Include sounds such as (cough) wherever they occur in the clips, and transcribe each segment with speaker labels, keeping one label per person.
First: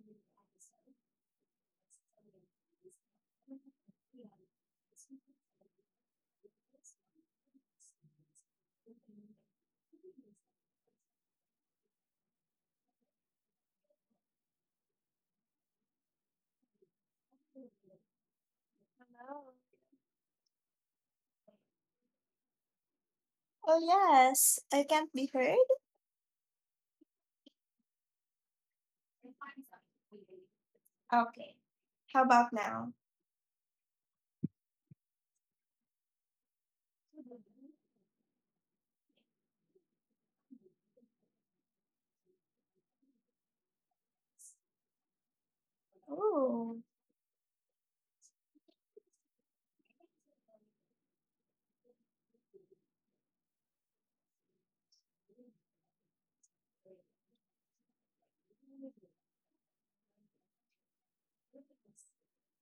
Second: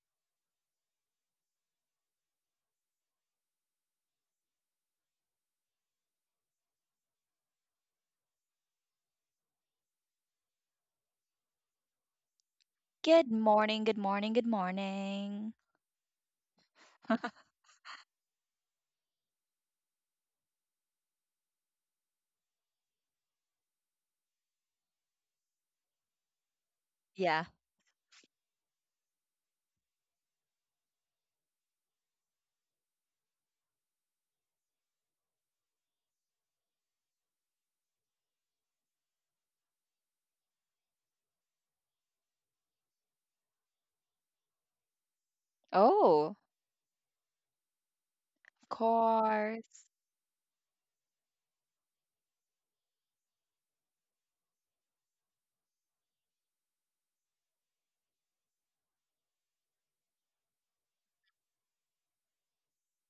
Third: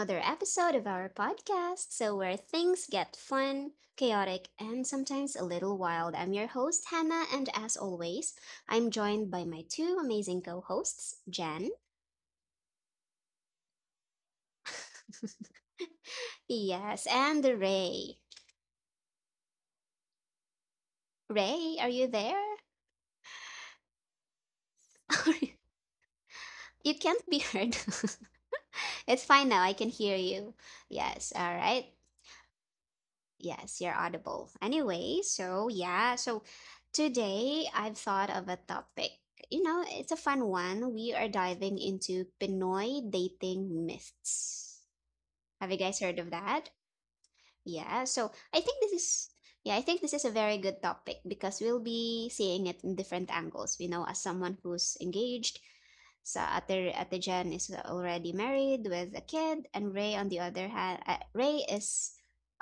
Speaker 1: another episode of our podcast. So, where things get fun, chaotic, and sometimes a little wild. I'm your host, Hannah, and as always, I'm joined by my two amazing co hosts, Jan,
Speaker 2: Good morning, good morning, good morning.
Speaker 1: yes,
Speaker 2: (laughs)
Speaker 1: and Ray. Ray, are you there? (laughs) You
Speaker 2: Yeah.
Speaker 1: can't be heard. (laughs) It's fine now, I can hear you. Yes, all right. Yes, you're audible. Anyway, so yeah, so today I've thought of a topic. You know, it's a fun one. We are diving into Pinoy dating myths. Have you
Speaker 2: Oh.
Speaker 1: guys heard of that? Yeah,
Speaker 2: Of
Speaker 1: so I think
Speaker 2: course.
Speaker 1: I think this is a very good topic because we'll be seeing it in different angles. You know, as someone who's engaged, so Ate Jen is already married with a kid, and Ray on the other hand, Ray is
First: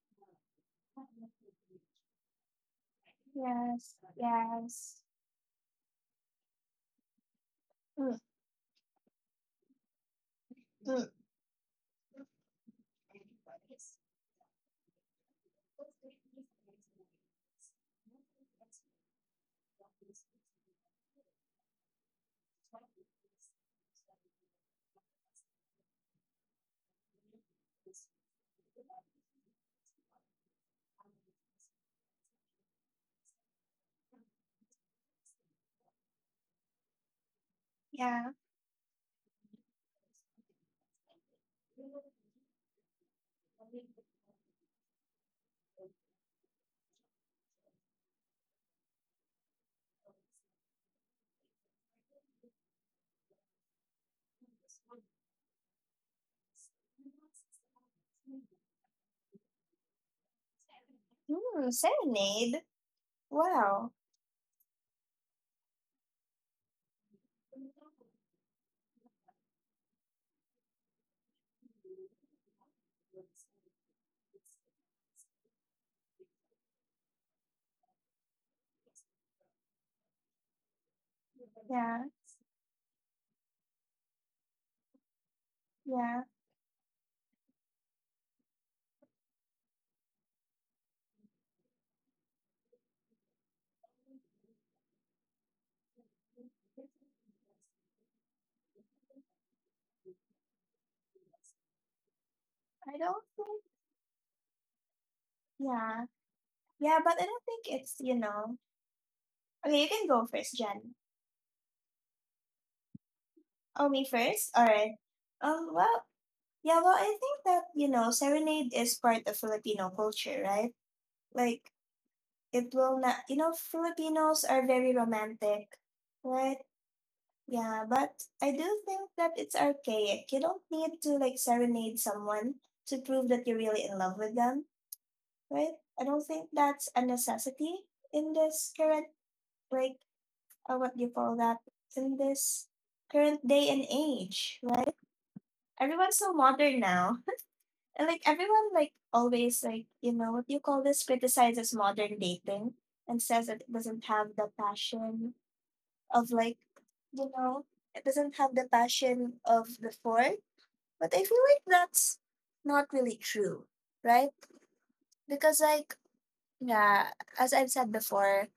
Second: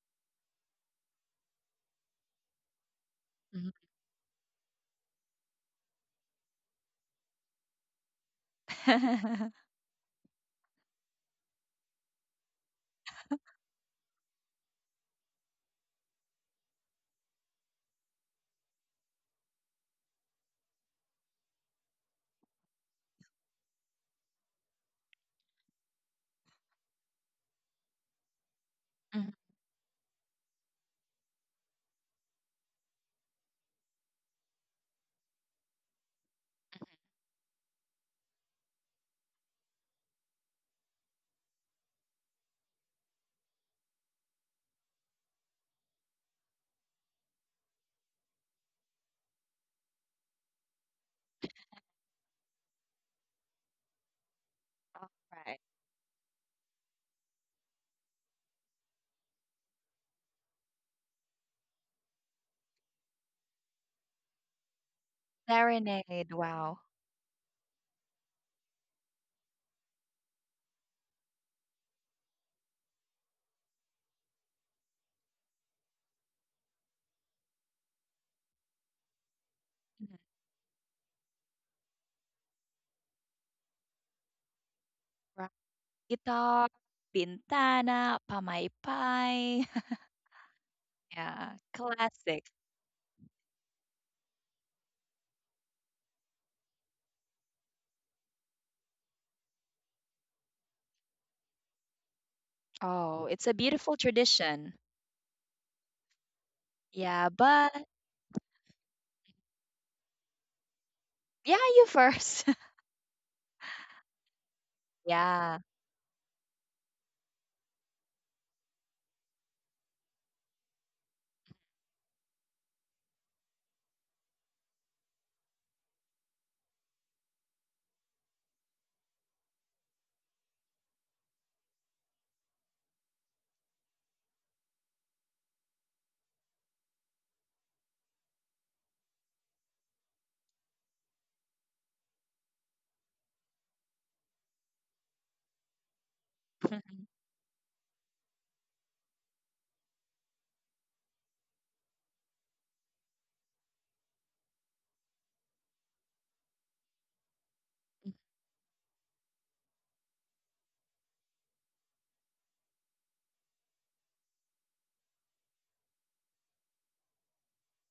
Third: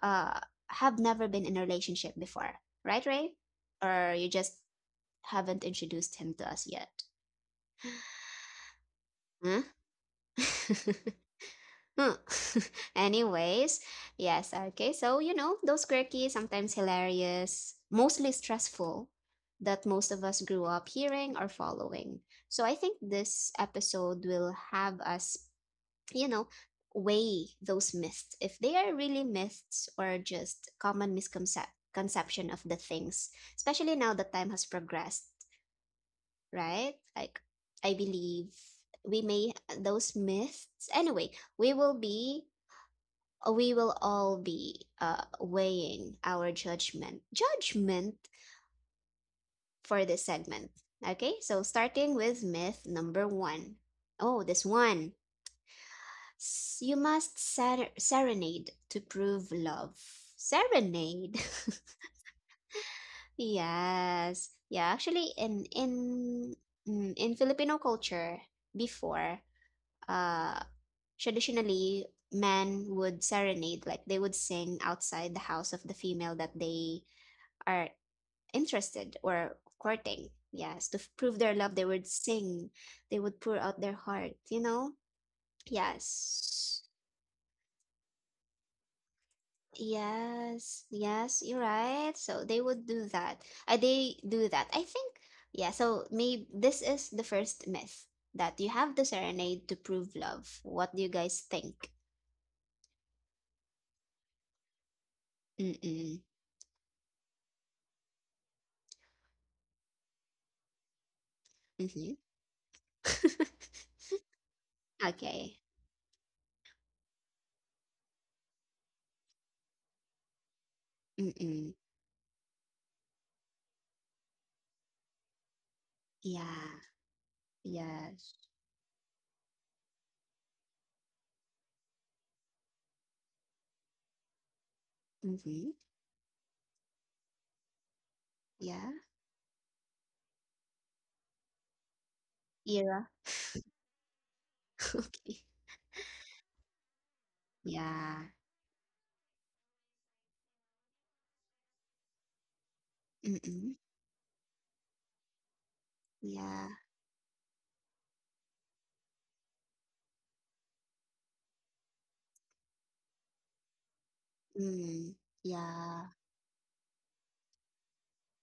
Speaker 1: uh have never been in a relationship before, right, Ray?
Speaker 2: Mhm.
Speaker 3: Yes,
Speaker 1: Or you just
Speaker 3: yes,
Speaker 1: haven't introduced him to us yet?
Speaker 2: (laughs)
Speaker 1: Huh? (laughs) Huh. (laughs) Anyways, yes, okay. So, you know, those quirky, sometimes hilarious, mostly stressful that most of us grew up hearing or following. So, I think this episode will have us, you know, weigh those myths if they are really
Speaker 2: Mhm.
Speaker 1: myths or just common misconception of the things, especially now that time has progressed, right? Like, I
Speaker 3: yeah.
Speaker 1: believe we may, those myths, anyway, we will be we will all be weighing our judgment for this segment. Okay, so starting with myth number one. Oh, this
Speaker 2: All
Speaker 1: one.
Speaker 2: right.
Speaker 1: You must serenade to prove love. Serenade.
Speaker 3: Mm, serenade.
Speaker 1: (laughs)
Speaker 3: Wow.
Speaker 1: Yes. Yeah, actually in in
Speaker 2: Serenade, wow.
Speaker 1: mm, in Filipino culture before, uh traditionally men would serenade, like they would sing outside the house of the female that they are interested or
Speaker 2: Mhm.
Speaker 1: courting. Yes, to prove their love, they
Speaker 3: Yeah,
Speaker 1: would sing, they would pour out their heart, you know?
Speaker 2: Rock
Speaker 3: yeah.
Speaker 2: guitar,
Speaker 1: Yes.
Speaker 2: bintana, pamaypay. (laughs)
Speaker 1: Yes, yes,
Speaker 2: Yeah.
Speaker 1: you're right. So
Speaker 2: Classic.
Speaker 1: they would do that. They do that. I think, yeah, so maybe this is the first myth that you have the serenade to prove love. What do you guys think?
Speaker 3: I don't
Speaker 2: Oh, it's a
Speaker 3: think.
Speaker 2: beautiful tradition.
Speaker 3: Yeah,
Speaker 1: Mm-mm.
Speaker 3: yeah, but I
Speaker 2: Yeah,
Speaker 3: don't think
Speaker 2: but
Speaker 3: it's. Okay, you can go first, Jen.
Speaker 2: yeah, you
Speaker 1: Mm-hmm. (laughs)
Speaker 2: first. (laughs)
Speaker 3: Oh, me first. All right.
Speaker 1: Okay.
Speaker 2: Yeah.
Speaker 3: Well. Yeah. Well, I think that serenade is part of Filipino culture, right? Like
Speaker 1: Mm-mm.
Speaker 3: it will not. You know, Filipinos are very romantic, right?
Speaker 1: Yeah.
Speaker 3: Yeah, but
Speaker 1: Yes.
Speaker 3: I do think that it's archaic. You don't need to like serenade someone to prove that you're really in love with them,
Speaker 1: Mm-hmm.
Speaker 3: right? I don't think that's a necessity in this
Speaker 1: Yeah.
Speaker 3: current like what do you call that? In this
Speaker 1: Era.
Speaker 3: current day and age, right?
Speaker 1: (laughs) Okay.
Speaker 3: Everyone's so modern now. (laughs)
Speaker 2: (laughs)
Speaker 3: And like
Speaker 1: Yeah.
Speaker 3: everyone like always like, what do you call this? Criticizes modern dating and says that it
Speaker 1: Mm-mm.
Speaker 3: doesn't have the passion of like,
Speaker 1: Yeah.
Speaker 3: you know, it doesn't have the passion of before. But I feel like that's not really true, right?
Speaker 1: Mm.
Speaker 3: Because like,
Speaker 1: Yeah.
Speaker 3: yeah, as I've said before,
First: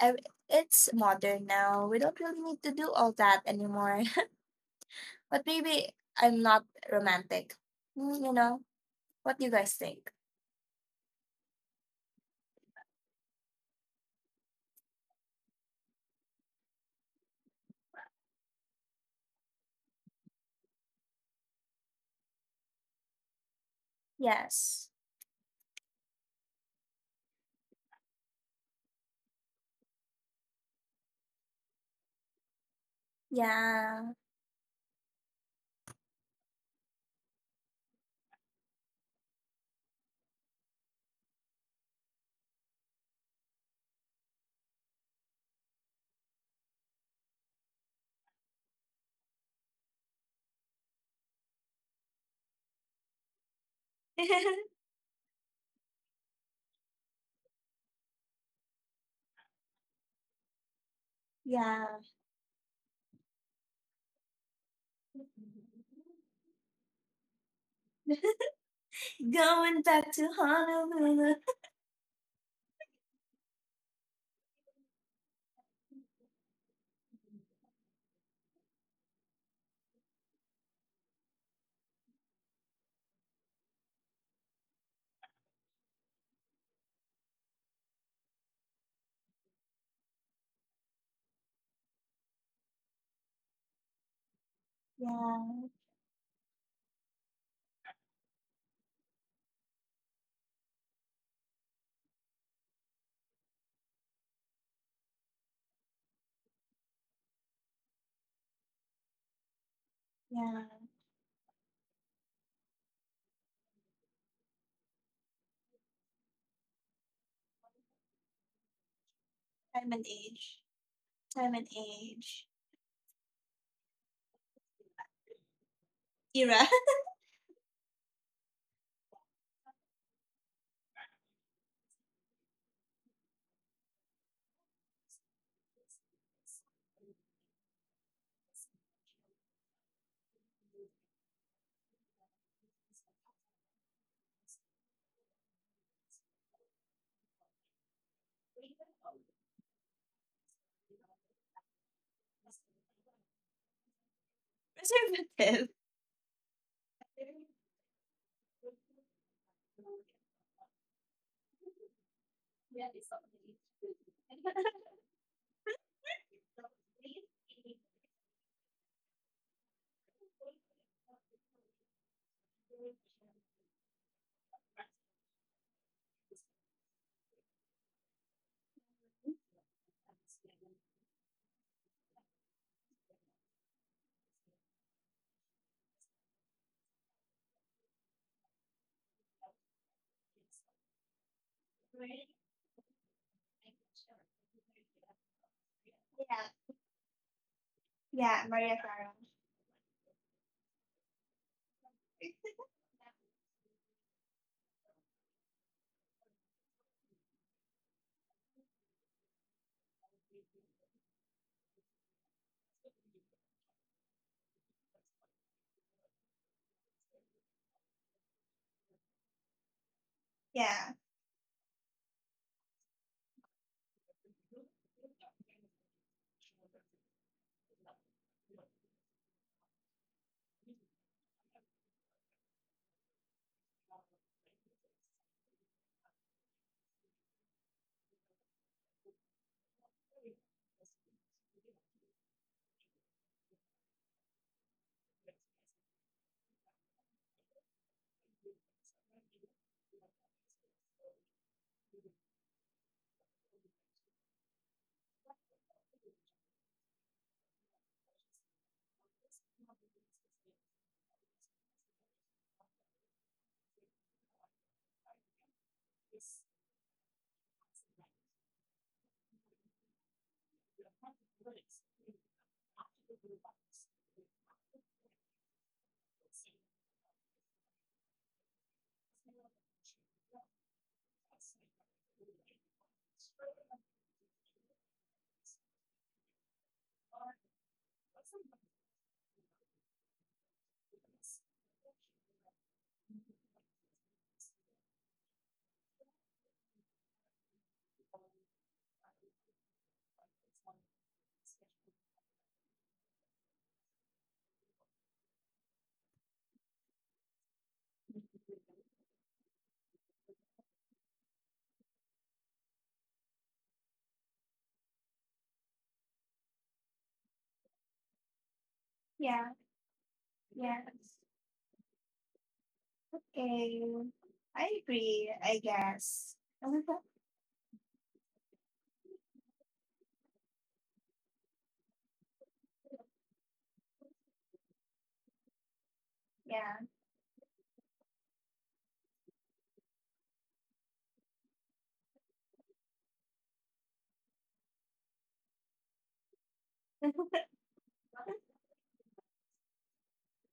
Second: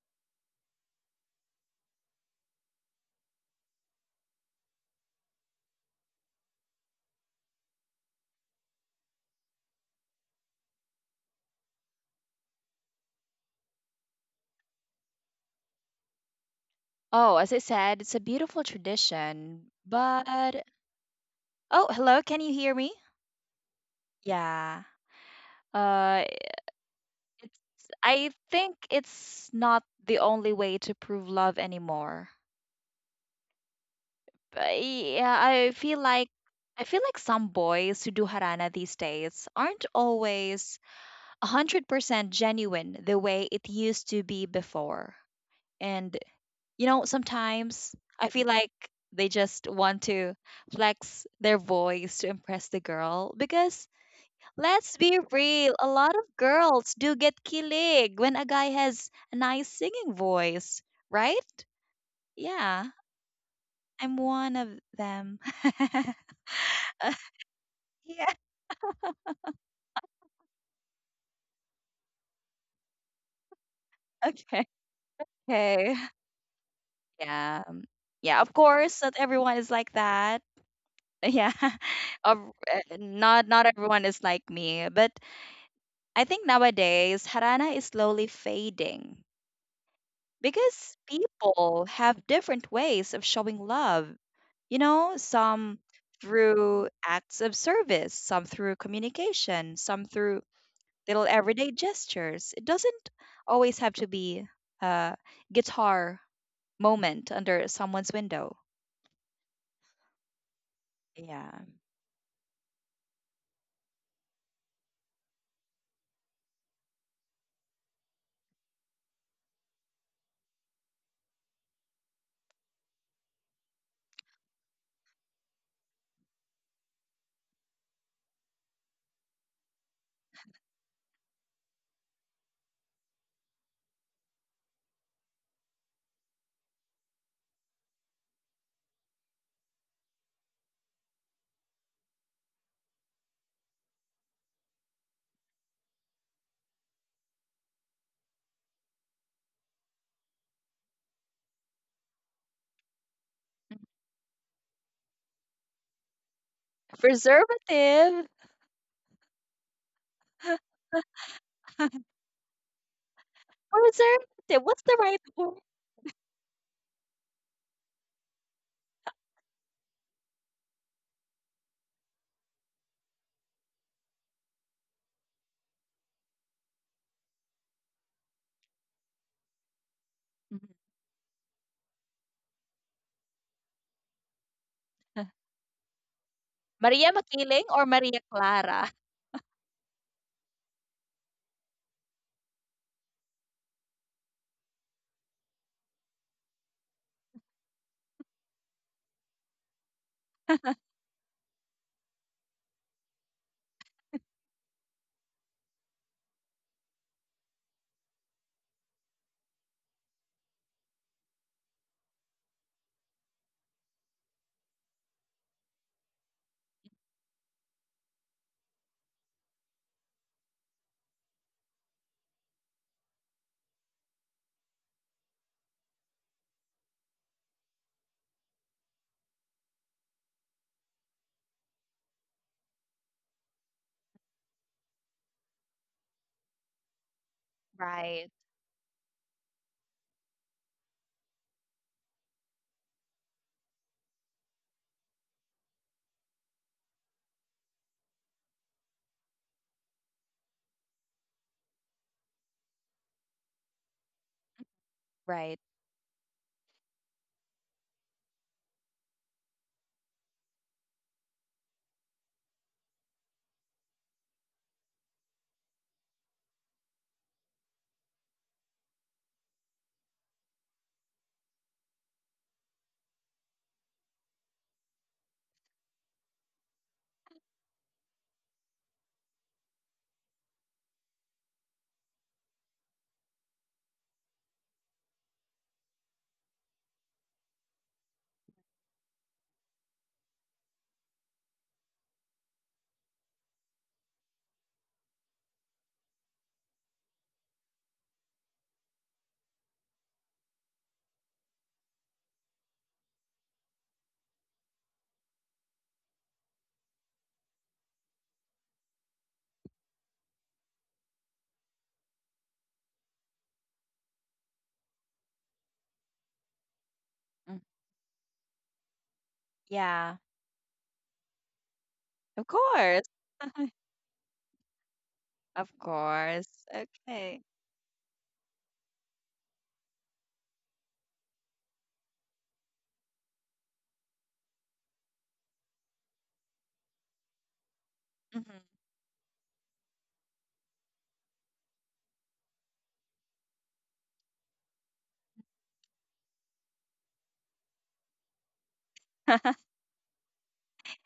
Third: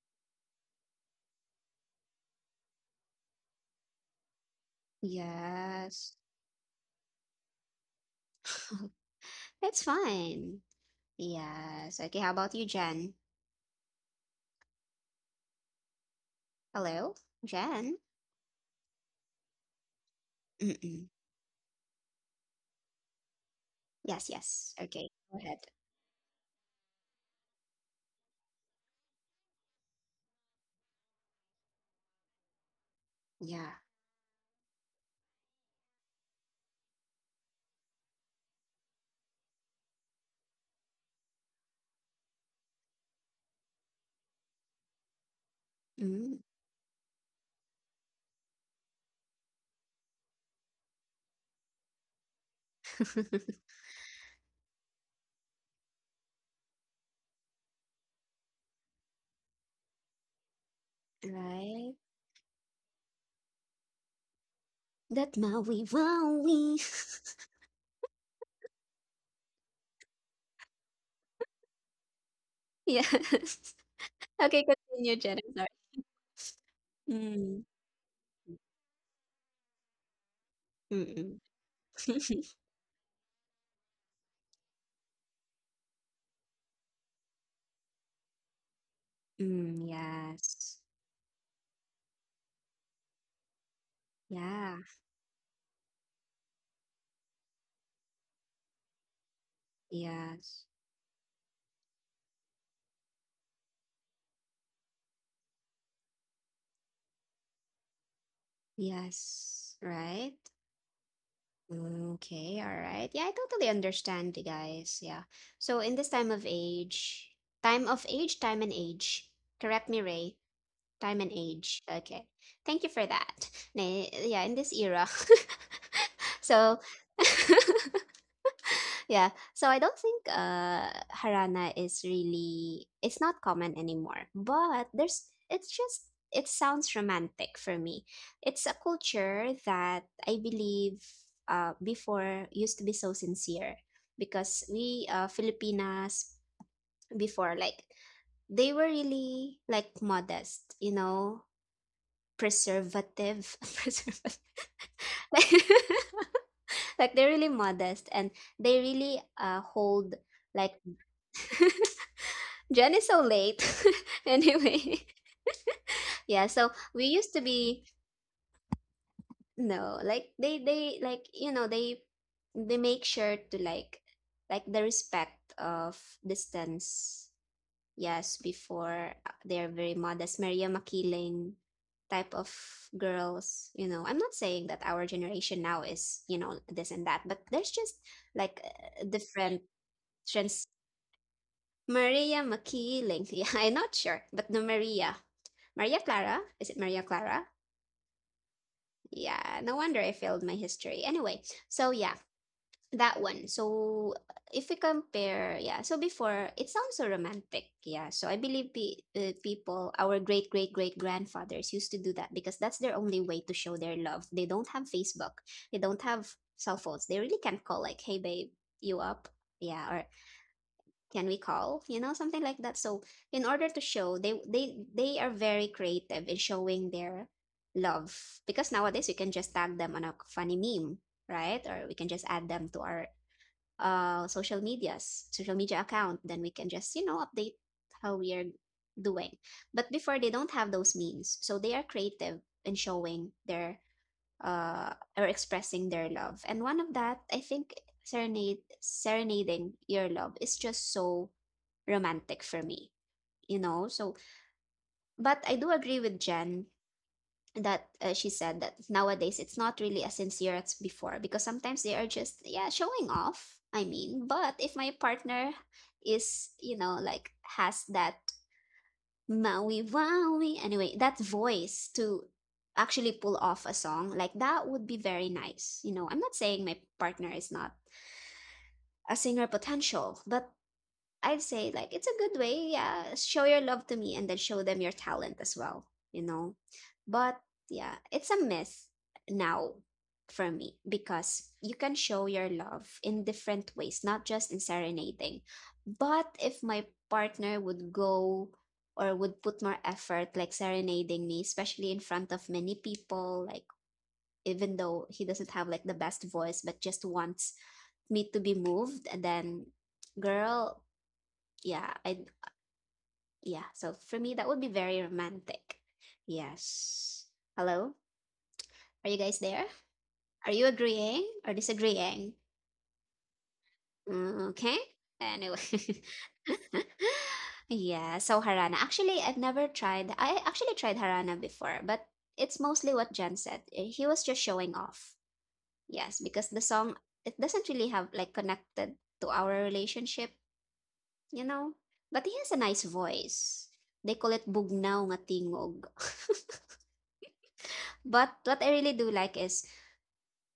Speaker 3: ev- it's modern now. We don't really need to do all that anymore. (laughs) But maybe
Speaker 1: Yes.
Speaker 3: I'm not romantic. You know,
Speaker 1: (laughs)
Speaker 3: what do you guys
Speaker 1: It's
Speaker 3: think?
Speaker 1: fine. Yes. Okay, how about you, Jen? Hello?
Speaker 2: Oh, as I
Speaker 1: Jen?
Speaker 2: said, it's a beautiful tradition, but
Speaker 1: Mm-mm.
Speaker 2: oh, hello, can you hear me?
Speaker 1: Yes, yes.
Speaker 3: Yes.
Speaker 2: Yeah.
Speaker 1: Okay, go ahead.
Speaker 2: Uh, It's I think it's not the only way to prove love anymore.
Speaker 1: Yeah.
Speaker 3: Yeah.
Speaker 2: But yeah, I feel like some boys who do harana these days aren't always 100% genuine the way it used to be before. And
Speaker 1: Mm.
Speaker 2: you know, sometimes I feel like they just want to flex their voice to impress the girl
Speaker 1: (laughs)
Speaker 2: because,
Speaker 3: (laughs)
Speaker 2: let's be real, a lot of girls do get kilig when a guy has a nice singing voice, right?
Speaker 3: Yeah.
Speaker 1: Right?
Speaker 2: Yeah, I'm one of them.
Speaker 1: That Maui
Speaker 2: (laughs)
Speaker 1: Wowie. (laughs)
Speaker 2: Yeah,
Speaker 3: Going back to Honolulu.
Speaker 1: Yeah. (laughs)
Speaker 2: okay.
Speaker 1: Okay, continue, Jen. I'm
Speaker 2: Okay.
Speaker 1: sorry.
Speaker 2: Yeah.
Speaker 1: Mm.
Speaker 2: Yeah, of course, not everyone is like that. (laughs) Yeah.
Speaker 1: Mm-mm.
Speaker 2: Of-
Speaker 1: (laughs)
Speaker 2: uh, Not not everyone is like me, but I think nowadays Harana is slowly fading,
Speaker 1: Mm,
Speaker 2: because
Speaker 1: yes.
Speaker 2: people have different ways of showing love. You know,
Speaker 1: Yeah.
Speaker 2: some
Speaker 3: Yeah.
Speaker 2: through acts of service, some through communication, some through
Speaker 1: Yes.
Speaker 2: little everyday gestures. It doesn't always have to be a guitar moment under someone's window.
Speaker 1: Yes. Right?
Speaker 3: Yeah.
Speaker 2: Yeah.
Speaker 1: Okay, all right. Yeah, I totally understand, the guys. Yeah. So in this time of age, time of age, time and age. Correct
Speaker 3: I'm
Speaker 1: me,
Speaker 3: an
Speaker 1: Ray.
Speaker 3: age.
Speaker 1: Time and
Speaker 3: Time and
Speaker 1: age. Okay.
Speaker 3: age.
Speaker 1: Thank you for that. Yeah, in this era. (laughs)
Speaker 3: Era.
Speaker 1: So
Speaker 3: (laughs)
Speaker 1: (laughs) yeah. So I don't think harana is really it's not common anymore. But there's it's just it sounds romantic for me. It's a culture that I believe before used to be so sincere because we, Filipinas before, like they were really like modest, you know, preservative, (laughs) preservative.
Speaker 3: Preservative.
Speaker 1: (laughs) Like they're really
Speaker 2: Preservative.
Speaker 1: modest and they really
Speaker 2: (laughs)
Speaker 1: hold, like (laughs) Jen is so late.
Speaker 2: Preservative.
Speaker 1: (laughs)
Speaker 2: What's the right
Speaker 1: Anyway,
Speaker 2: word?
Speaker 1: (laughs) yeah. So we used to be, no, like they like, they make sure to, like, the respect of distance. Yes, before, they're very
Speaker 2: Mhm.
Speaker 1: modest, Maria Makiling type of girls. You know, I'm not saying that
Speaker 2: (laughs)
Speaker 1: our generation now is,
Speaker 2: Maria
Speaker 1: this and
Speaker 2: Makiling
Speaker 1: that,
Speaker 2: or
Speaker 1: but
Speaker 2: Maria
Speaker 1: there's just
Speaker 2: Clara? (laughs)
Speaker 1: like, different trans. Maria Makiling. (laughs) Yeah, I'm not sure, but no Maria. Maria
Speaker 3: Yeah,
Speaker 1: Clara. Is it Maria Clara?
Speaker 3: yeah, Maria Clara.
Speaker 1: Yeah, no wonder I failed my history. Anyway, so yeah, that one. So if we compare, yeah, so before it sounds so romantic. Yeah, so I believe people, our great great great grandfathers used to do that because that's their only way to show their love. They don't have Facebook, they don't have cell phones. They really can't call, like, hey, babe, you up? Yeah, or
Speaker 3: Yeah,
Speaker 1: can we call, something like that, so in order to show, they are very creative in showing their love, because nowadays we can just tag them on a funny meme, right, or we can just add them to our, social media account, then we can just, update
Speaker 2: Right,
Speaker 1: how we are doing. But before, they don't have those means, so they are creative in showing their, or expressing, their love. And one of that, I think serenade serenading your love is just so romantic for me, you know? So,
Speaker 2: right.
Speaker 1: but I do agree with Jen that, she said that nowadays it's not really as sincere as before because sometimes they are just, yeah, showing off. I mean, but if my partner is, like, has that Maui Wowie, anyway, that voice to actually pull off a song, like that would be very nice. You know, I'm not saying my partner is not a singer potential, but I'd say like it's a good way, yeah. Show your love to me and then show them your talent as well, you know. But yeah, it's a myth now for me because you can show your love in different ways, not just in serenading. But if my partner would go or would put more effort like serenading me, especially in front of many people, like even though he doesn't have like the best voice, but just wants me to be moved and then girl, yeah, I yeah. So for me, that would be very romantic.
Speaker 2: Mm.
Speaker 1: Yes. Hello, are you guys
Speaker 3: yeah,
Speaker 2: Yeah,
Speaker 1: there? Are you
Speaker 3: yeah.
Speaker 1: agreeing or
Speaker 2: of
Speaker 1: disagreeing?
Speaker 2: course. (laughs)
Speaker 3: Okay,
Speaker 1: Mm, okay.
Speaker 3: I
Speaker 2: Of
Speaker 3: agree. I
Speaker 1: Anyway.
Speaker 2: course.
Speaker 3: guess.
Speaker 1: (laughs)
Speaker 2: Okay.
Speaker 3: (laughs)
Speaker 1: Yeah, so Harana. Actually, I've never tried. I actually tried Harana before, but it's mostly what Jen said. Eh, he was just showing off. Yes, because the
Speaker 3: Yeah,
Speaker 1: song, it doesn't really have,
Speaker 2: Mhm.
Speaker 1: like, connected to our relationship. You know? But he has a nice voice. They call it bugnaw nga tingog. (laughs) But what I really
Speaker 2: Mhm.
Speaker 1: do like is,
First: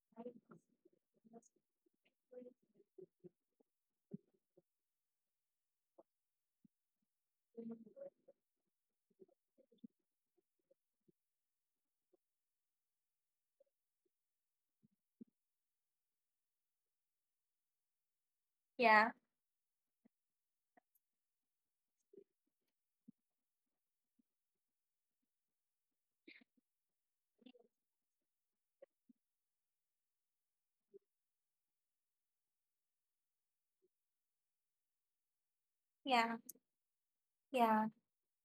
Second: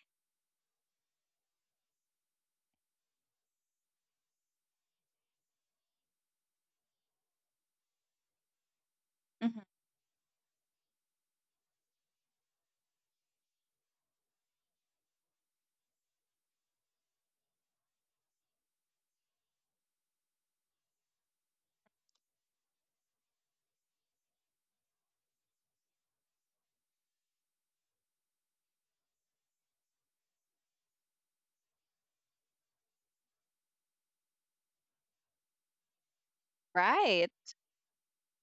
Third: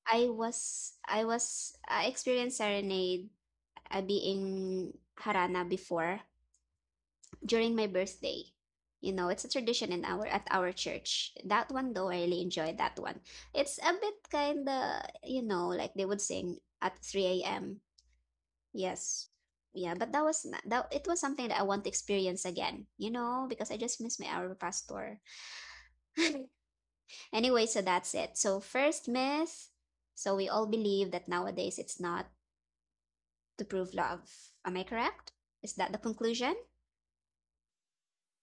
Speaker 1: I experienced serenade, being harana before during my birthday. You know, it's a
Speaker 2: (laughs)
Speaker 1: tradition in our at our church. That one though, I really enjoyed that one. It's a bit kinda, like they would sing at 3 a.m.
Speaker 3: yeah,
Speaker 1: Yes. Yeah, but that was that it was something that I want to experience again, you know, because I just miss my Our Pastor. Anyway, so that's it. So first myth, so we all believe that nowadays it's not to prove love. Am I correct? Is that the
Speaker 3: yeah,
Speaker 1: conclusion?
Speaker 2: Right.
Speaker 3: yeah.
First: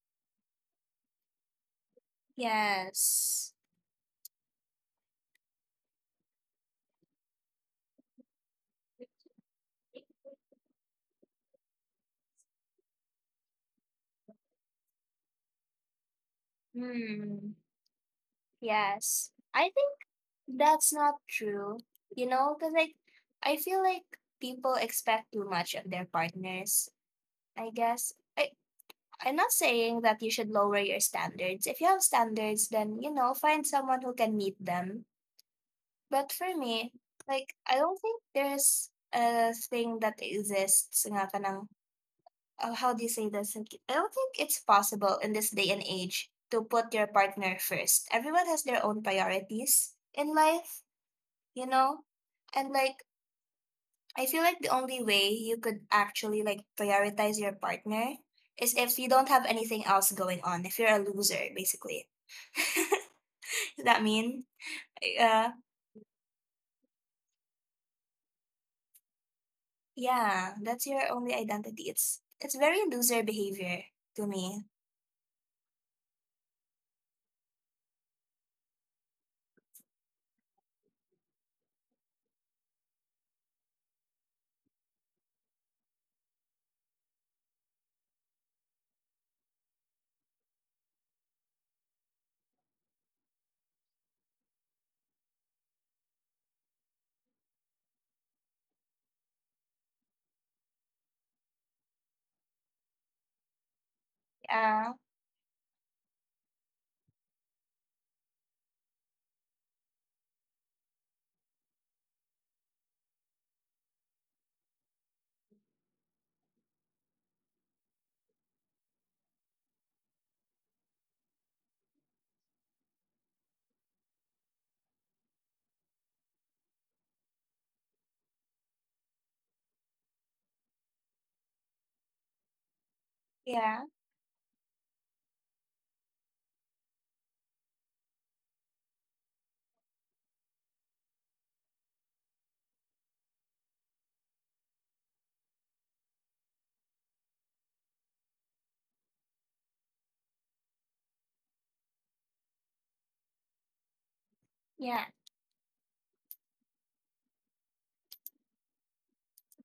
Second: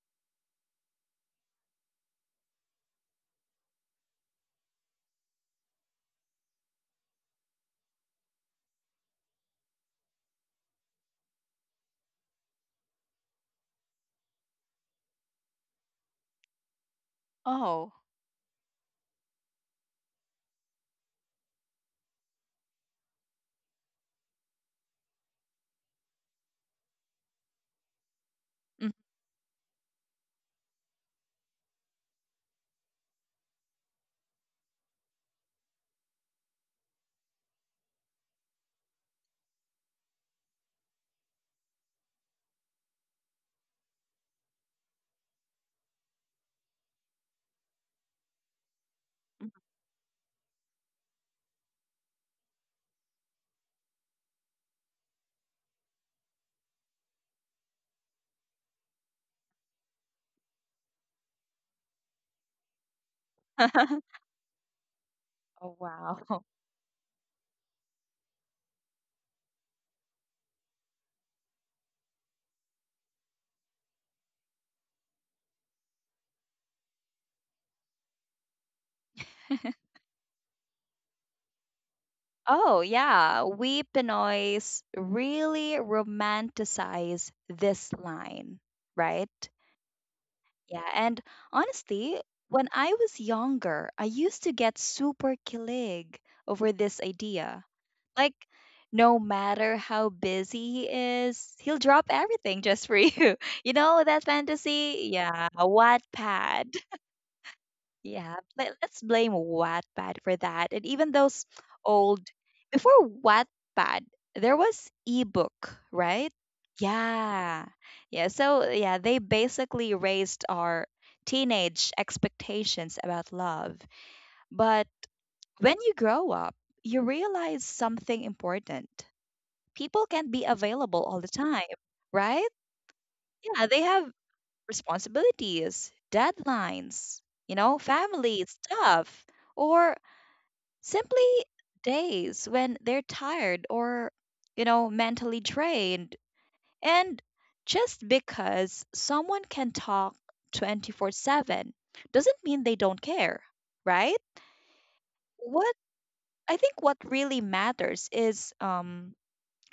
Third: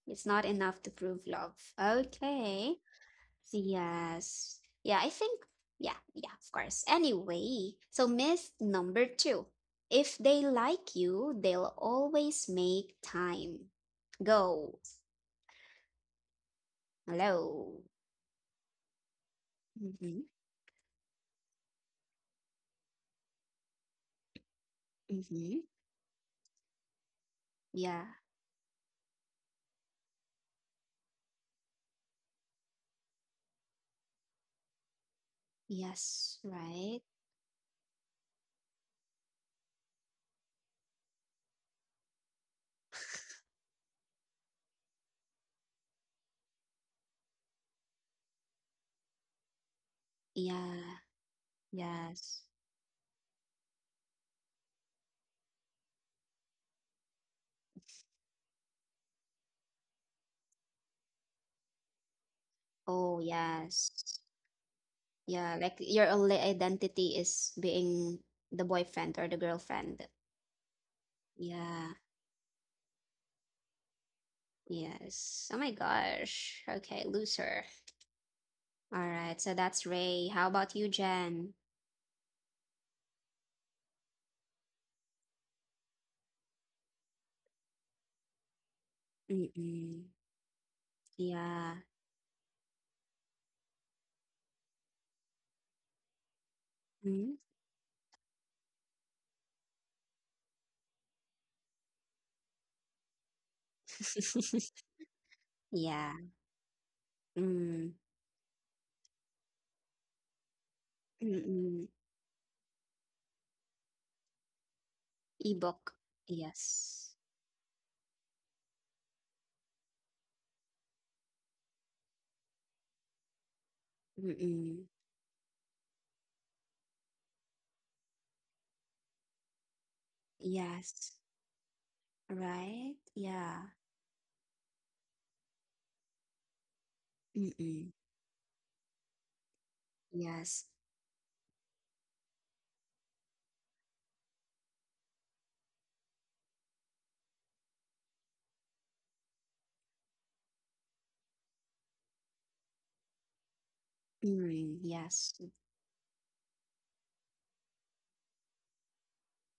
Speaker 1: It's not enough to prove love. Okay.
Speaker 3: Yes.
Speaker 1: Yes. Yeah, I think, yeah, yeah, of course. Anyway, so myth number 2. If they like you, they'll always make time. Go.
Speaker 3: Hmm.
Speaker 1: Hello.
Speaker 2: Oh.
Speaker 3: Yes. I think
Speaker 1: Mm-hmm.
Speaker 3: that's not true. You know, because like I feel like people expect
Speaker 1: Mm-hmm.
Speaker 3: too much of their partners. I
Speaker 1: Yeah.
Speaker 3: guess I
Speaker 2: Mhm.
Speaker 3: I'm not saying that you should lower your standards. If you have standards, then you know, find someone who can meet them.
Speaker 1: Yes.
Speaker 3: But for
Speaker 1: Right.
Speaker 3: me, like I don't think there's a thing that exists nga ka ng oh, how do you say this? Like, I don't think it's possible in this day and age to put your partner first. Everyone has their own priorities in life,
Speaker 1: Yeah.
Speaker 3: you know?
Speaker 1: Yes.
Speaker 3: And like I feel like the only way you could actually like prioritize your partner is if you don't have anything else going on. If you're a loser, basically.
Speaker 1: Oh,
Speaker 3: (laughs) Does that
Speaker 2: (laughs)
Speaker 1: yes.
Speaker 3: mean? Uh,
Speaker 1: Yeah.
Speaker 2: Oh,
Speaker 1: Like your
Speaker 2: wow.
Speaker 1: only identity is being the boyfriend or the girlfriend.
Speaker 3: yeah, that's your only identity.
Speaker 1: Yeah.
Speaker 3: It's very loser behavior to me.
Speaker 1: Yes. Oh my gosh. Okay. Loser. All right. So that's
Speaker 2: (laughs)
Speaker 1: Ray. How about you, Jen?
Speaker 2: Oh, yeah. We Pinoys really romanticize this line, right?
Speaker 1: Mm-mm.
Speaker 2: Yeah. And
Speaker 1: Yeah.
Speaker 2: honestly, when I was younger, I used to get super kilig over this
Speaker 1: Mm.
Speaker 2: idea. Like, no matter how busy he is, he'll drop everything just for you. (laughs) You know that
Speaker 1: (laughs)
Speaker 3: Yeah,
Speaker 2: fantasy? Yeah,
Speaker 1: Yeah.
Speaker 2: Wattpad.
Speaker 1: Mm.
Speaker 2: Yeah, let's blame Wattpad for that. And even those
Speaker 1: Mm-mm.
Speaker 2: old, before Wattpad, there was ebook,
Speaker 1: Ebook.
Speaker 2: right?
Speaker 1: Yes.
Speaker 2: Yeah. Yeah, so yeah, they basically raised our teenage expectations about love. But
Speaker 1: Mm-mm.
Speaker 2: when you grow up, you realize something important: people can't be available all the
Speaker 1: Yes,
Speaker 2: time, right?
Speaker 1: right?
Speaker 2: Yeah, they
Speaker 1: Yeah.
Speaker 3: yeah,
Speaker 2: have responsibilities, deadlines, you know,
Speaker 1: Mm-mm.
Speaker 2: family stuff, or
Speaker 1: Yes.
Speaker 2: simply days when they're tired or, you know, mentally drained. And just because someone can talk 24/7 doesn't mean they don't care, right?
Speaker 1: Mm,
Speaker 3: yeah,
Speaker 1: yes.
Speaker 2: What I think what really matters is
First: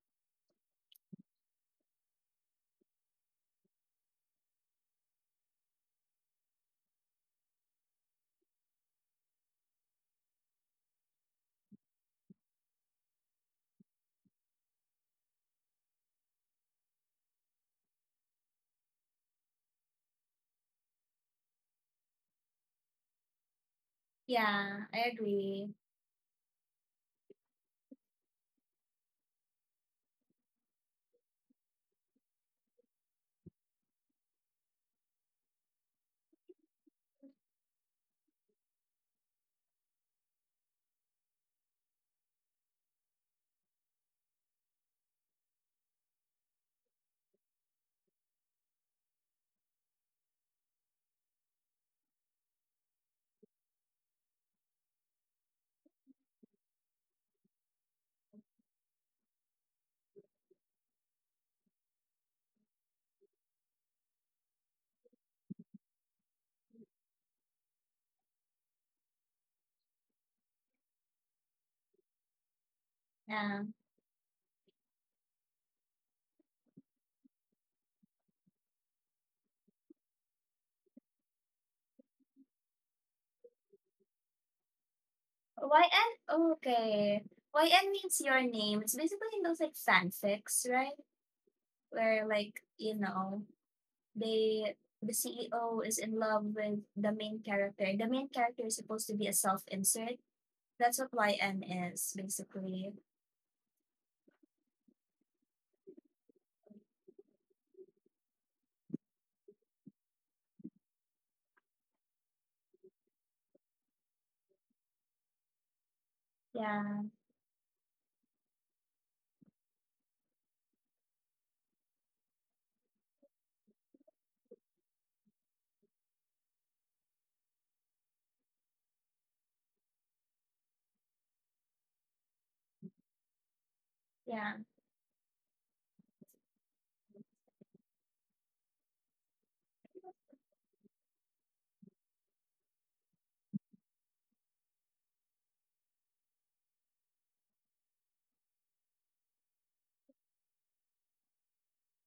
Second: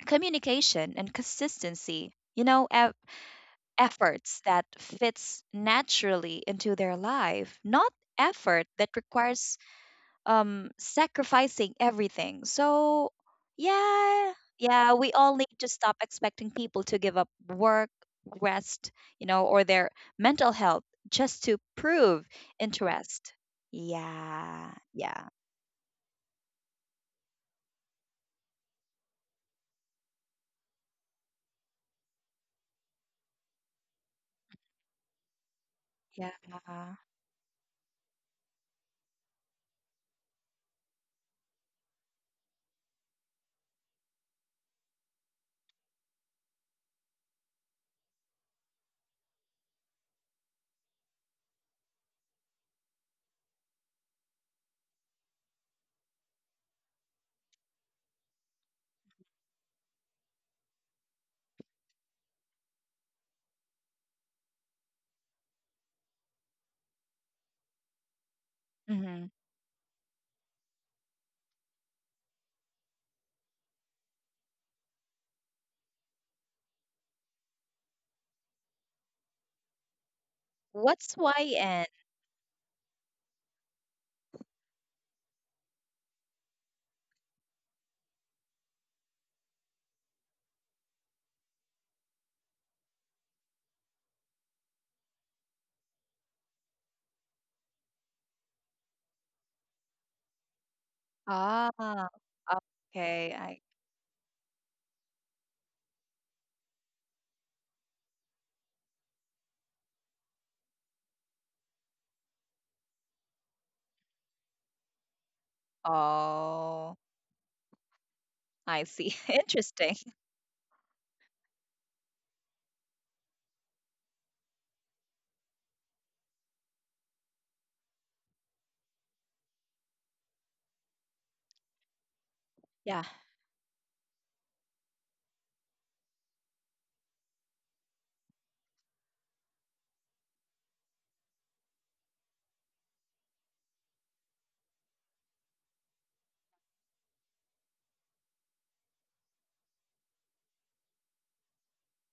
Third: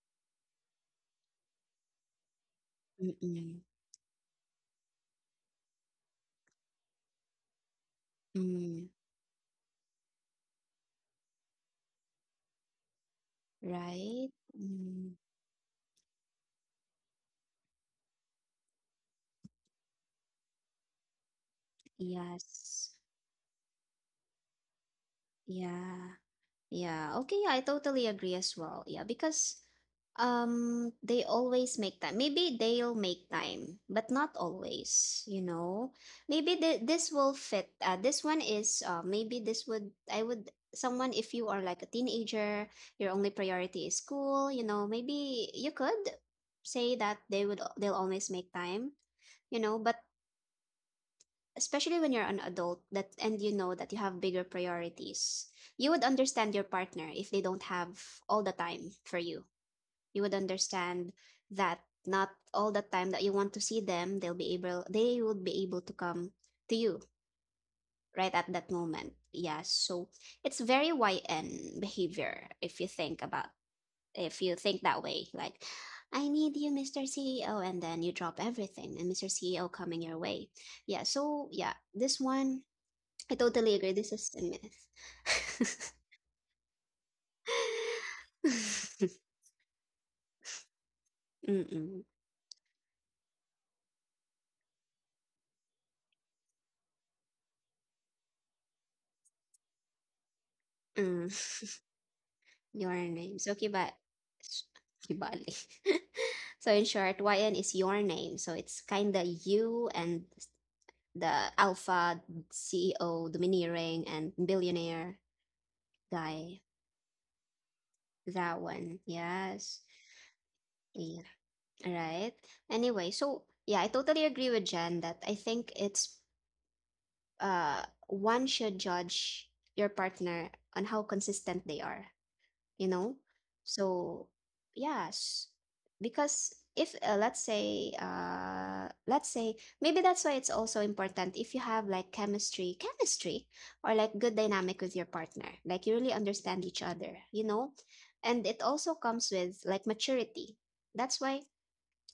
Speaker 2: communication and consistency. You know,
Speaker 1: Mm-mm.
Speaker 2: efforts that fits naturally into their life, not effort that
Speaker 1: Mm,
Speaker 2: requires sacrificing everything. So,
Speaker 1: right?
Speaker 2: yeah, yeah, we
Speaker 1: Mm,
Speaker 2: all need to stop expecting people to give up work, rest, you know, or their mental health just to prove
Speaker 1: yes.
Speaker 2: interest. Yeah,
Speaker 3: yeah. I
Speaker 2: yeah,
Speaker 3: agree.
Speaker 1: Yeah. Yeah. Okay, yeah, I totally agree as well. Yeah, because, they always make time. Maybe they'll make time, but not always. Maybe
Speaker 2: yeah.
Speaker 1: this will fit. This one is, maybe this would I would someone if you are like a teenager, your only priority is school, you know, maybe you could say that they'll always make time, you know, but especially when you're an adult that and you know that you have bigger priorities. You would understand your partner if they don't have all the time for you would understand that not all the time that you want to see them they would be able to come to you right at that moment,
Speaker 2: Hmm.
Speaker 1: yeah. So it's very YN behavior if you think about
Speaker 3: Yeah.
Speaker 1: if you think that way, like I need you, Mr. CEO and then you drop everything and Mr. CEO coming your way, yeah.
Speaker 2: What's
Speaker 1: So yeah,
Speaker 2: YN?
Speaker 1: this one I totally agree, this is a myth.
Speaker 3: YN? Okay. YN means your name. It's
Speaker 1: (laughs)
Speaker 3: basically those like fanfics, right?
Speaker 1: Mm-mm.
Speaker 3: Where like, you know, they the CEO is in love with the main character. The main character is supposed to be a self insert. That's what
Speaker 1: Mm.
Speaker 3: YN
Speaker 2: Ah,
Speaker 3: is,
Speaker 1: Your
Speaker 3: basically.
Speaker 2: okay.
Speaker 1: name. So
Speaker 2: I
Speaker 1: s- kibali. (laughs) So in short, YN is your name. So it's kinda you and the alpha CEO, domineering and billionaire guy.
Speaker 2: oh,
Speaker 3: Yeah,
Speaker 1: That
Speaker 2: I
Speaker 1: one.
Speaker 2: see. (laughs)
Speaker 1: Yes.
Speaker 2: Interesting.
Speaker 1: Yeah. Right. Anyway, so yeah, I totally agree with Jen that I think it's, uh one should judge your partner on how consistent they are, you
Speaker 2: Yeah.
Speaker 1: know so
Speaker 3: yeah,
Speaker 1: yes. Because if, let's say, let's say, maybe that's why it's also important if you have like chemistry, or like good dynamic with your partner, like you really understand each other, and it also comes with like maturity. That's why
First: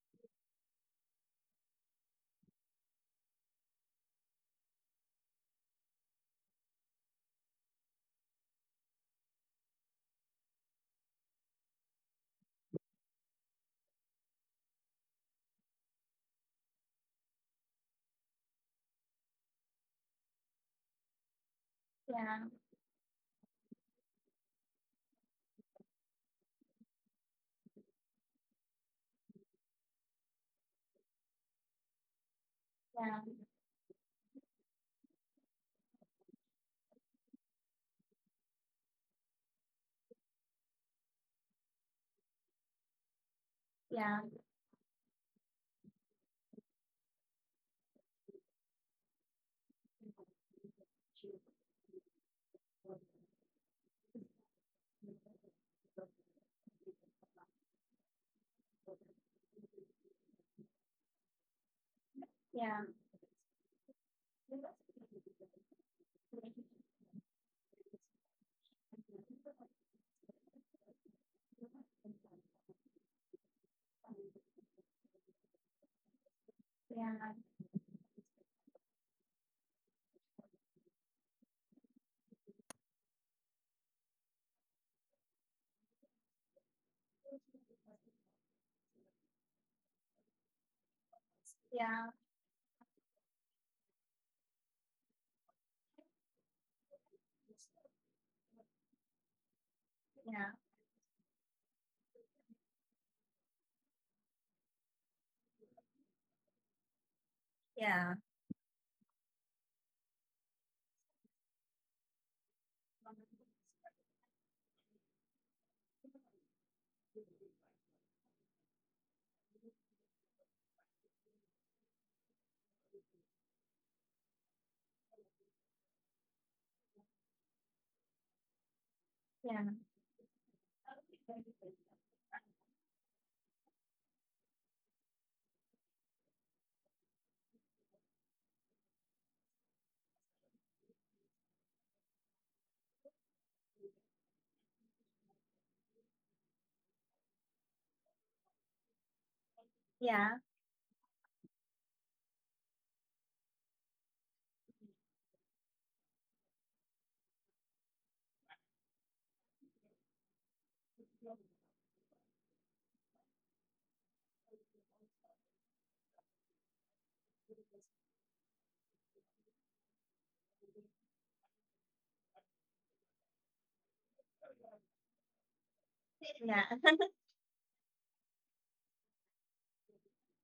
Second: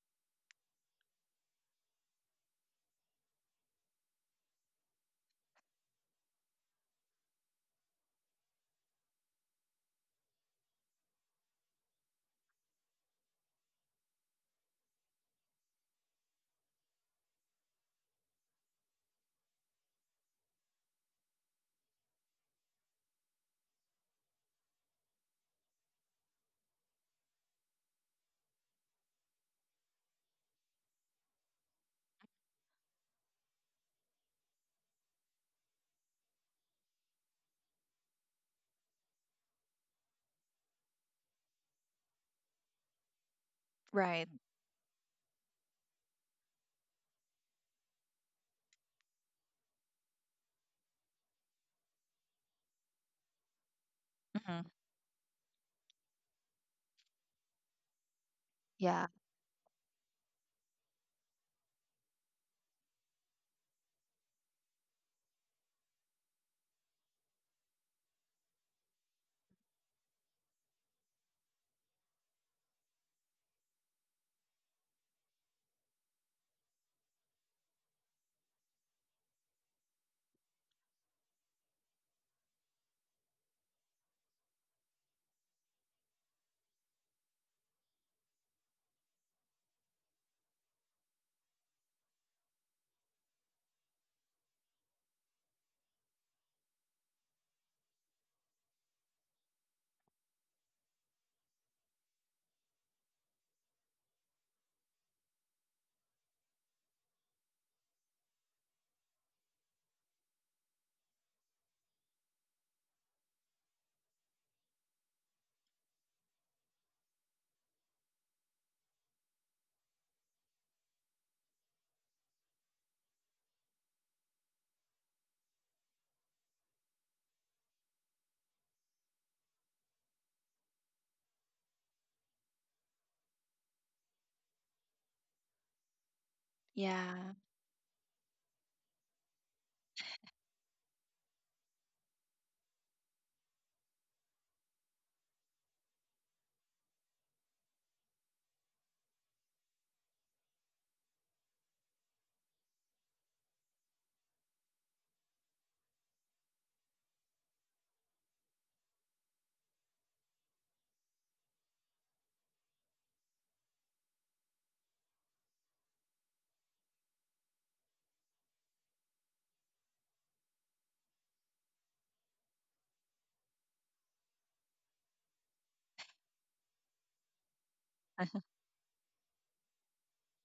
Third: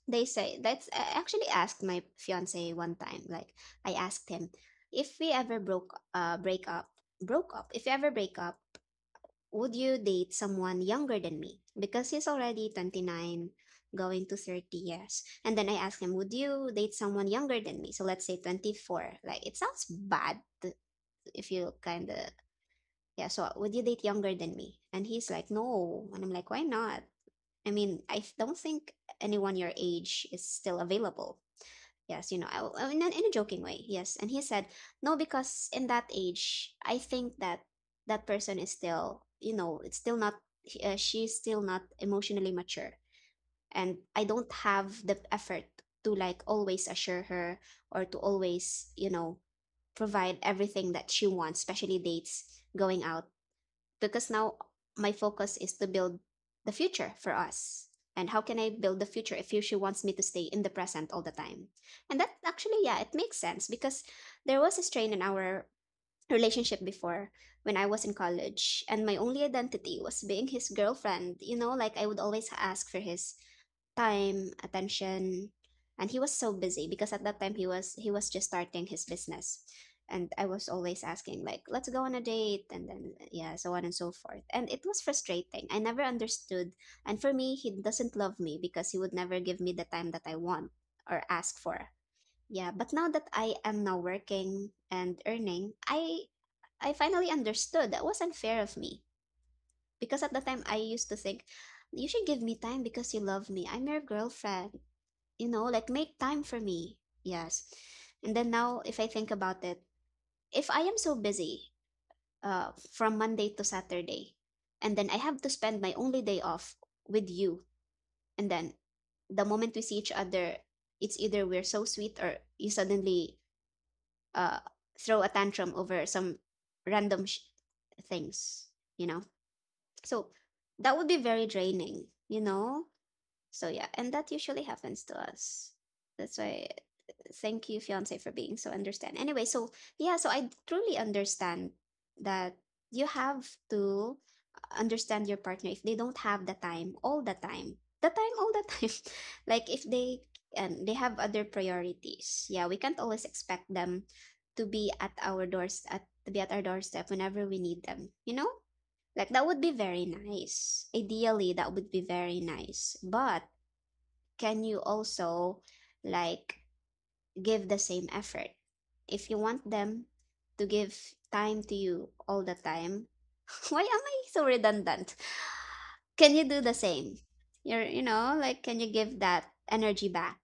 Speaker 1: they say, that's I actually asked my fiance one time, like, I asked him, if we ever broke break up broke up if you ever break up, would you date someone younger than me? Because he's already 29, going to 30, yes. And then I asked him, would you date someone younger than me? So let's say 24. Like, it sounds bad to- if you kind of,
Speaker 3: yeah,
Speaker 1: Yeah, so would you date younger than me? And he's like, no. And I'm like, why not? Don't think anyone your age is still available. Yes, in, in a
Speaker 3: yeah,
Speaker 1: joking way. Yes. And he said, no, because in that age, I think that person is still, it's still not, she's still not emotionally mature. And
Speaker 3: yeah,
Speaker 1: I
Speaker 2: Right.
Speaker 1: don't have the effort to like always assure her or to always, provide everything that she wants, especially dates, going out because now
Speaker 2: Hmm.
Speaker 1: my focus is to build the future for us. And how can I build the
Speaker 2: Yeah.
Speaker 1: future if she wants me to stay in the present all the time? And that actually,
Speaker 3: yeah,
Speaker 1: yeah, it makes sense because there was a strain in our relationship before, when I was in college, and my only identity was being his girlfriend. You know, like I would always ask for his time, attention, and he was so busy because at
Speaker 3: yeah,
Speaker 1: that time he was just starting his business. And I was always asking like, let's go on a date and then yeah, so on and so forth. And it was frustrating. I never understood. And for me, he doesn't love me because he would never give me the time that I want or ask for.
Speaker 3: yeah,
Speaker 1: Yeah, but now that I am now working and earning, I finally understood that was unfair of me, because at the
Speaker 3: yeah,
Speaker 1: time I used to think you should give me time because you love me. I'm your girlfriend. You know, like make time for me. Yes.
Speaker 3: yeah,
Speaker 1: And then now if I think about it, if I am so busy from Monday to Saturday and then I have to spend my only day off with you, and then the moment we see each other, it's either we're so sweet or you suddenly uh throw a tantrum over some random sh- things, you know?
Speaker 3: yeah,
Speaker 1: So that would be very draining, you know? So yeah, and that usually happens to us. That's why
Speaker 2: Yeah.
Speaker 1: thank you, fiance, for being so understand. Anyway, so yeah, so I truly understand that you have to understand your partner if they don't have the time all the time. The time all the time. (laughs) Like if they
Speaker 3: yeah,
Speaker 1: and they have other priorities. Yeah, we can't always expect them to be at our doorstep whenever we need them, you know? Like that would be very nice. Ideally, that would be very nice. But can you also like give the same effort? If you want them to give time to you all the time, (laughs) why am I so redundant? Can you
Speaker 3: yeah.
Speaker 1: do the
Speaker 3: (laughs)
Speaker 1: same? You know, like can you give that energy back?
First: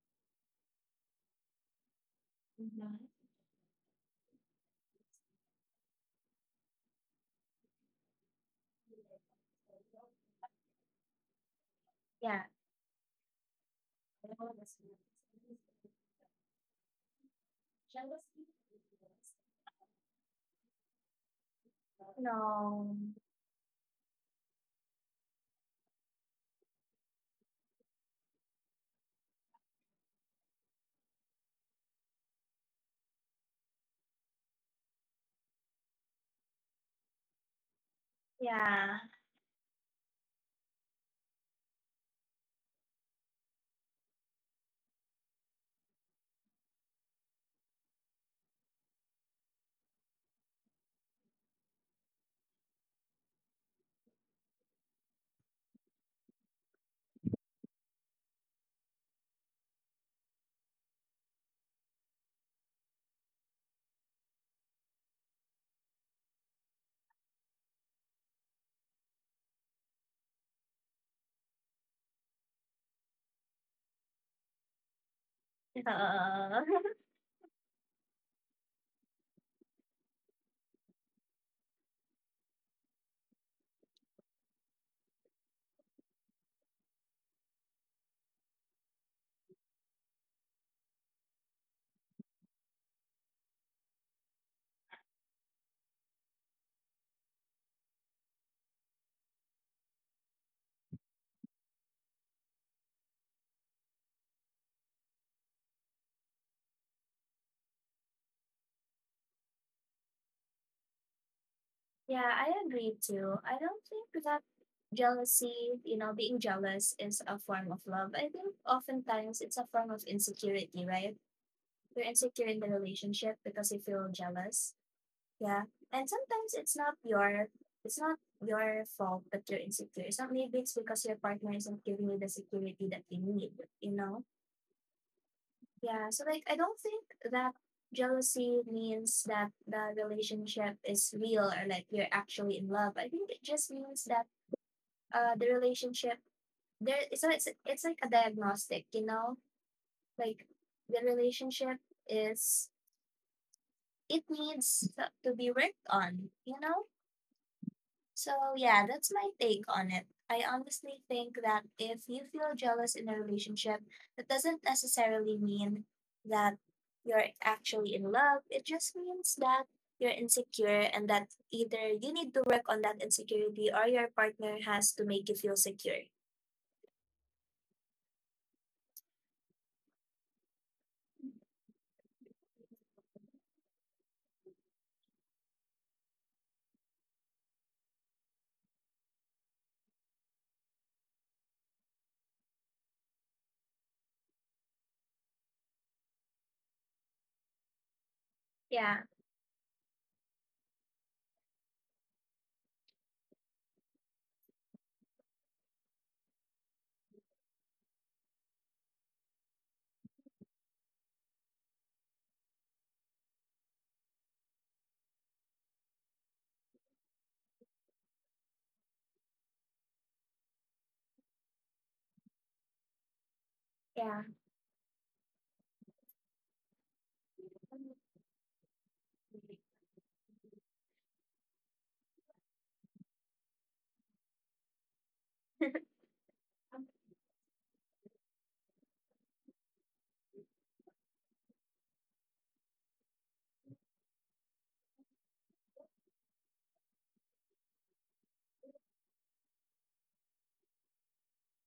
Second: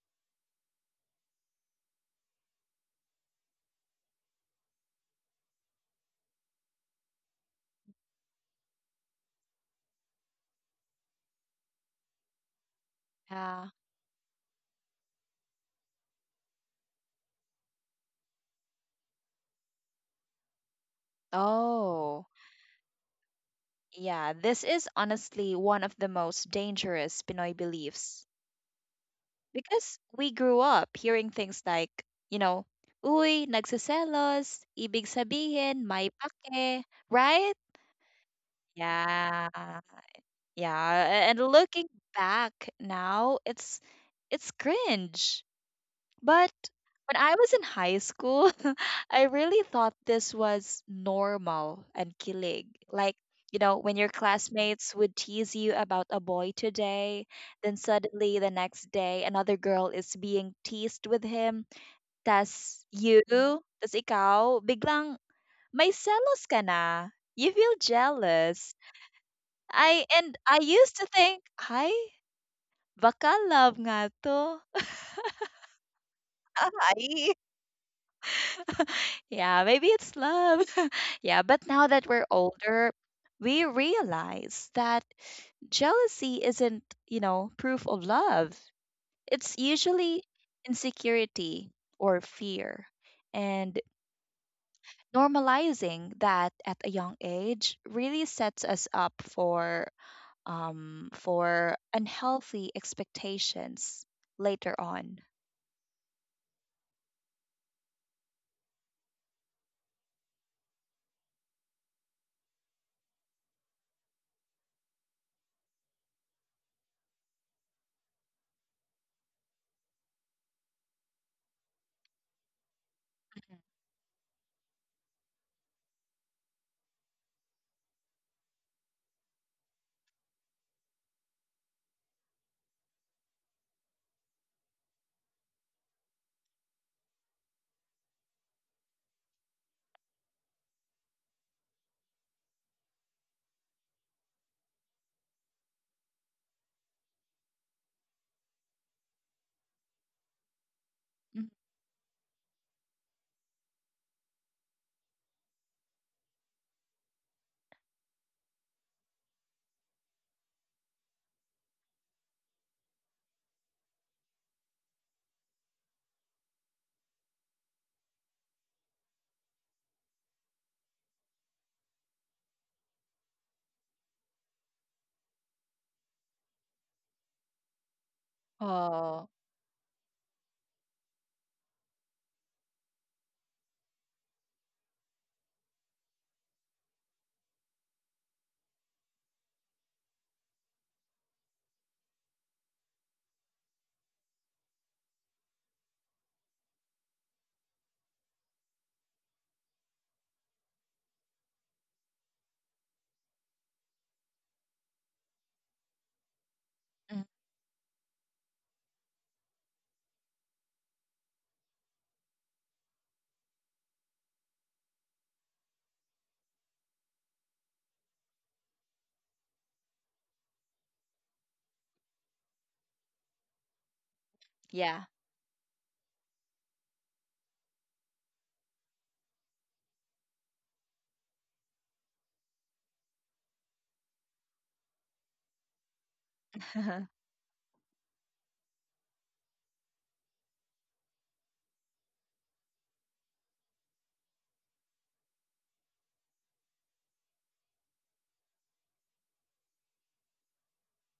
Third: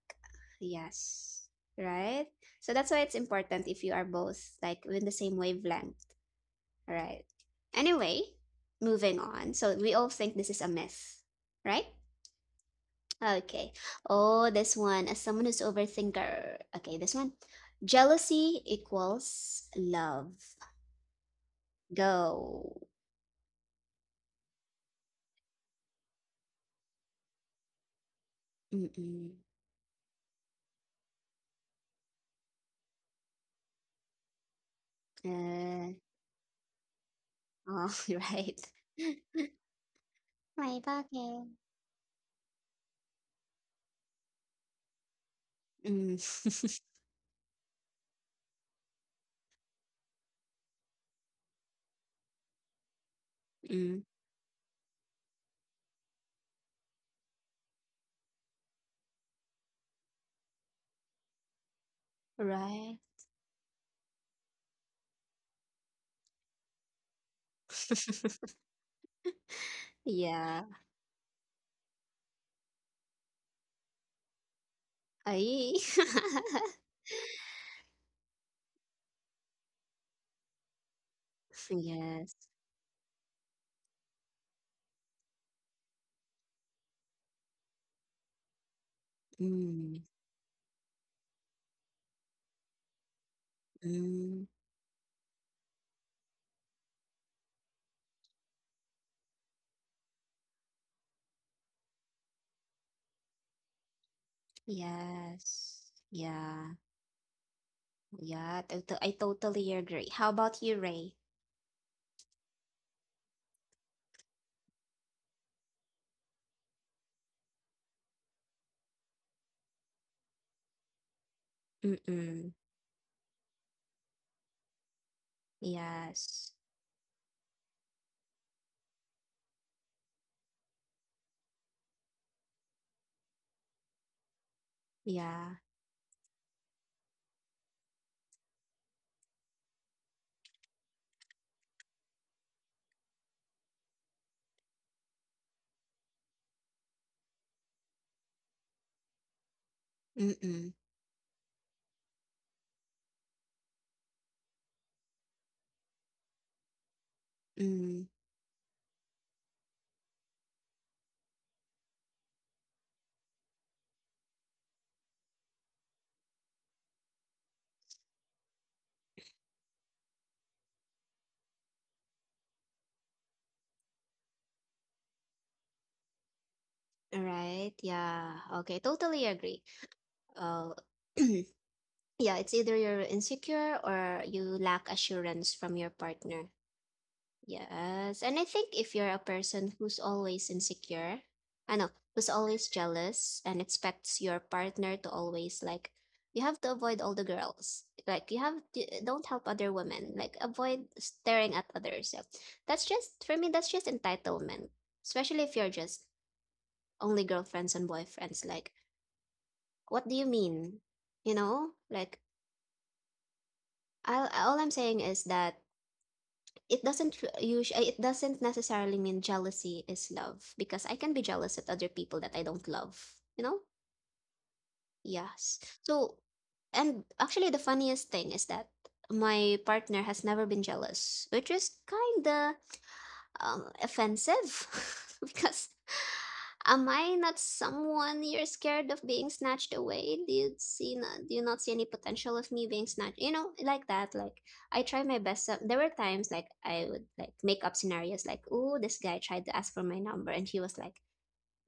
Speaker 1: Yes. Right? So that's
Speaker 3: Mhm.
Speaker 1: why it's important if you are both like in the same wavelength. Right. Anyway, moving on. So we all think this is a myth, right?
Speaker 3: Yeah.
Speaker 2: Yeah.
Speaker 1: Okay. Oh, this one. As someone who's overthinker. Okay, this one. Jealousy equals love.
Speaker 2: Oh,
Speaker 1: Go.
Speaker 3: No.
Speaker 2: yeah. This is honestly one of the most dangerous Pinoy beliefs
Speaker 1: Mm-mm.
Speaker 2: because we grew up hearing things like, you know, uy, nagsiselos, ibig sabihin,
Speaker 1: Uh,
Speaker 2: may pake, right?
Speaker 1: oh, (laughs) right.
Speaker 3: Yeah.
Speaker 1: (laughs)
Speaker 2: Yeah.
Speaker 1: My
Speaker 2: Yeah. And
Speaker 1: bucket.
Speaker 2: looking back now, it's cringe.
Speaker 1: Mm.
Speaker 2: But when I was in high school, (laughs) I really thought this was normal and kilig. Like, you
Speaker 1: (laughs)
Speaker 2: know, when
Speaker 1: mm.
Speaker 2: your classmates would tease you about a boy today, then suddenly the next day another girl is being teased with him. Tas
Speaker 1: Right.
Speaker 2: you, tas ikaw, biglang may selos ka na. You feel jealous. I and
Speaker 1: Yeah.
Speaker 2: I used to think, ay, baka love nga to. (laughs)
Speaker 1: I.
Speaker 3: Ito.
Speaker 1: (laughs)
Speaker 3: (laughs)
Speaker 2: Ay. Yeah, maybe it's love. (laughs) Yeah, but now that we're
Speaker 1: yes.
Speaker 2: older, we realize that jealousy isn't, you know, proof of love. It's
Speaker 1: Mm.
Speaker 2: usually insecurity or fear. And
Speaker 1: Mm.
Speaker 2: normalizing that at a young age really sets us up for unhealthy expectations later on.
Speaker 1: Yes. Yeah. Yeah, I totally agree. How about you, Ray?
Speaker 3: Yeah, I agree too. I don't think that jealousy, you know, being jealous is a form of love. I think oftentimes it's a form of insecurity, right? You're insecure
Speaker 1: Mm-mm.
Speaker 3: in the relationship
Speaker 2: Mhm.
Speaker 3: because you feel jealous. Yeah. And
Speaker 1: Yes.
Speaker 3: sometimes it's not your fault that you're insecure. It's not maybe it's because your partner isn't giving you the security that you need, you know?
Speaker 1: Yeah.
Speaker 3: Yeah, so like I don't think that jealousy means that the relationship is real or like you're actually in love. I think it just means that the relationship there so it's like a diagnostic, you know? Like
Speaker 1: Mm-mm.
Speaker 3: the
Speaker 2: Mhm.
Speaker 3: relationship is it needs to be worked on, you know?
Speaker 1: Mm.
Speaker 3: So, yeah, that's my take on it. I honestly think that if you feel jealous in a relationship, that doesn't necessarily mean that you're actually in love. It just means that you're insecure and that either you need to work on that insecurity or your partner has to make you feel secure.
Speaker 1: All right. Yeah. Okay. Totally
Speaker 2: Oh.
Speaker 1: agree. Uh, (clears throat) yeah, it's either you're insecure or you lack assurance from your partner. Yes. And I think if you're a person who's always insecure, I know, who's always jealous and expects your partner to always like, you have to avoid all the girls. Like, you have to, eh,
Speaker 3: Yeah,
Speaker 1: don't help other women. Like, avoid staring at others. Yeah. That's just, for me, that's just entitlement. Especially if you're just only
Speaker 2: Mm.
Speaker 1: girlfriends and boyfriends. Like, what do you mean? You know, like, I, all I'm saying is that it doesn't necessarily mean jealousy is love, because I can be jealous at other people that I don't love, you know?
Speaker 3: yeah,
Speaker 2: Yeah.
Speaker 1: Yes. So and actually the funniest thing is that my partner has never been jealous, which is kinda offensive (laughs) because am I not
Speaker 2: (laughs)
Speaker 1: someone you're scared of being snatched away? Do you not see any potential of me being snatched? You know, like that. Like I try my best. Up. There were times like I would like make up scenarios like, oh, this guy tried to ask for my number and he was like,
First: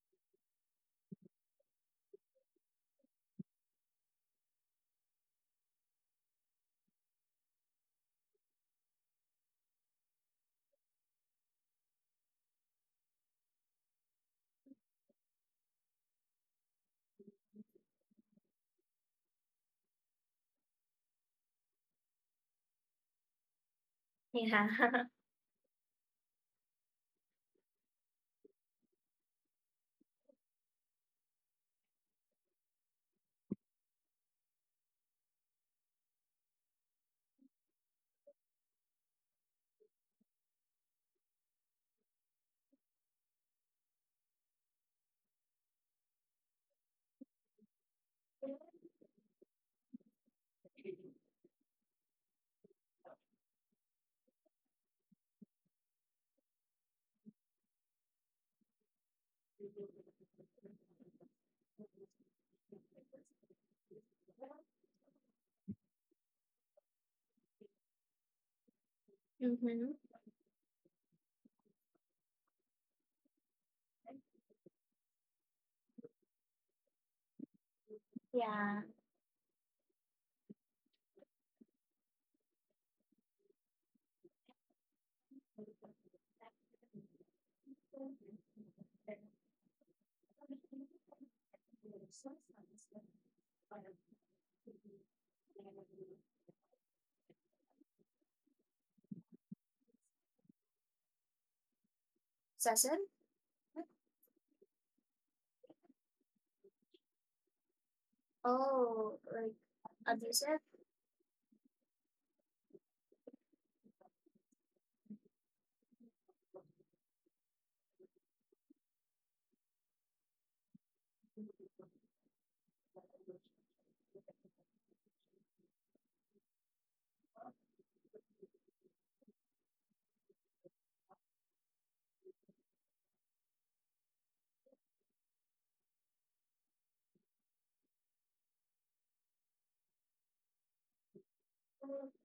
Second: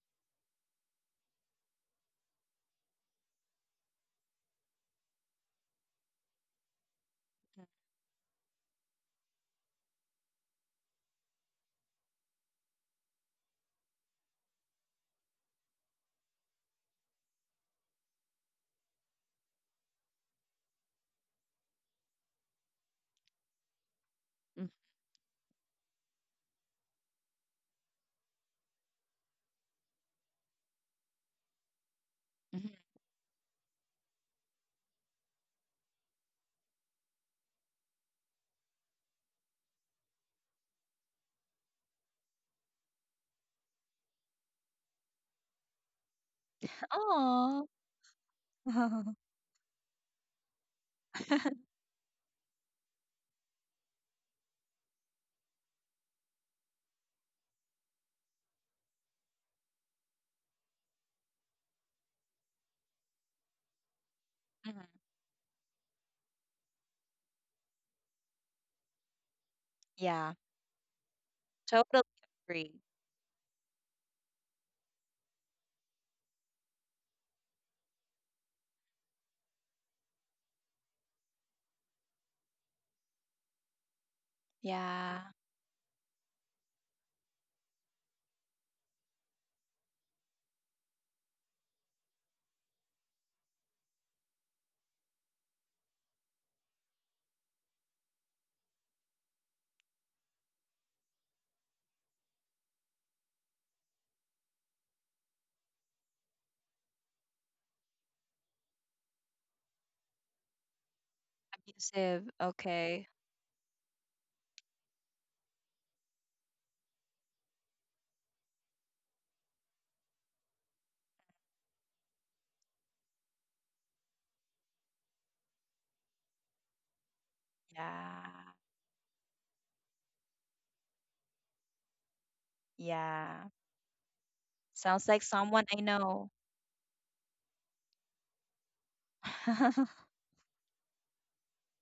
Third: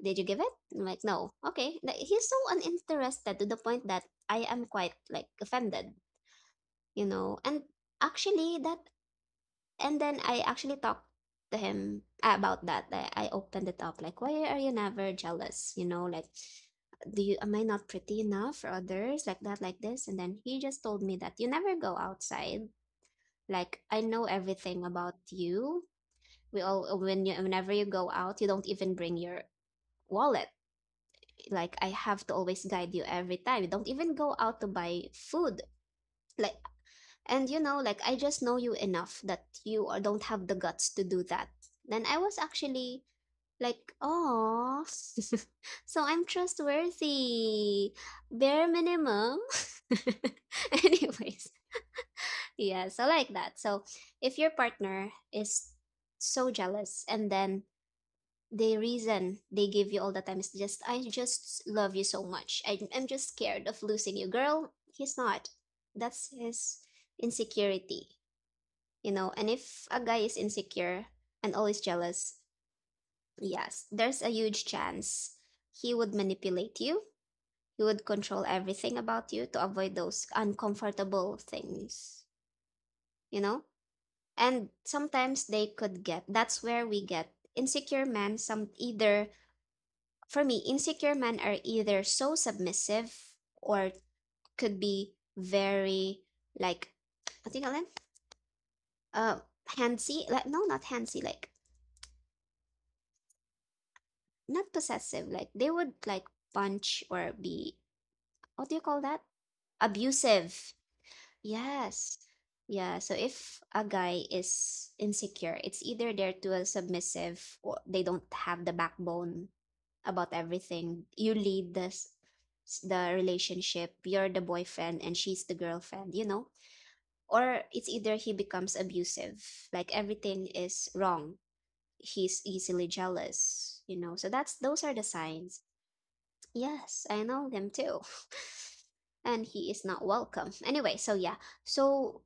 Speaker 1: did you give it? I'm like, no. Okay. Like, he's so uninterested to the point that I am quite like offended, you know. And actually, that and then I actually talked to him about that. I opened it up like, why are you never jealous? You know, like, do you am I not pretty enough for others like that, like this? And then he just told me that you never go outside. Like, I know
Speaker 3: yeah,
Speaker 2: Mm, mhm.
Speaker 1: everything
Speaker 3: (laughs)
Speaker 1: about you. We all whenever you go out, you don't even bring your wallet. Like, I have to always guide you
Speaker 2: Mm-hmm.
Speaker 1: every time. You don't even go out to buy food. Like, and you know, like I just know you enough that don't have the guts to do that. Then I was actually like, oh, (laughs) so I'm
Speaker 2: Aw.
Speaker 1: trustworthy. Bare minimum.
Speaker 2: (laughs)
Speaker 1: (laughs) Anyways, yeah, so like that. So if your partner is so jealous and then the reason they give you all the time is just, I just love you so much. I'm just scared of losing you. Girl,
Speaker 2: Mhm.
Speaker 1: he's not. That's his insecurity, you know? And if a guy is
Speaker 2: Yeah,
Speaker 1: insecure and always
Speaker 2: totally
Speaker 1: jealous,
Speaker 2: agree.
Speaker 1: yes, there's a huge chance he would manipulate you, he would control
Speaker 3: yeah.
Speaker 1: everything about you to avoid those uncomfortable things, you know? And sometimes
Speaker 2: Yeah,
Speaker 1: they could get that's where we get insecure men. Some either For me, insecure men are either so submissive or could be very like, I think I'll end. uh Handsy, like, no, not handsy, like,
Speaker 3: Cecil?
Speaker 1: not possessive, like they would like punch or be what do you call
Speaker 3: Oh,
Speaker 1: that,
Speaker 3: like abusive?
Speaker 1: abusive. Yes.
Speaker 2: abusive.
Speaker 1: Yeah, so
Speaker 2: Okay.
Speaker 1: if a guy is insecure, it's either they're too submissive, or they don't have the backbone about everything. You lead this the relationship. You're the boyfriend and she's the girlfriend, you know? Or it's either he becomes
Speaker 2: Yeah,
Speaker 1: abusive, like everything is wrong, he's easily jealous,
Speaker 2: yeah.
Speaker 1: you know? So that's those are the
Speaker 2: Sounds
Speaker 1: signs.
Speaker 2: like someone I know.
Speaker 1: Yes, I know them too. (laughs) And he is not
Speaker 2: (laughs)
Speaker 1: welcome. Anyway, so yeah. So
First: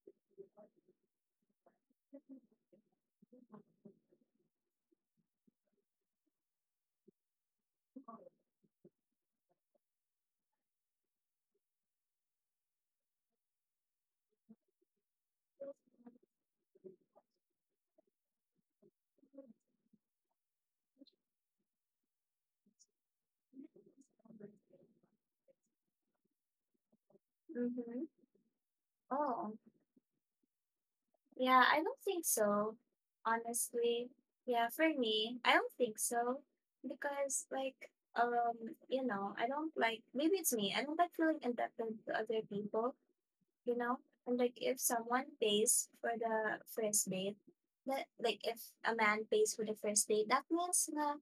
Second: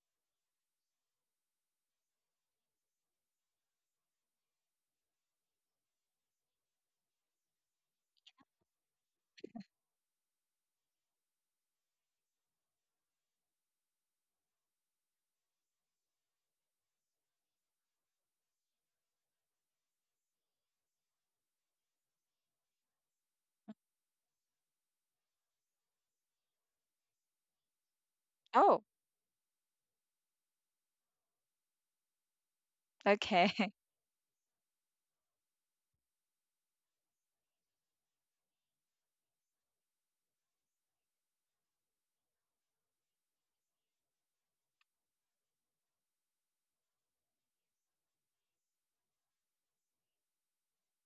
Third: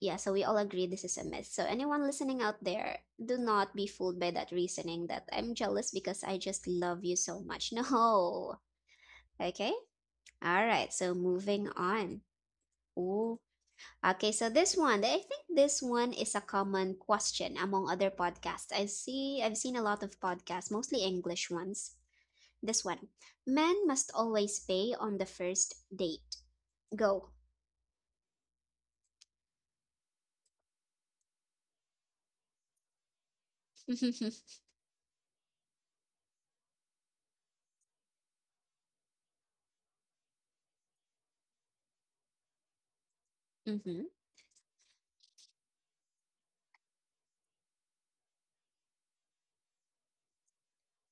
Speaker 1: yeah, so we all agree this is a myth. So anyone listening out there, do not be fooled by that reasoning that I'm jealous because I just love you so much. (laughs) No. Okay? All right. So moving on. Ooh. Okay, so this one, I think this one is a common question among other podcasts. I've seen a lot of podcasts, mostly English ones, this one. Men must always pay on the first date. Go.
Speaker 3: Mm-hmm.
Speaker 2: Oh,
Speaker 3: Oh, yeah, I don't think so.
Speaker 2: okay. (laughs)
Speaker 1: (laughs)
Speaker 3: Honestly,
Speaker 1: mm-hmm.
Speaker 3: yeah, for me, I don't think so because like um, you know, I don't like maybe it's me. I don't like feeling indebted to other people, you know? And like if someone pays for the first date, that like if a man pays for the first date, that means na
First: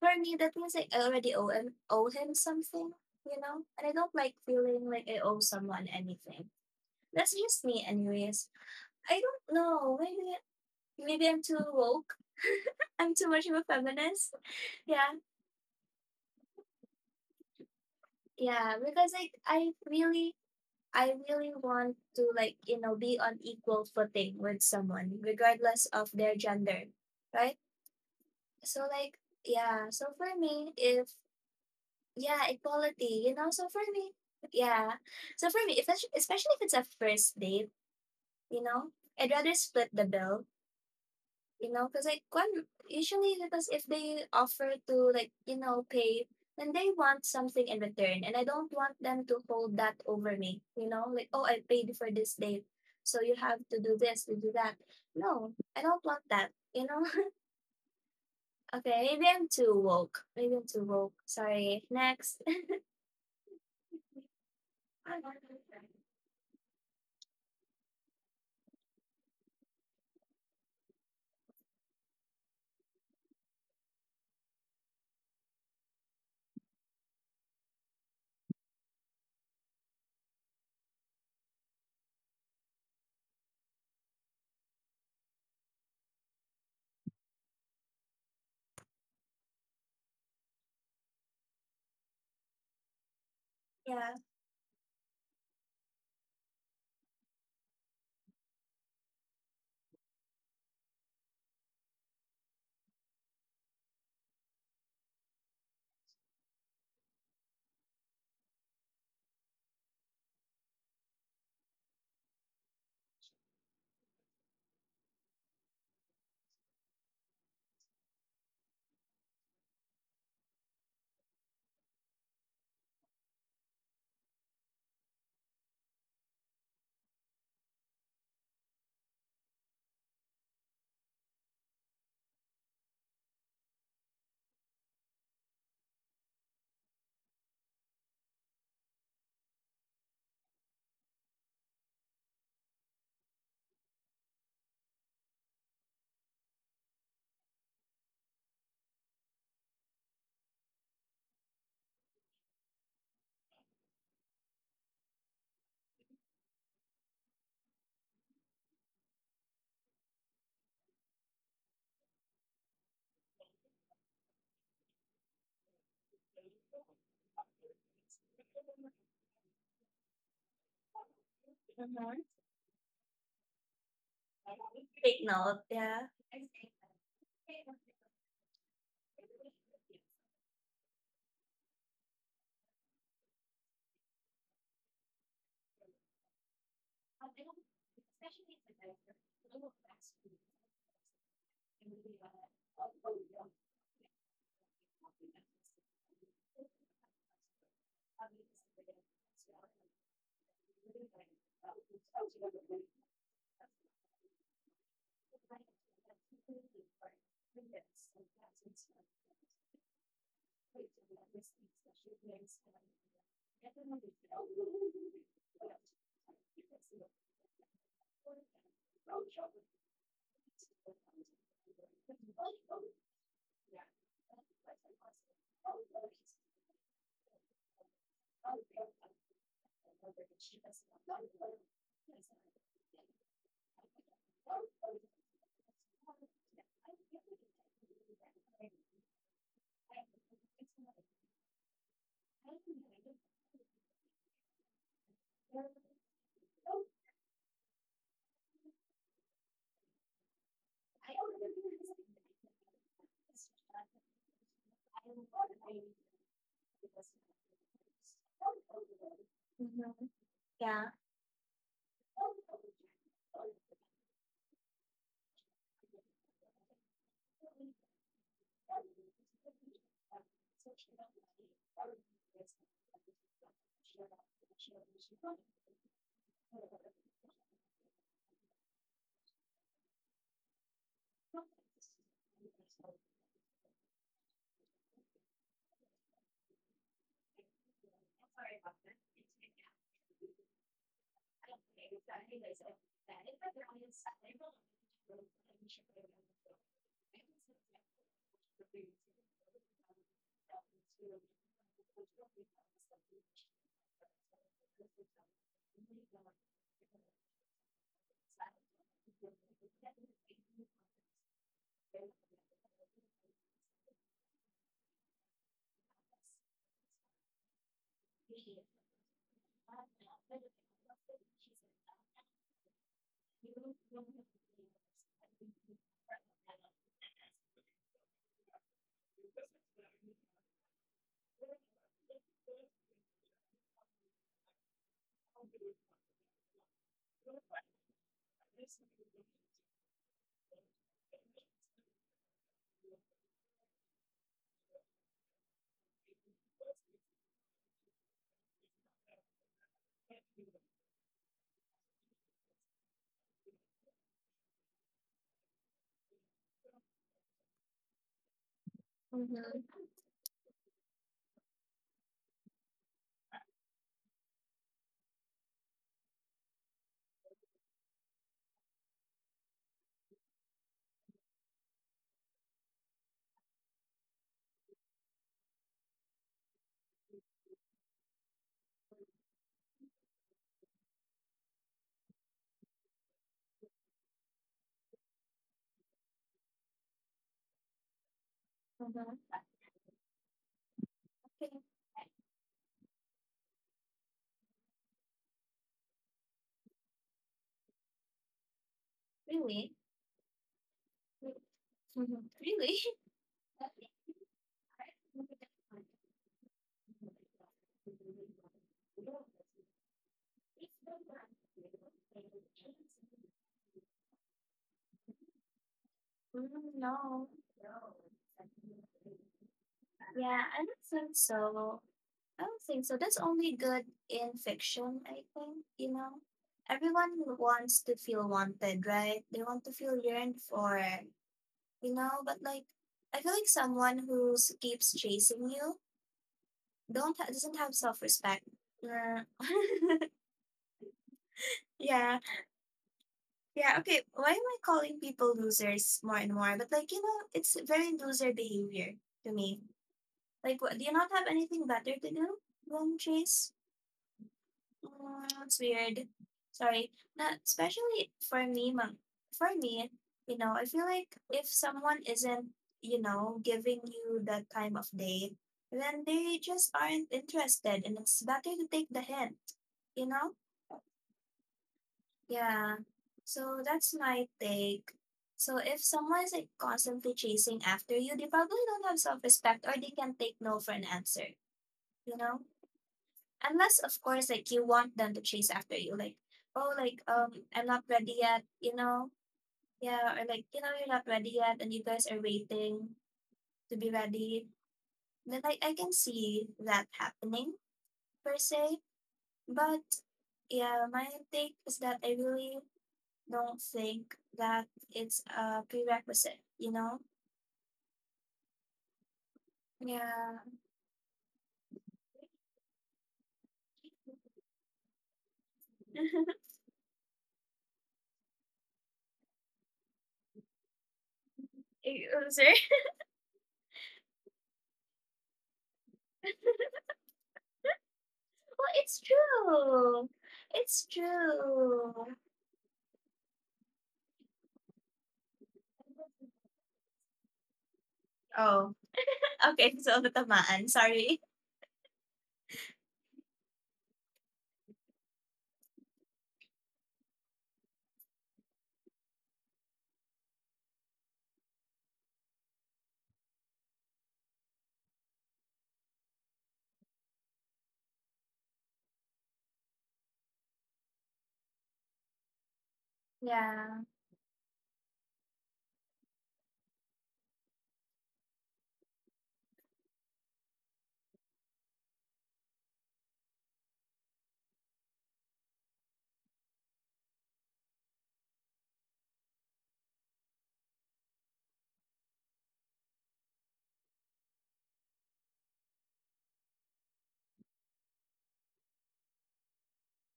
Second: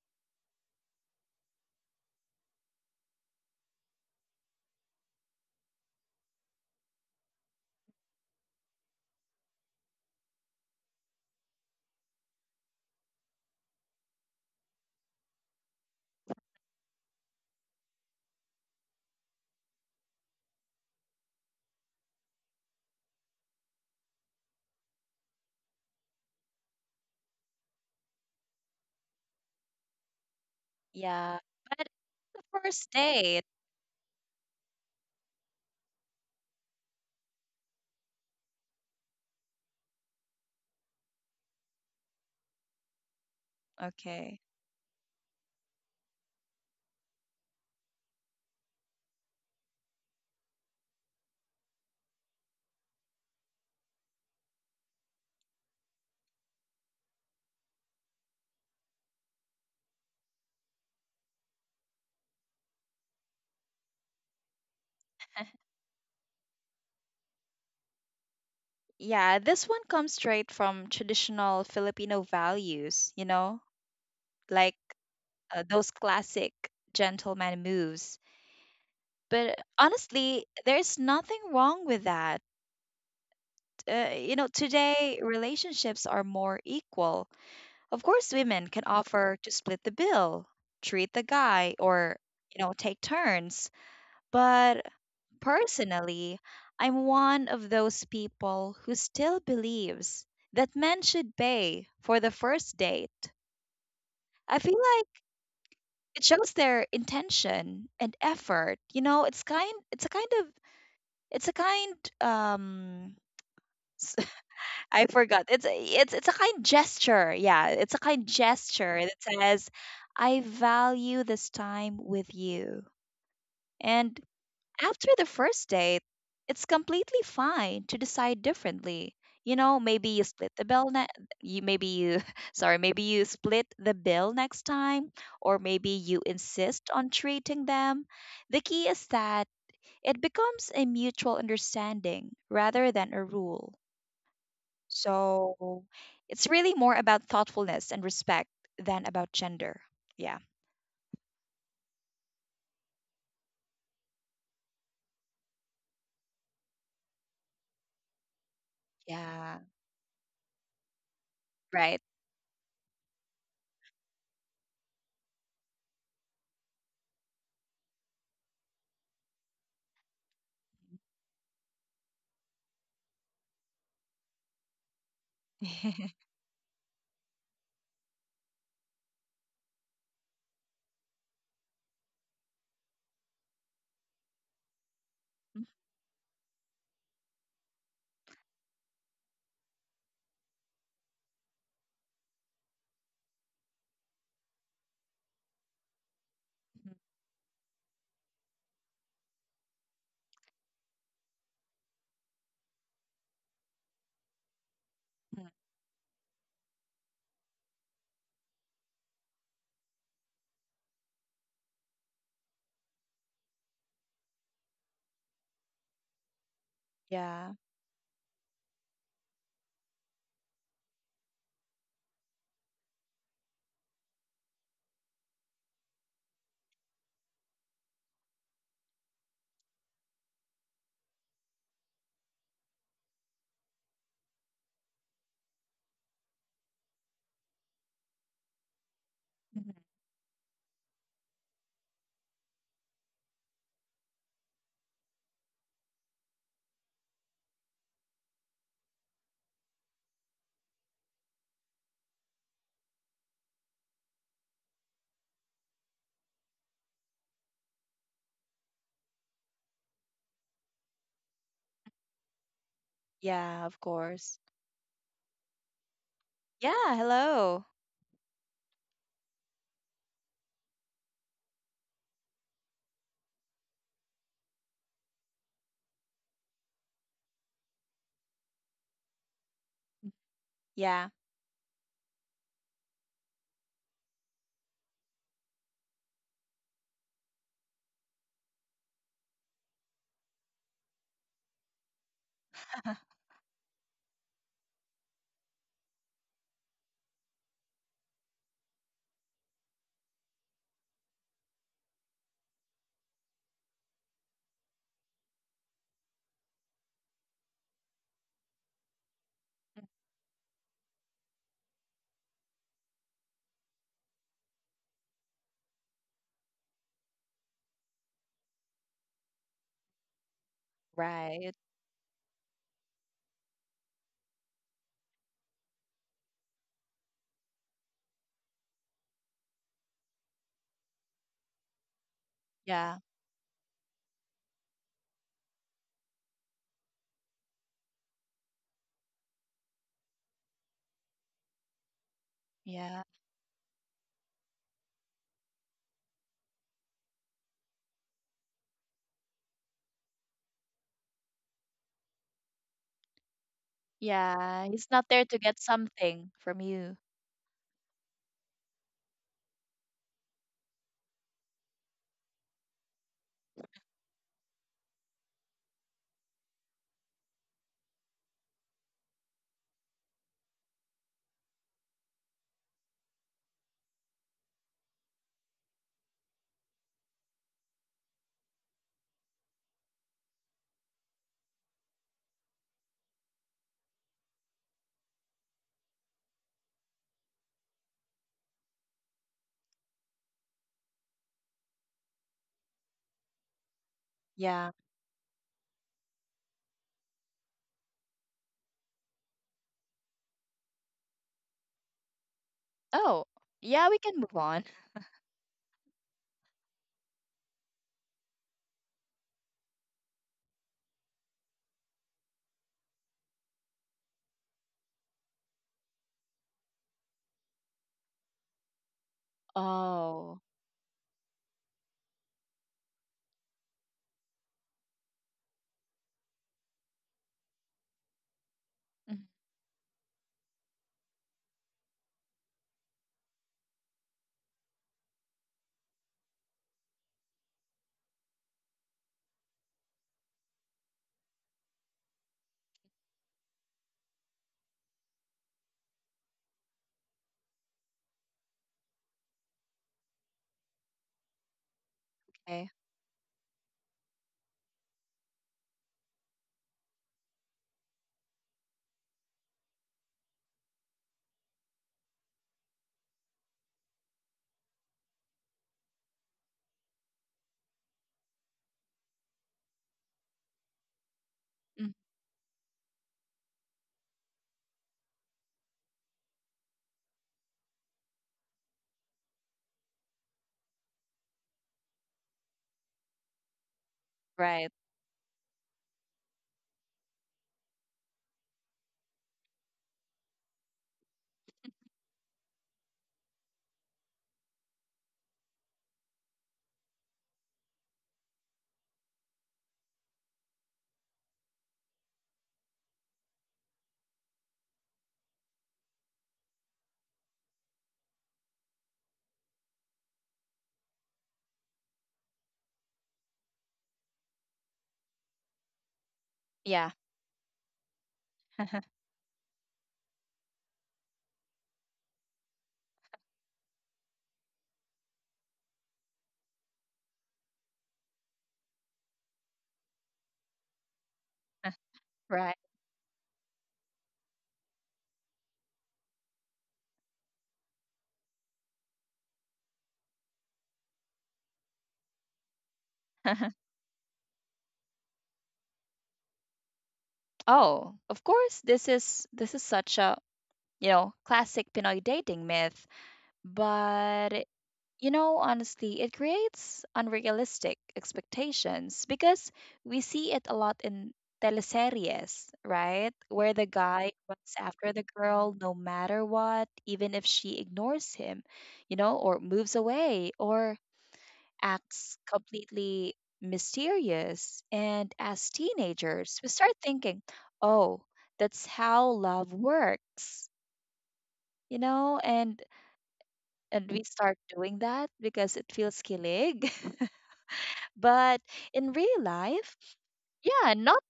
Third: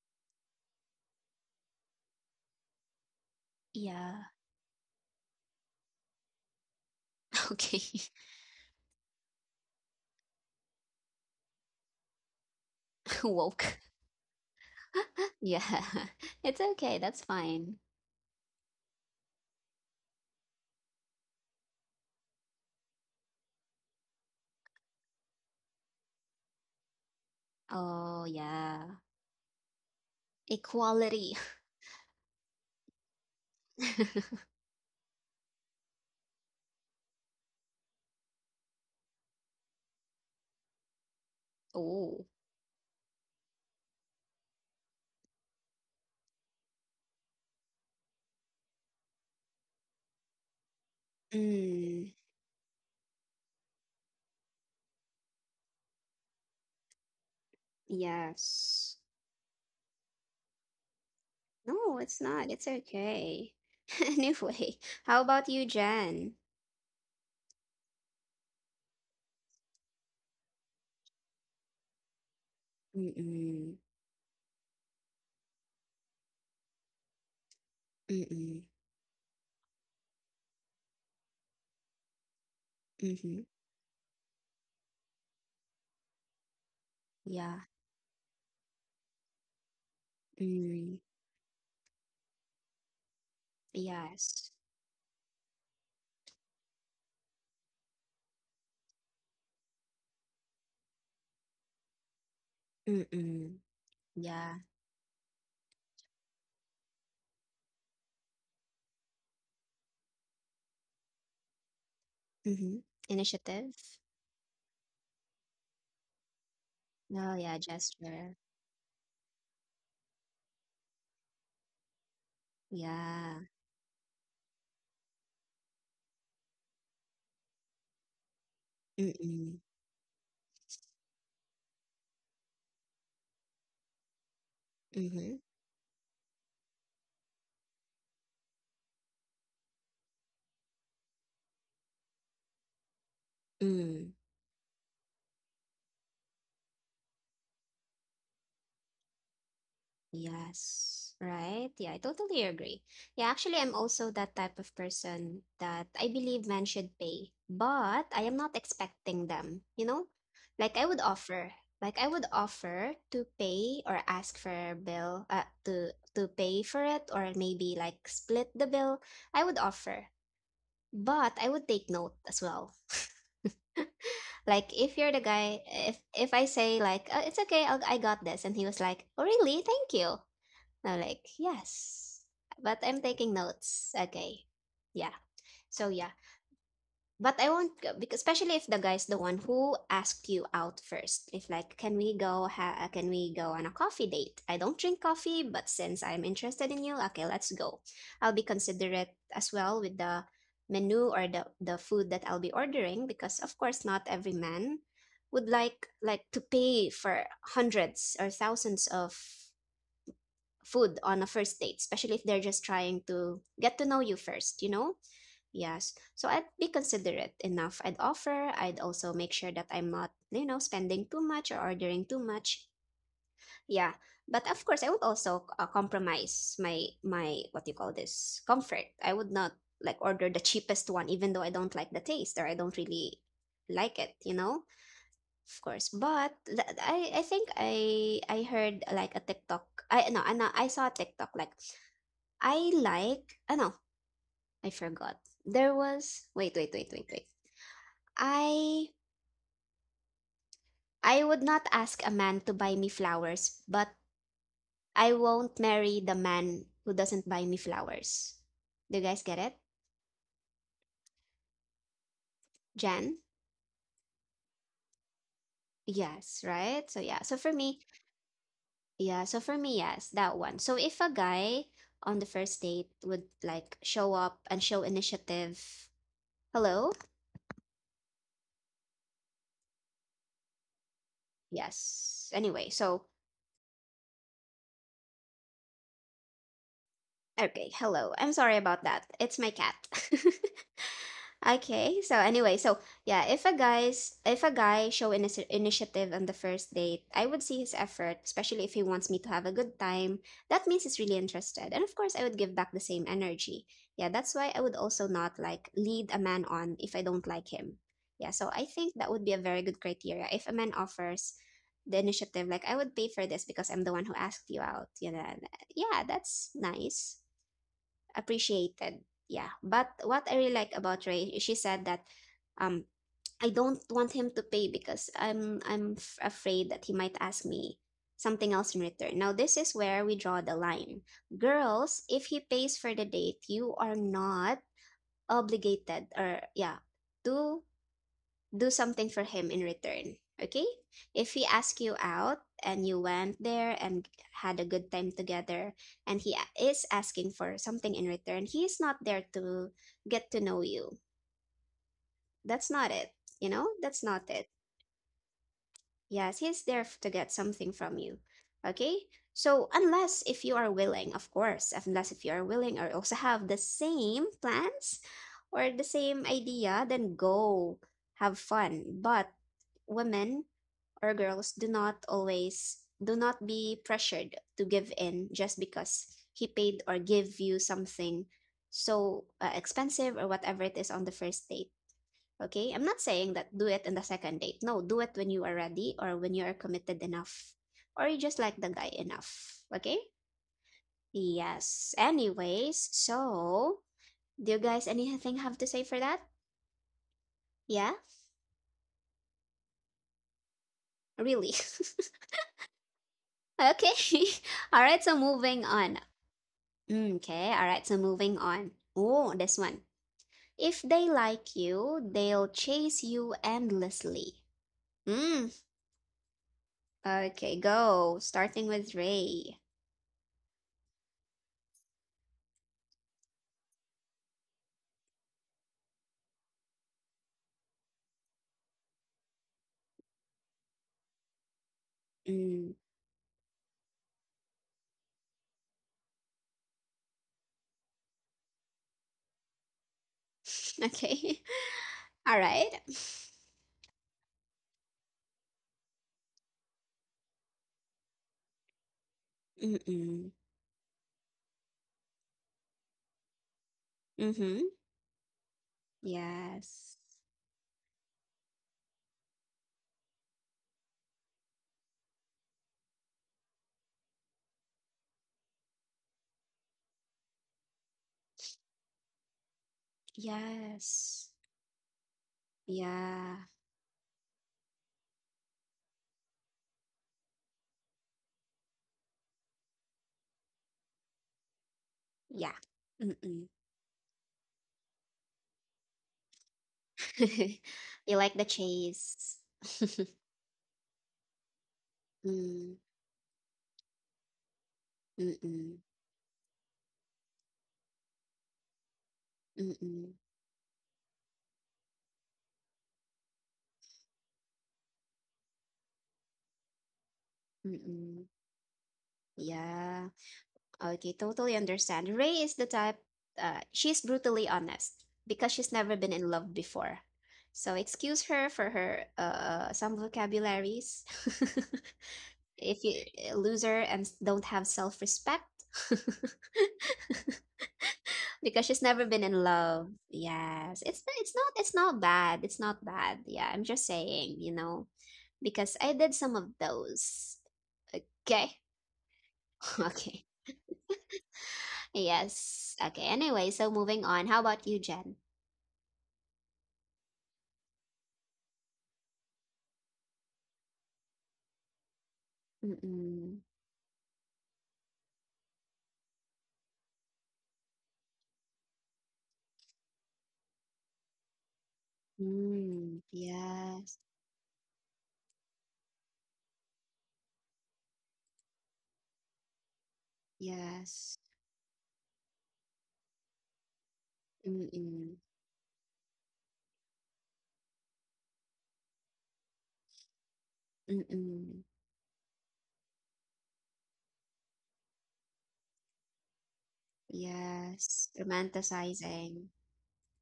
Speaker 3: for me that means like I already owe him something, you know? And I don't
Speaker 1: Yeah.
Speaker 3: like feeling like I owe someone anything. That's just me
Speaker 1: Okay.
Speaker 3: anyways. I don't know. Maybe I'm too woke. (laughs) I'm
Speaker 1: (laughs)
Speaker 3: too much of a
Speaker 1: Woke.
Speaker 3: feminist. Yeah.
Speaker 1: (laughs) yeah. It's okay. That's fine.
Speaker 3: Yeah. Because like I really want to like, you know, be on equal footing with someone, regardless of their gender. Right?
Speaker 1: Oh,
Speaker 3: So
Speaker 1: yeah.
Speaker 3: like yeah, so for me, if
Speaker 1: Equality.
Speaker 2: Yeah, but
Speaker 3: yeah,
Speaker 2: the first
Speaker 3: equality, you know,
Speaker 2: date.
Speaker 3: so for me,
Speaker 1: (laughs)
Speaker 3: yeah. So for me, if especially if it's a first date, you know, I'd rather split the bill. You know, because
Speaker 1: oh.
Speaker 3: like when usually because if they
Speaker 2: Okay.
Speaker 3: offer to like you know pay, then they want something in return, and I don't want them to hold that over me. You know, like oh, I paid
Speaker 1: Mm,
Speaker 3: for this date, so you have to do this, to do that. No, I don't want that. You know. (laughs) Okay,
Speaker 1: yes.
Speaker 3: maybe I'm too woke. Maybe I'm too woke. Sorry.
Speaker 1: No, it's
Speaker 3: Next.
Speaker 1: not. It's okay. (laughs) Anyway, how about you, Jen?
Speaker 2: Yeah, this one comes straight from traditional Filipino values, you know,
Speaker 1: Mm-mm.
Speaker 2: like those classic gentleman moves.
Speaker 1: Mm-mm.
Speaker 2: But honestly, there's nothing wrong with that.
Speaker 1: Mm-hmm.
Speaker 2: You know, today relationships are more equal. Of course,
Speaker 1: Yeah.
Speaker 2: women can offer to split the bill, treat the guy,
Speaker 1: Mm.
Speaker 2: or, you know, take turns.
Speaker 3: (laughs)
Speaker 2: But
Speaker 3: Yeah.
Speaker 1: Yes.
Speaker 2: personally, I'm one of those people who still believes that men should pay for the first date.
Speaker 1: Mm-mm.
Speaker 2: I feel like
Speaker 1: Yeah.
Speaker 2: it shows their intention and effort. You know, it's a kind, um
Speaker 1: Mhm. Initiative?
Speaker 2: I forgot. It's a kind gesture. Yeah, it's a kind
Speaker 1: Oh, yeah,
Speaker 2: gesture that
Speaker 1: gesture.
Speaker 2: says, "I value this time with you." And
Speaker 1: Yeah.
Speaker 2: after the first date, it's completely fine to decide differently. You know, maybe you
Speaker 1: Mm.
Speaker 2: split the bill. Ne- you maybe you (laughs) Sorry, maybe you split the bill next time, or maybe you
Speaker 1: Mhm.
Speaker 2: insist on treating them. The key is that it becomes a mutual understanding rather than a rule.
Speaker 1: Mm.
Speaker 2: So it's really more about thoughtfulness and respect than about gender. Yeah.
Speaker 1: Yes, right. Yeah, I totally agree. Yeah, actually, I'm also that type of person that I believe men should pay, but I am not
Speaker 2: Yeah,
Speaker 1: expecting them, you know? Like I would
Speaker 2: right.
Speaker 1: offer, like I would offer to pay or ask for a bill, to pay for it, or maybe like split the bill. I would offer, but I would take note
Speaker 3: Mm-hmm.
Speaker 1: as well. (laughs) Like if you're the
Speaker 2: (laughs)
Speaker 3: Take
Speaker 1: guy,
Speaker 3: note. Yeah.
Speaker 1: if I say like, oh, it's okay, I got this, and he was like, oh really? Thank you. And I'm like, yes, but I'm taking notes. Okay, yeah. So yeah, but I won't go because especially if the guy's the one who asked you out first. If like, can we go on a coffee date? I don't drink coffee, but since I'm interested in you, okay, let's go. I'll be considerate as well with the menu or the food that I'll be ordering, because of course not every
Speaker 2: Mhm.
Speaker 1: man would like to pay for hundreds or thousands of food on a first date, especially if they're just trying to get to know you first, you know? Yes. So I'd
Speaker 2: Yeah.
Speaker 1: be considerate enough. I'd offer. I'd also make sure that I'm not, you know, spending too much or ordering too much. Yeah. But of course, I would also compromise my what do you call this comfort. I would not like order the cheapest one, even though I don't like the taste or I don't really like it. You know, of course. But I think I
Speaker 2: Mhm.
Speaker 1: heard like a TikTok. I no, I no, I saw a TikTok like I know, I forgot. There was Wait, wait, wait, wait, wait. I I would not ask a man to buy me flowers, but I won't marry the man who doesn't buy me flowers. Do you guys get it?
Speaker 3: Mm-hmm. Yeah.
Speaker 2: Yeah, of
Speaker 1: Jan?
Speaker 2: course. Yeah.
Speaker 1: Yes,
Speaker 2: Hello.
Speaker 1: right? So, yeah. So for me, yes, that one. So if a guy on the first date would like show up and show initiative. Hello?
Speaker 2: Yeah.
Speaker 1: Yes. Anyway, so okay, hello. I'm sorry about that. It's my cat. (laughs) Okay. So
Speaker 2: (laughs)
Speaker 1: anyway, so yeah, if a guy show initiative on the first date, I would see his effort, especially if he wants me to have a good time. That means he's really interested. And of course, I would give back the same energy. Yeah, that's why I would also not like lead a man on if I don't like him. Yeah, so I think that would be a very good criteria. If a man offers the initiative, like I would pay for this because I'm the one who asked you out. And, yeah, that's nice, appreciated. Yeah. But what I really
Speaker 2: Right.
Speaker 1: like about Ray, she said that um (tsk) I don't want him to pay because I'm afraid that he might ask me something else in return. Now this is where we draw the line. Girls,
Speaker 2: Yeah,
Speaker 1: if he pays for the date, you are not obligated, or yeah, to do something for him in return. Okay? If he asks you
Speaker 2: yeah,
Speaker 1: out and you went there and had a good time together and he is asking for something in return, he's not there to get to know you. That's not it. You know?
Speaker 2: yeah. He's
Speaker 1: That's
Speaker 2: not
Speaker 1: not
Speaker 2: there
Speaker 1: it.
Speaker 2: to get something from you.
Speaker 1: Yes, he's there to get something from you. Okay?
Speaker 3: Mm-hmm.
Speaker 1: So, unless if you are willing, of course, unless if you are willing or also have the same plans or the same idea, then go have fun. But women or girls do not always, do not be pressured to give in just because he paid or give you something so expensive or whatever it is on the first date. Okay, I'm not saying that do it in the second date. No, do it when you are ready or when you are committed enough or you just like the guy
Speaker 3: Mm-hmm.
Speaker 1: enough. Okay? Yes, anyways, so
Speaker 2: Yeah.
Speaker 1: do you guys anything have to say for that? Yeah.
Speaker 3: Really?
Speaker 1: Really?
Speaker 3: Mm-hmm.
Speaker 2: Oh,
Speaker 3: Really?
Speaker 2: yeah. We
Speaker 3: (laughs)
Speaker 2: can move
Speaker 1: (laughs)
Speaker 2: on.
Speaker 1: Okay.
Speaker 2: (laughs)
Speaker 1: (laughs) All right, so moving on. Mm. Okay, all right, so moving on. Oh, this one. If they like you, they'll chase you endlessly. Mm.
Speaker 3: Mm, no.
Speaker 1: Okay, go. Starting with
Speaker 2: Oh,
Speaker 1: Ray.
Speaker 3: Yeah, I don't think so. I don't think so. That's only good in fiction, I think, you know. Everyone wants to feel
Speaker 2: mhm.
Speaker 3: wanted, right? They want to feel yearned for, you know, but like
Speaker 1: Mm.
Speaker 3: I feel like someone who keeps chasing you don't ha- doesn't have self-respect. Yeah. (laughs)
Speaker 1: (laughs) Okay.
Speaker 3: Yeah.
Speaker 1: (laughs) All right.
Speaker 3: Yeah, okay. Why am I calling people losers more and more? But like, you know, it's very loser behavior to me.
Speaker 1: Mm-mm.
Speaker 3: Like, what, do you not have anything
Speaker 2: Okay.
Speaker 3: better to do than chase.
Speaker 1: Mm-hmm.
Speaker 3: It's weird. Sorry.
Speaker 1: Yes.
Speaker 3: Not especially for me, for me, you know, I feel like if someone isn't, you know, giving you that time of day, then they just aren't interested and it's better to take the hint, you know?
Speaker 2: Mm.
Speaker 1: Yes.
Speaker 3: Yeah.
Speaker 1: Yeah.
Speaker 3: So that's my take. So if someone's like constantly chasing after you, they probably don't have self-respect or they can take no for an answer, you know?
Speaker 1: Yeah. Mm-mm.
Speaker 3: Unless
Speaker 2: Right.
Speaker 3: of course like you want them to chase after you, like, oh like
Speaker 1: (laughs)
Speaker 3: I'm not
Speaker 1: You
Speaker 3: ready
Speaker 1: like the
Speaker 3: yet, you know?
Speaker 1: chase. (laughs)
Speaker 3: Yeah, or like, you know, you're not ready yet and you guys are
Speaker 1: Mm.
Speaker 3: waiting to be ready. Then like I
Speaker 1: Mm-mm.
Speaker 3: can see that happening per se. But
Speaker 1: Mm-mm.
Speaker 3: yeah, my take is that I really don't think that it's a prerequisite, you know?
Speaker 1: Mm-mm. Yeah.
Speaker 3: Yeah.
Speaker 1: Okay, totally understand. Ray is the type, she's brutally honest because she's never
Speaker 2: Yeah.
Speaker 1: been in
Speaker 3: (laughs)
Speaker 1: love before. So excuse
Speaker 2: (laughs)
Speaker 1: her for her some vocabularies. (laughs)
Speaker 3: Oh, sorry.
Speaker 1: If
Speaker 3: (laughs)
Speaker 1: you loser and don't have self-respect (laughs) because
Speaker 3: Well,
Speaker 1: she's never
Speaker 3: it's
Speaker 1: been in love.
Speaker 3: true.
Speaker 1: Yes.
Speaker 3: It's
Speaker 1: It's it's not
Speaker 2: Right.
Speaker 1: it's not
Speaker 3: true.
Speaker 1: bad. It's not bad. Yeah, I'm just saying, because I did some of those. Okay. (laughs)
Speaker 3: Oh, okay, so
Speaker 1: Okay.
Speaker 3: natamaan, sorry.
Speaker 2: (laughs)
Speaker 1: Yes. Okay. Anyway, so moving on. How about you, Jen?
Speaker 2: Oh, of course, this is such a, you know, classic Pinoy dating myth,
Speaker 1: Mm.
Speaker 2: but you know, honestly, it creates unrealistic expectations because we see it a lot in teleseries, right? Where the
Speaker 1: Mm.
Speaker 2: guy runs
Speaker 3: Yeah,
Speaker 2: after
Speaker 1: Yes.
Speaker 2: the girl no matter what, even if she ignores him, you know, or moves away, or
Speaker 1: Yes.
Speaker 2: acts completely mysterious. And as
Speaker 1: Mm.
Speaker 2: teenagers, we start thinking, oh, that's how love works, you know,
Speaker 1: Mm.
Speaker 2: and we start doing that because it feels kilig. (laughs) But in
Speaker 1: Yes.
Speaker 2: real life,
Speaker 1: Romanticizing.
Speaker 2: yeah, not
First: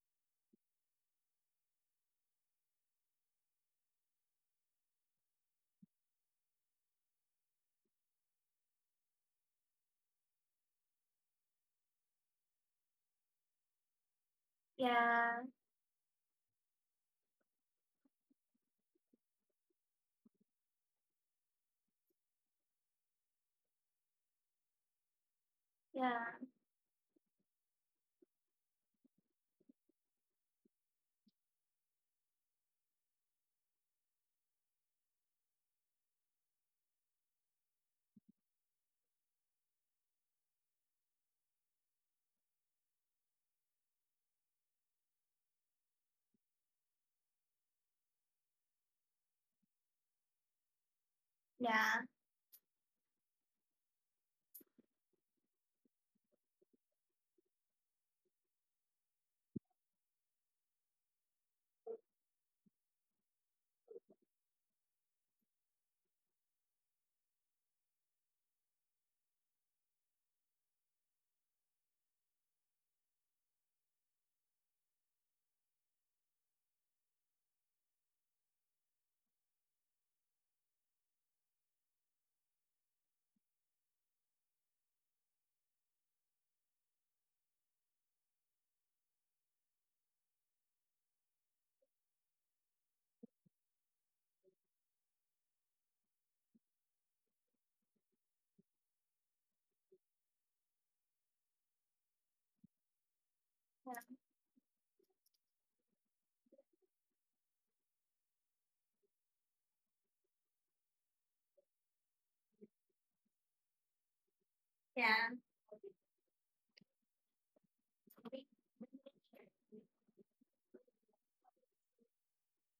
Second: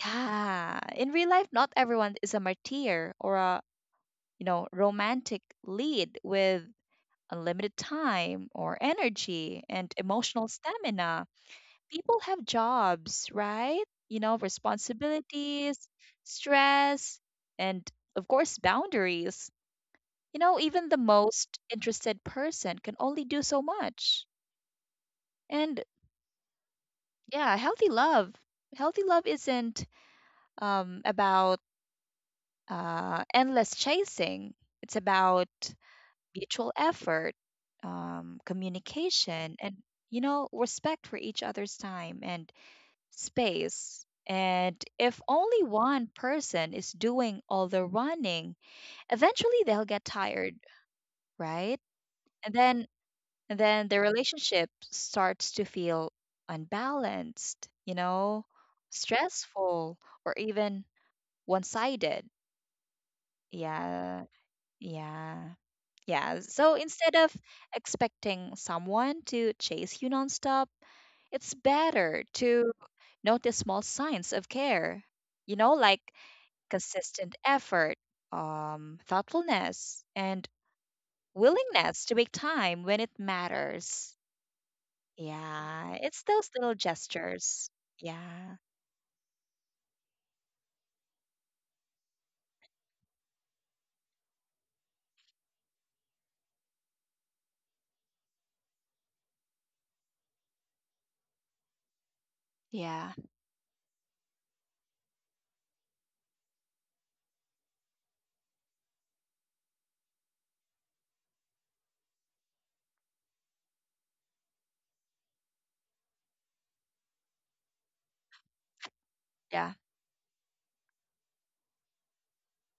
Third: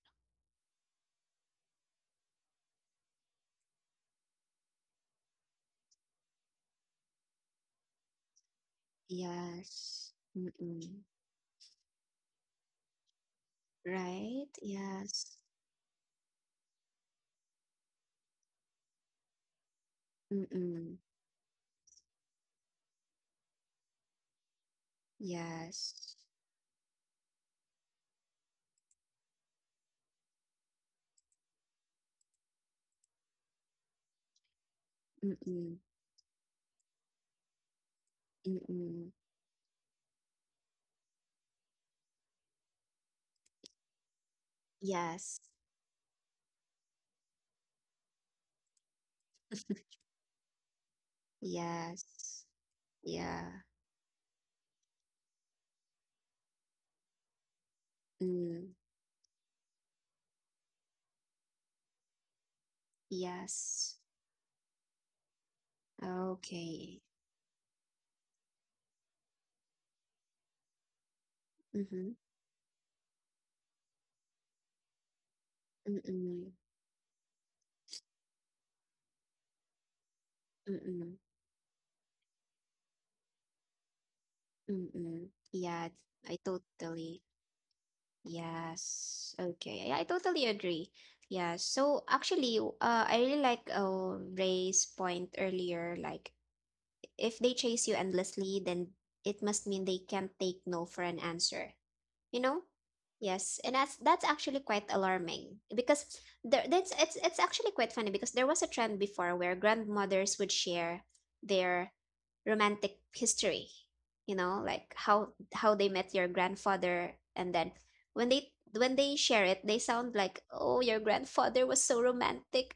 Speaker 2: yeah. In real life, not everyone is a martyr or a, you know, romantic lead with unlimited time or energy and
Speaker 1: Yes.
Speaker 2: emotional
Speaker 1: Mm.
Speaker 2: stamina. People have jobs, right? You know,
Speaker 1: Right? Yes.
Speaker 3: yeah,
Speaker 2: responsibilities, stress, and of course, boundaries. You know, even the
Speaker 1: Mm.
Speaker 2: most interested person can only do so much. And
Speaker 1: Yes.
Speaker 3: yeah,
Speaker 2: yeah, healthy love. Healthy love isn't about endless chasing, it's about
Speaker 1: Mm.
Speaker 2: mutual effort,
Speaker 1: Mm.
Speaker 2: communication, and, you know, respect for each other's time and space. And if
Speaker 1: Yes.
Speaker 2: only one person is doing all the running, eventually they'll
Speaker 1: (laughs)
Speaker 2: get tired, right?
Speaker 3: yeah,
Speaker 2: And
Speaker 1: Yes.
Speaker 2: then and
Speaker 1: Yeah.
Speaker 2: then the relationship starts to feel unbalanced, you know,
Speaker 1: Mm.
Speaker 2: stressful or even one-sided.
Speaker 1: Yes.
Speaker 2: Yeah. Yeah. Yeah. So
Speaker 1: Okay.
Speaker 2: instead of expecting someone to chase you nonstop, it's
Speaker 1: Mm-hmm.
Speaker 2: better to notice small signs of care. You know, like
Speaker 1: Mm-mm.
Speaker 2: consistent effort, thoughtfulness, and
Speaker 1: Mm-mm.
Speaker 2: willingness to make time when it matters.
Speaker 1: Mm-mm. Yeah,
Speaker 2: Yeah, it's
Speaker 1: I
Speaker 2: those little
Speaker 1: totally
Speaker 2: gestures. Yeah,
Speaker 1: Yes. Okay. Yeah, I totally agree. Yeah. So actually, I really like Ray's point earlier. Like, if they chase you endlessly, then it must mean they can't take no for an answer you know
Speaker 2: yeah,
Speaker 1: yes, and that's actually quite alarming because there that's it's actually quite funny because there was a trend before where grandmothers would share their romantic history, like
Speaker 3: yeah,
Speaker 1: how they met your grandfather. And then when they when they share it,
Speaker 2: yeah.
Speaker 1: they sound like, oh, your grandfather was so romantic.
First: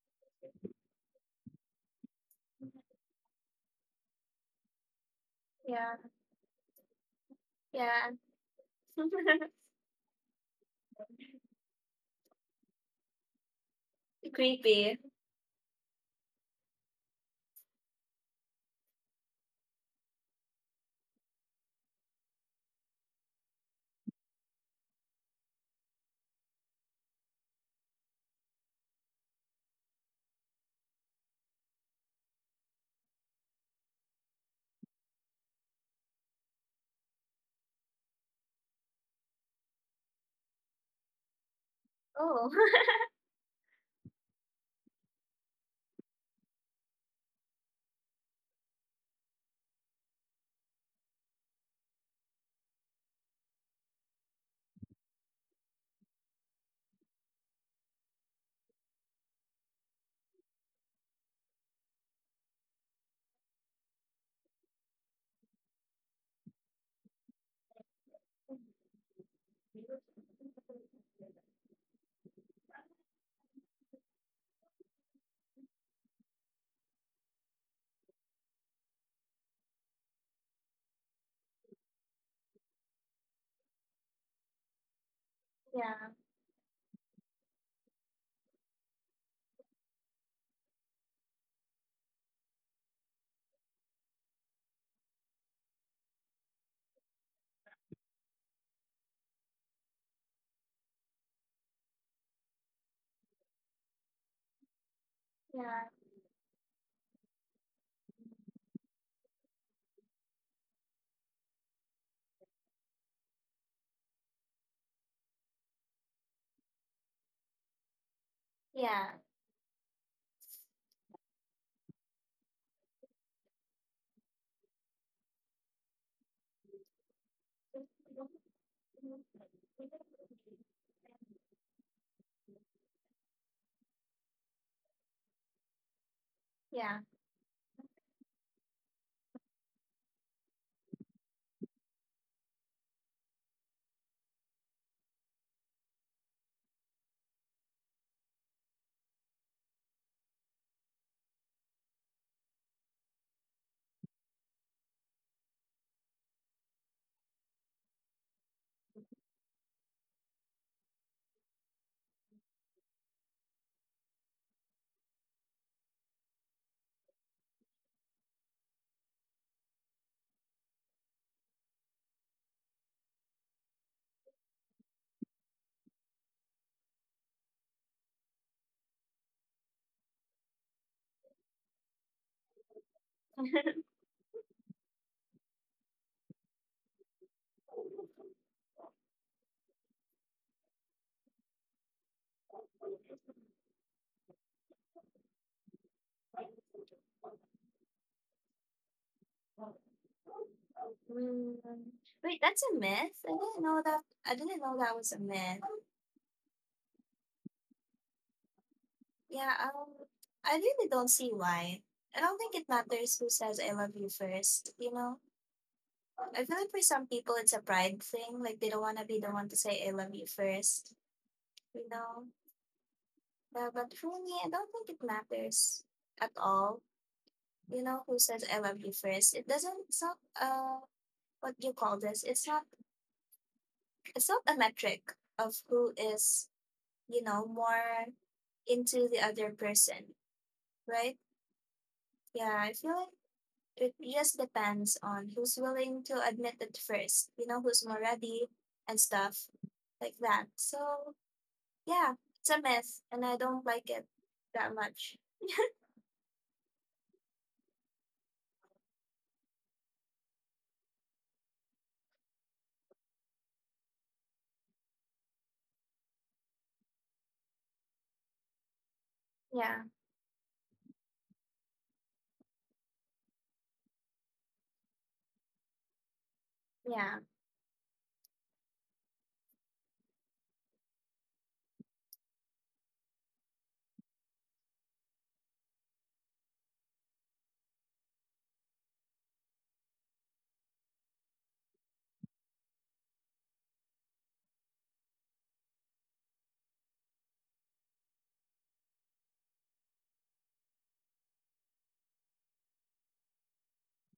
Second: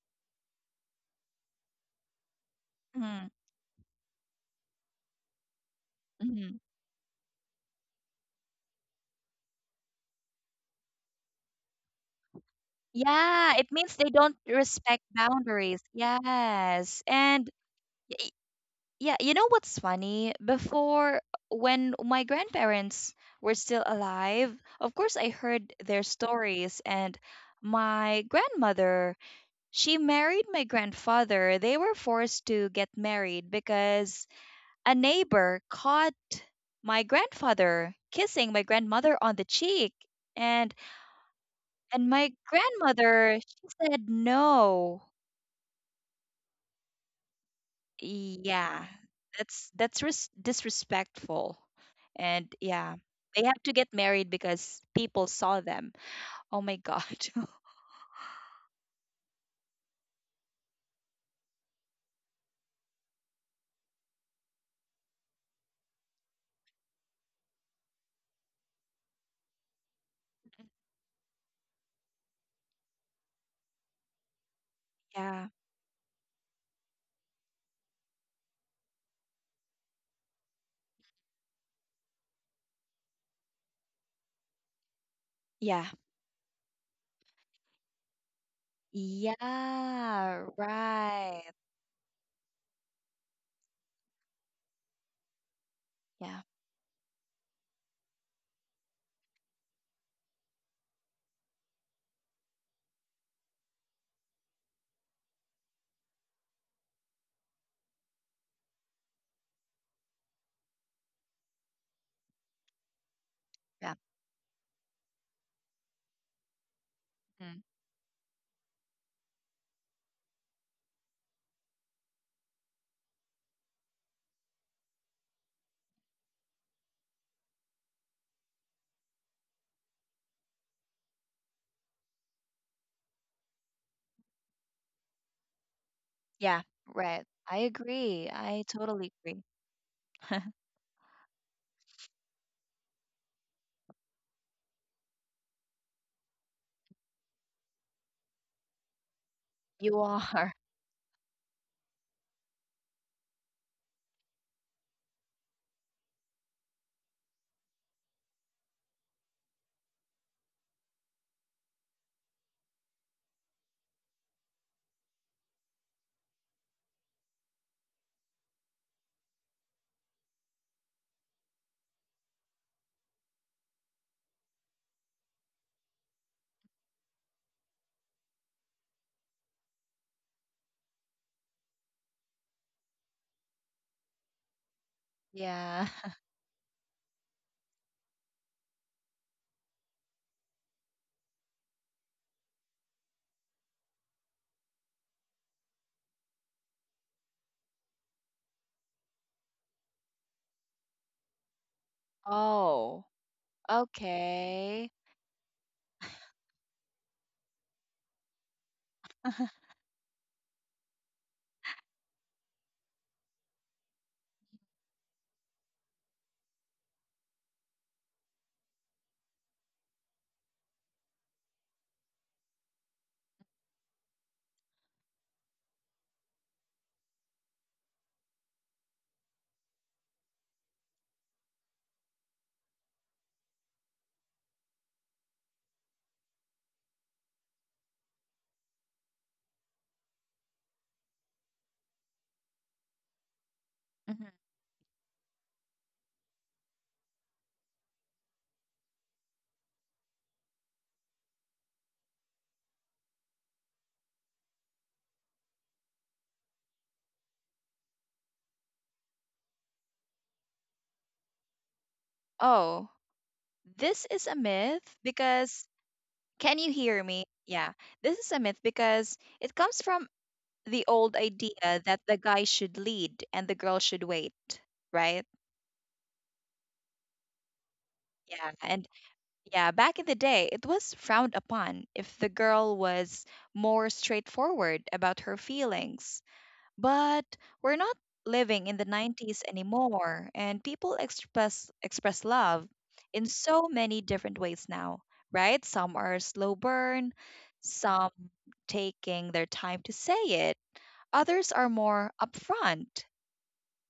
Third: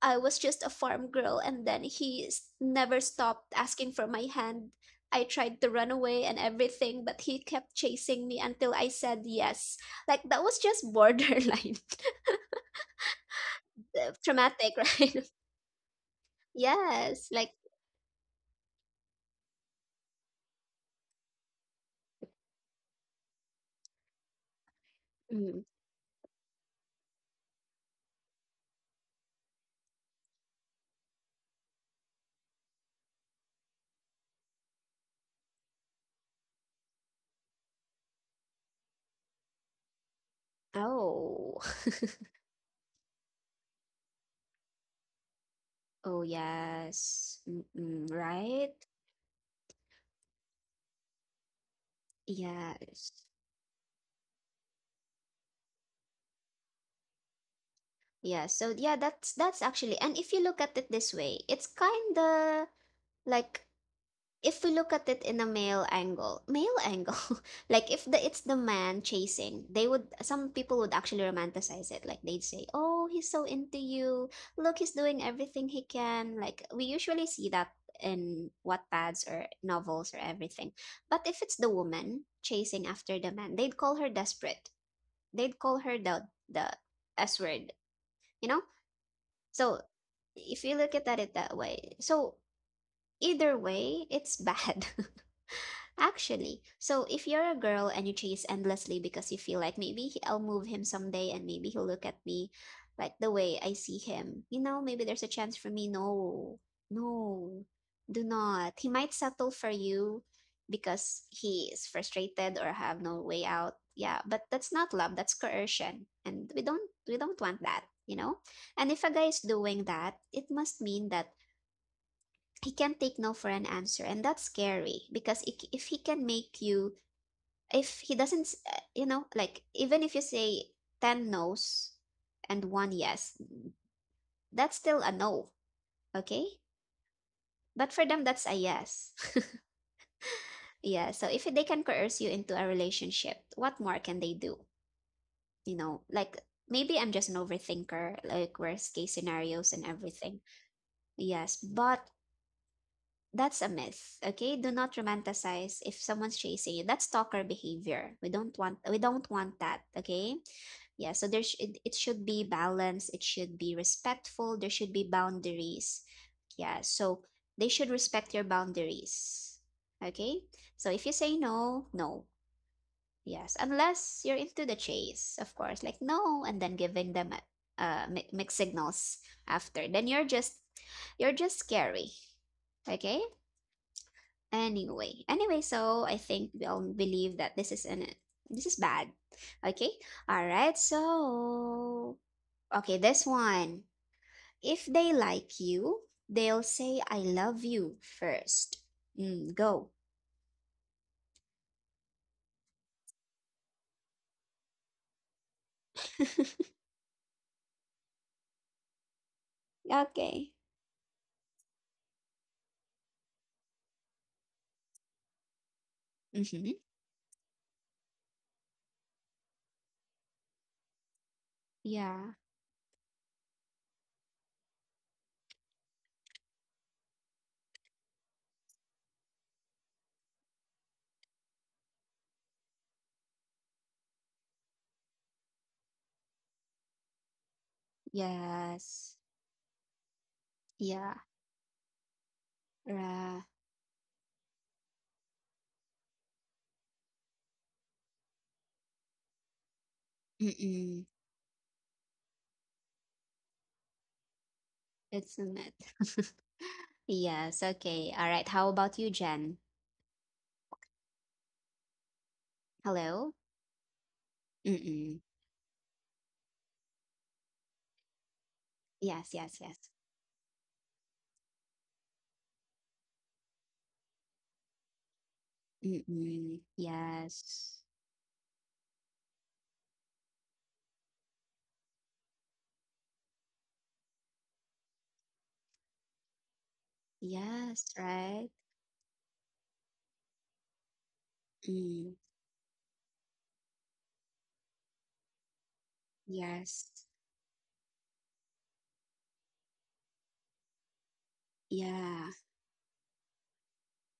Speaker 1: I was just a farm girl, and then he never
Speaker 2: Mm,
Speaker 1: stopped asking for my hand. I tried to run
Speaker 3: yeah,
Speaker 1: away and
Speaker 2: mhm.
Speaker 1: everything, but he kept
Speaker 3: yeah.
Speaker 1: chasing me until I said
Speaker 3: (laughs)
Speaker 1: yes. Like, that was just borderline
Speaker 2: Yeah, it means they
Speaker 1: (laughs)
Speaker 2: don't
Speaker 1: traumatic,
Speaker 3: Creepy.
Speaker 2: respect
Speaker 1: right?
Speaker 2: boundaries.
Speaker 1: (laughs)
Speaker 2: Yes.
Speaker 1: Yes. Like,
Speaker 2: And y- yeah, you know what's funny? Before, when my grandparents were still alive, of course, I
Speaker 1: Mm.
Speaker 2: heard their stories, and my grandmother she married my grandfather. They were forced to get married because a neighbor caught my grandfather kissing my grandmother on the cheek. And
Speaker 1: Oh.
Speaker 2: and
Speaker 1: (laughs)
Speaker 2: my
Speaker 3: Oh, (laughs)
Speaker 2: grandmother, she said no.
Speaker 1: Oh, yes. Mm-mm, right?
Speaker 2: Yeah. That's disrespectful. And yeah,
Speaker 1: Yes.
Speaker 2: they have to get married because people saw them. Oh my god.
Speaker 1: Yeah, so yeah, that's actually, and if you look at it this way, it's kind of like, if we look at it in a male angle, (laughs) like if the it's the man chasing, they would some people would actually romanticize it. Like they'd say, "Oh, he's so into you. Look, he's
Speaker 2: (laughs)
Speaker 1: doing
Speaker 2: Yeah.
Speaker 1: everything he can." Like we usually see that in Wattpads or novels or everything. But if it's the woman chasing after the man, they'd call her desperate. They'd call
Speaker 2: Yeah.
Speaker 1: her
Speaker 3: yeah,
Speaker 1: the S word, you know? So
Speaker 2: Yeah,
Speaker 1: if you look at it
Speaker 2: right.
Speaker 1: that way, so either way, it's bad. (laughs)
Speaker 2: Yeah.
Speaker 1: Actually, so if you're a girl and you chase endlessly because you feel like maybe I'll move him someday and maybe he'll look at me like the way I see him, maybe there's a chance for
Speaker 3: yeah,
Speaker 1: me. No, no, do not. He might settle for you because he is frustrated or have no way out.
Speaker 2: Yeah.
Speaker 1: Yeah, but that's not love, that's coercion. And we don't
Speaker 2: Mm.
Speaker 1: want that, you know? And if
Speaker 3: yeah,
Speaker 1: a guy is doing that, it must mean that he can take no for an answer, and that's scary because if he can make you, if he doesn't you know, like, even if you say 10 no's and one yes, that's still a no. Okay?
Speaker 2: Yeah,
Speaker 3: yeah.
Speaker 2: right. I
Speaker 1: But for them,
Speaker 2: agree.
Speaker 1: that's a
Speaker 2: I
Speaker 1: yes.
Speaker 2: totally agree. (laughs)
Speaker 1: (laughs) Yeah, so if they can coerce you into a relationship, what more can they do? Like, maybe I'm just an overthinker, like worst case scenarios and
Speaker 2: You
Speaker 1: everything.
Speaker 2: are.
Speaker 1: Yes, but that's a myth. Okay? Do not romanticize. If someone's chasing you, that's stalker behavior. We don't want we don't want that. Okay? Yeah, so it should be balanced, it should be respectful, there should be boundaries. Yeah, so they should respect your boundaries. Okay? So if you say no, no. Yes, unless you're into the chase, of course. Like, no and then giving them mixed signals after, then you're just scary. Okay?
Speaker 3: (laughs)
Speaker 1: Anyway, anyway, so I
Speaker 2: Yeah.
Speaker 1: think we
Speaker 2: (laughs)
Speaker 1: all believe that this is bad. Okay? All right. So, okay, this one. If they like you, they'll say I love you first. Mm, go. (laughs)
Speaker 3: Mm, wait, that's a myth? I
Speaker 2: Oh,
Speaker 3: didn't know that I didn't know that was a
Speaker 2: okay.
Speaker 3: myth. Yeah,
Speaker 2: (laughs)
Speaker 1: Okay.
Speaker 3: I really don't see why. I don't think it matters who says I love you first, you know? I feel
Speaker 1: Mm-hmm.
Speaker 3: like for some people it's a pride thing, like they don't want to be the one to say I love you first, you know?
Speaker 1: Yeah.
Speaker 3: But for me, I don't think it matters at all, you know, who says I love you first. It doesn't, it's not, what do you call this, it's not a metric of who is, you know, more into
Speaker 1: Yes.
Speaker 3: the other person,
Speaker 1: Yeah.
Speaker 3: right? Yeah, I feel like
Speaker 1: Ra.
Speaker 3: it just depends
Speaker 2: Mhm.
Speaker 3: on who's willing to admit it first, you know, who's more ready and stuff like that.
Speaker 1: Mm-mm.
Speaker 3: So, yeah, it's a myth and I don't like it that much.
Speaker 1: It's a myth. (laughs) Yes. Okay. All right. How about you, Jen? Hello?
Speaker 2: Oh, this
Speaker 1: Mm-mm.
Speaker 2: is a myth because, can you hear me? Yeah, this is
Speaker 1: Yes,
Speaker 2: a myth
Speaker 1: yes, yes.
Speaker 3: Yeah,
Speaker 2: because it comes from the old idea that the guy should lead and the girl should wait, right?
Speaker 1: Mm.
Speaker 3: yeah.
Speaker 1: Yes.
Speaker 2: Yeah, and yeah, back in the day, it was frowned upon if the girl was more straightforward about her feelings. But
Speaker 1: Yes,
Speaker 2: we're
Speaker 1: right?
Speaker 2: not living in the 90s anymore, and people
Speaker 1: Mm.
Speaker 2: express love in so many different ways now, right? Some are
Speaker 1: Yes.
Speaker 2: slow burn, some taking their time to say it, others are
Speaker 1: Yeah.
Speaker 2: more upfront.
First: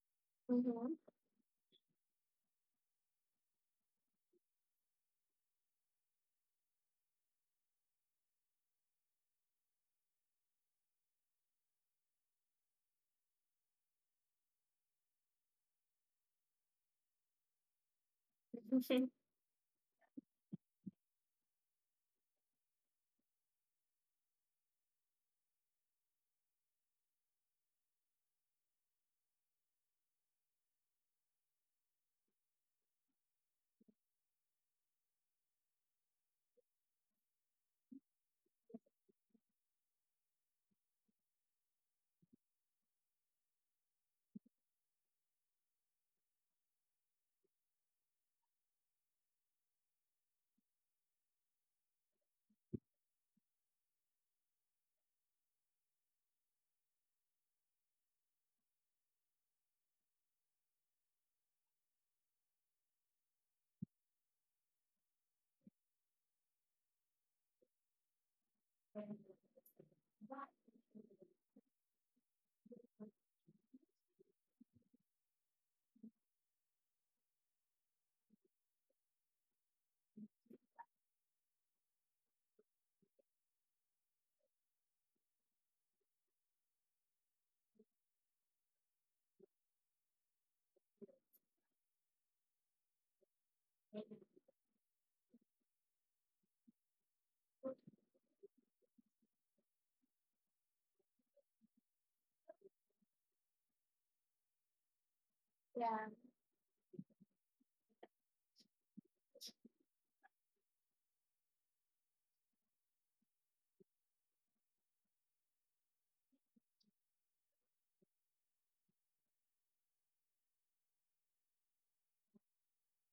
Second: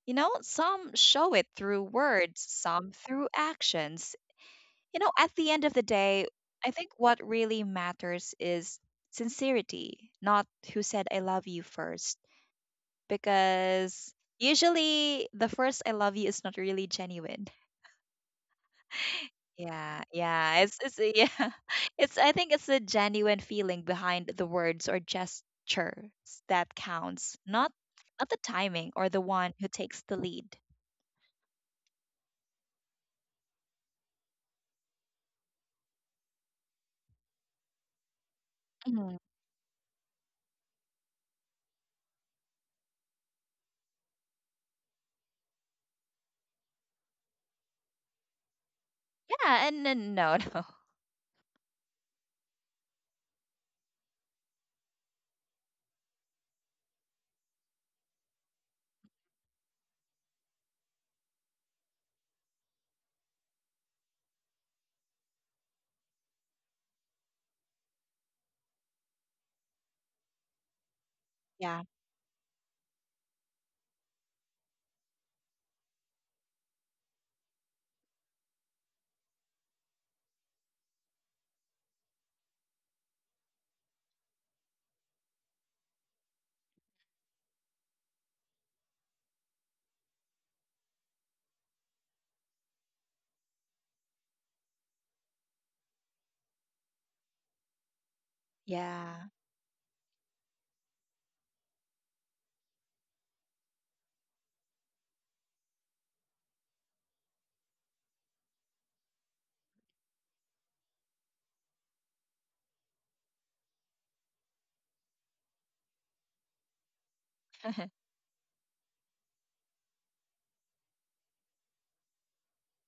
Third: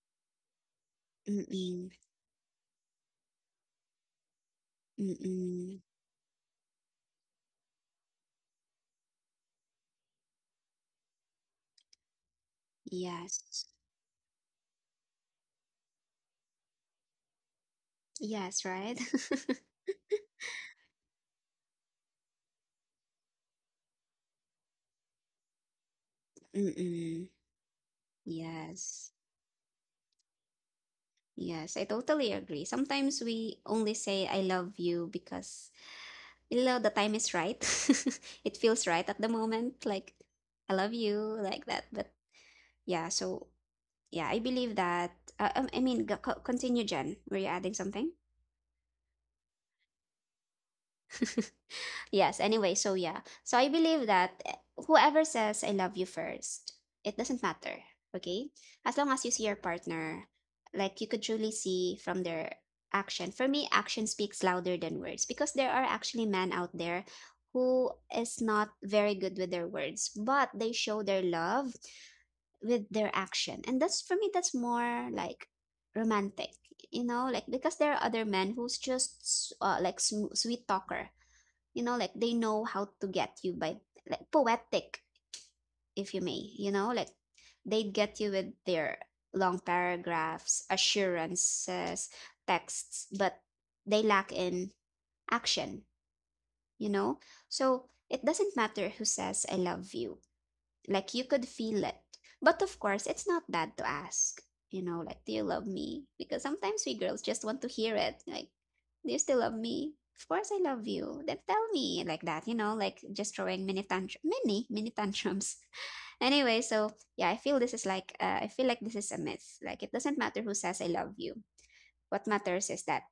Speaker 2: You know, some
Speaker 3: Mm-hmm.
Speaker 2: show it through
Speaker 1: Mm-mm.
Speaker 2: words, some through actions. You know, at the end of the
Speaker 1: Mm-mm.
Speaker 2: day, I think what really matters is sincerity, not who said I love you first,
Speaker 1: Yes.
Speaker 2: because usually the first I love you is not really genuine.
Speaker 1: Yes, right?
Speaker 3: (laughs)
Speaker 2: Yeah, yeah. It's yeah. (laughs) It's I think it's a genuine feeling behind the words or gestures that
Speaker 1: (laughs)
Speaker 2: counts,
Speaker 1: Mm-mm.
Speaker 2: not the timing or the
Speaker 1: Yes.
Speaker 2: one who takes the lead.
Speaker 1: Yes, I totally agree. Sometimes we only say I love you because you know the time is right. (laughs) It feels
Speaker 2: Mhm.
Speaker 1: right at the moment, like I love you, like that. But yeah, so yeah, I believe that. I mean, continue, Jen. Were you adding something?
Speaker 2: Yeah, and no, (laughs) no.
Speaker 1: Yes, anyway, so yeah. So I believe that, whoever says I love you first, it doesn't matter, okay? As long as you see your partner, like you could truly see from their action. For me, action speaks louder than words because there are actually men out there who is not very good with their words, but they show their
Speaker 2: Yeah.
Speaker 1: love with their action. And that's, for me, that's more like romantic, like because there are other men who's just like sweet talker, like they know how to get you by, like, poetic, if you may, like they get you with their long paragraphs, assurances, texts, but they lack in action, you know so it doesn't matter who
Speaker 2: Yeah.
Speaker 1: says I love you. Like, you could feel it. But of course, it's not bad to ask, like, do you love me?
Speaker 3: Yeah.
Speaker 1: Because sometimes we girls just want to hear it. Like, do you still love me? Of course I love you. Then tell me like that, like just throwing mini tantrum, mini, mini tantrums. (laughs) Anyway, so yeah,
Speaker 2: (laughs)
Speaker 1: I feel like this is a myth. Like, it doesn't matter who says I love you. What matters is that,